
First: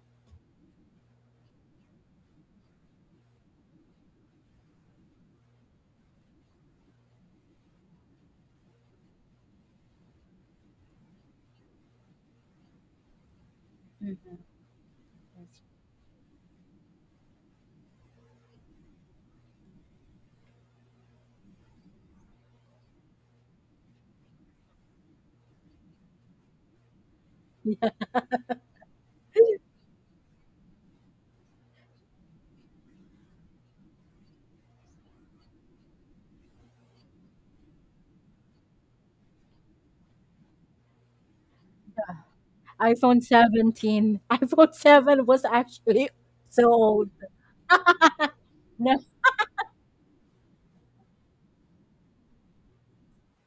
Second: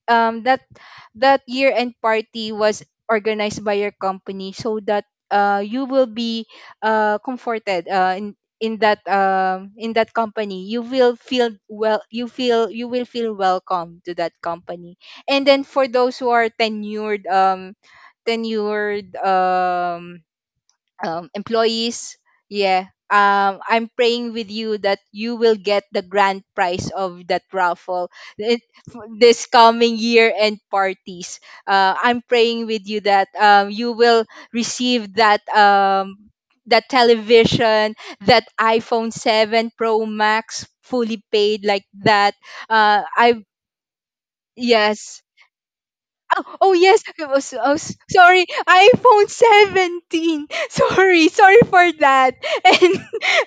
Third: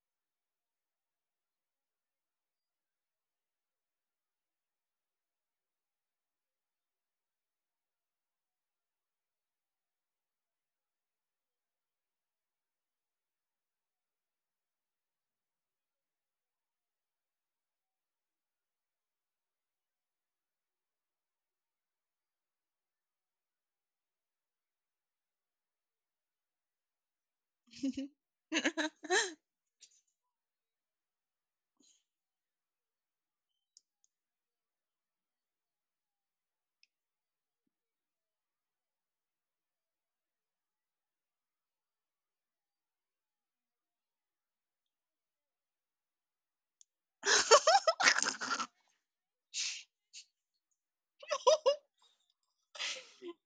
um that that year end party was organized by your company so that uh you will be, uh comforted, uh in in that um in that company, you will feel well, you feel you will feel welcome to that company. And then, for those who are tenured, um tenured um um, employees. Yeah. Um, I'm praying with you that you will get the grand prize of that Mhm. raffle, it, f- this coming year and parties. Uh, I'm praying with you that, um, you will receive that, um, that television, that iPhone seven Pro Max, fully paid, like that. Uh, iPhone I seventeen. iPhone Yes. seven was actually Oh, so oh yes, old. I was, I was- sorry, iPhone seventeen. Sorry, sorry for that. And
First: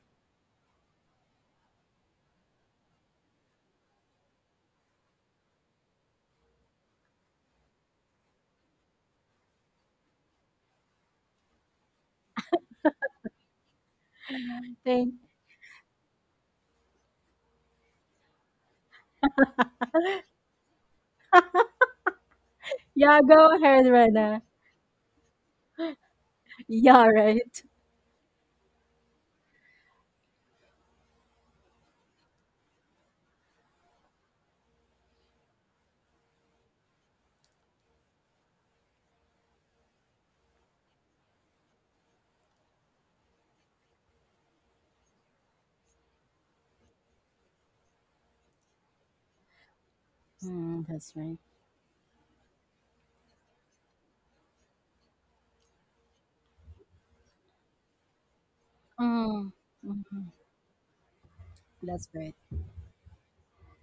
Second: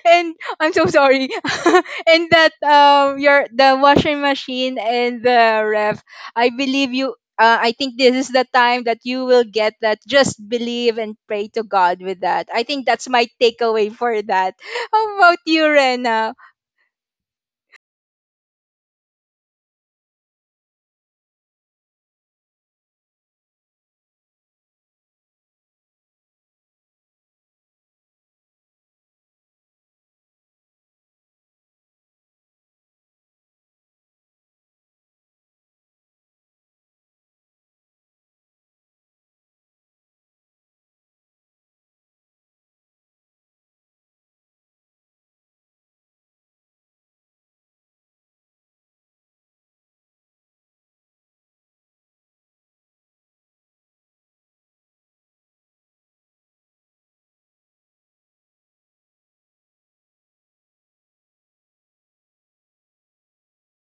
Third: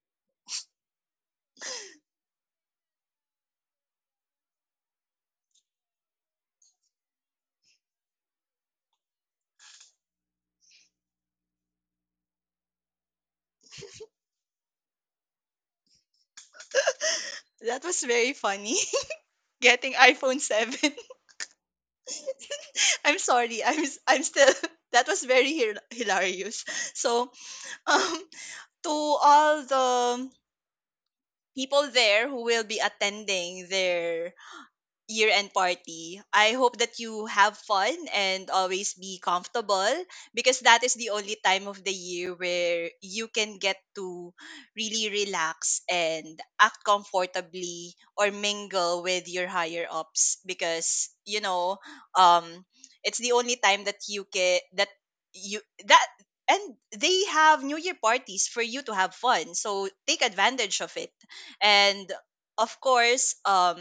and I'm so sorry. and that, um your the washing machine and the ref. I believe you, uh, I think this is the time that you will get that. Just believe and pray to God with that. I think that's my takeaway for that. How Nothing. about you, Rena? That was very funny. Getting iPhone seven. I'm Yeah, go sorry. I'm ahead, s- I'm Rena. still, that was very hil- hilarious. Yeah, So, right. um, to all the people there who will be attending their year end party, I hope that you have fun and always be comfortable, because that is the only time of the year where you can get to really relax and act comfortably or mingle with your higher ups, Mm, because that's right. you know um it's the only time that you can that you that and they have new year parties for you to have Mm, fun, so take mhm. advantage of it. That's And right. of course, um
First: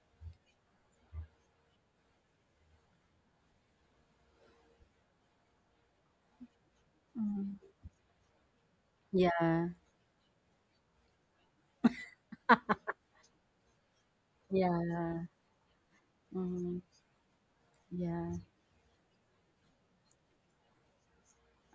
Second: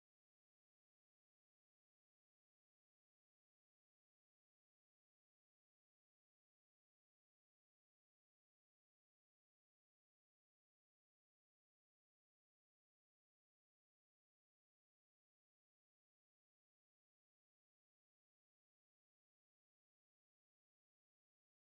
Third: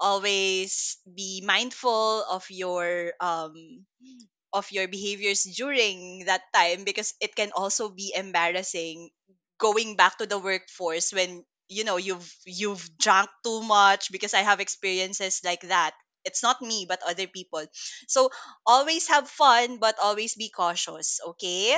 always be mindful of your um of your behaviors during that time, because it can Mm, also be embarrassing yeah, going back to the workforce when you know you've you've drunk too much, because I have yeah, experiences like that. It's not mm, me but other people. So yeah. always have fun, but always be cautious, okay?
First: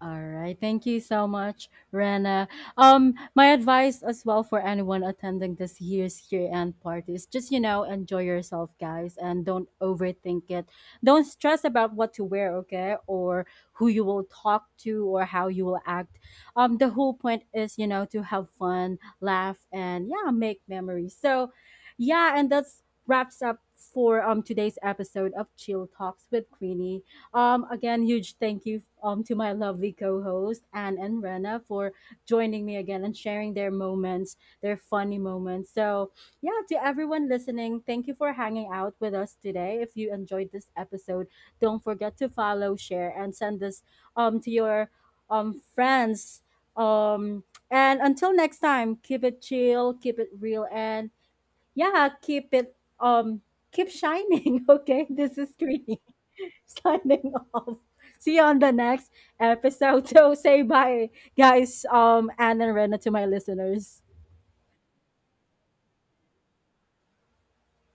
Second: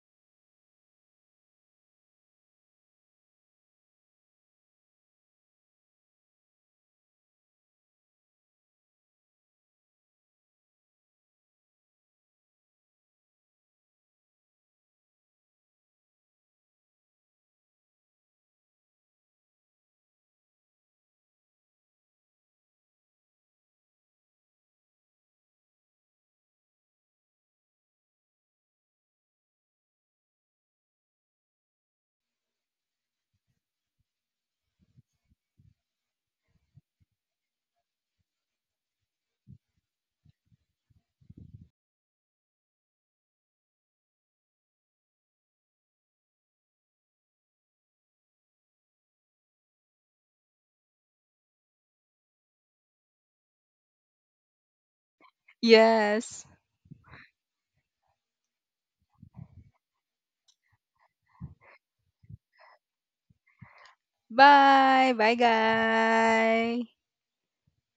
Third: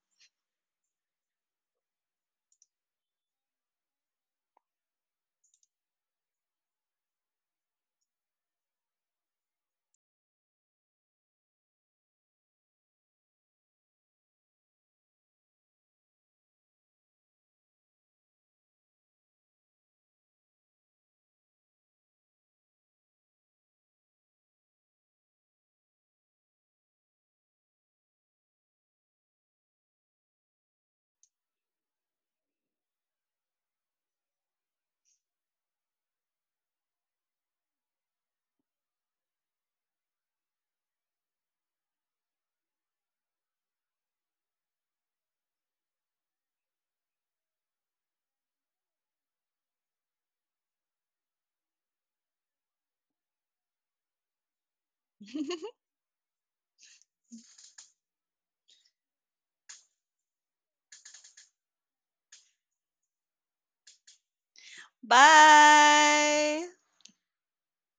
All right. Thank you so much, Rena. Um, my advice as well for anyone attending this year's year-end party is just, you know, enjoy yourself, guys, and don't overthink it. Don't stress about what to wear, okay, or who you will talk to or how you will act. Um, the whole point is, you know, to have fun, laugh, and yeah, make memories. So, yeah, and that's wraps up for um today's episode of Chill Talks with Queenie. Um, again, huge thank you um, to my lovely co-host Anne and Rena for joining me again and sharing their moments, their funny moments. So, yeah, to everyone listening, thank you for hanging out with us today. If you enjoyed this episode, don't forget to follow, share, and send this um to your um friends. Um, and until next time, keep it chill, keep it real, and yeah, keep it um keep shining. Okay, this is Greeny. Yes. Signing off. See you on the next episode. So say bye, guys. Um, Anne and Rena to my listeners. Bye. Bye, Bye. guys.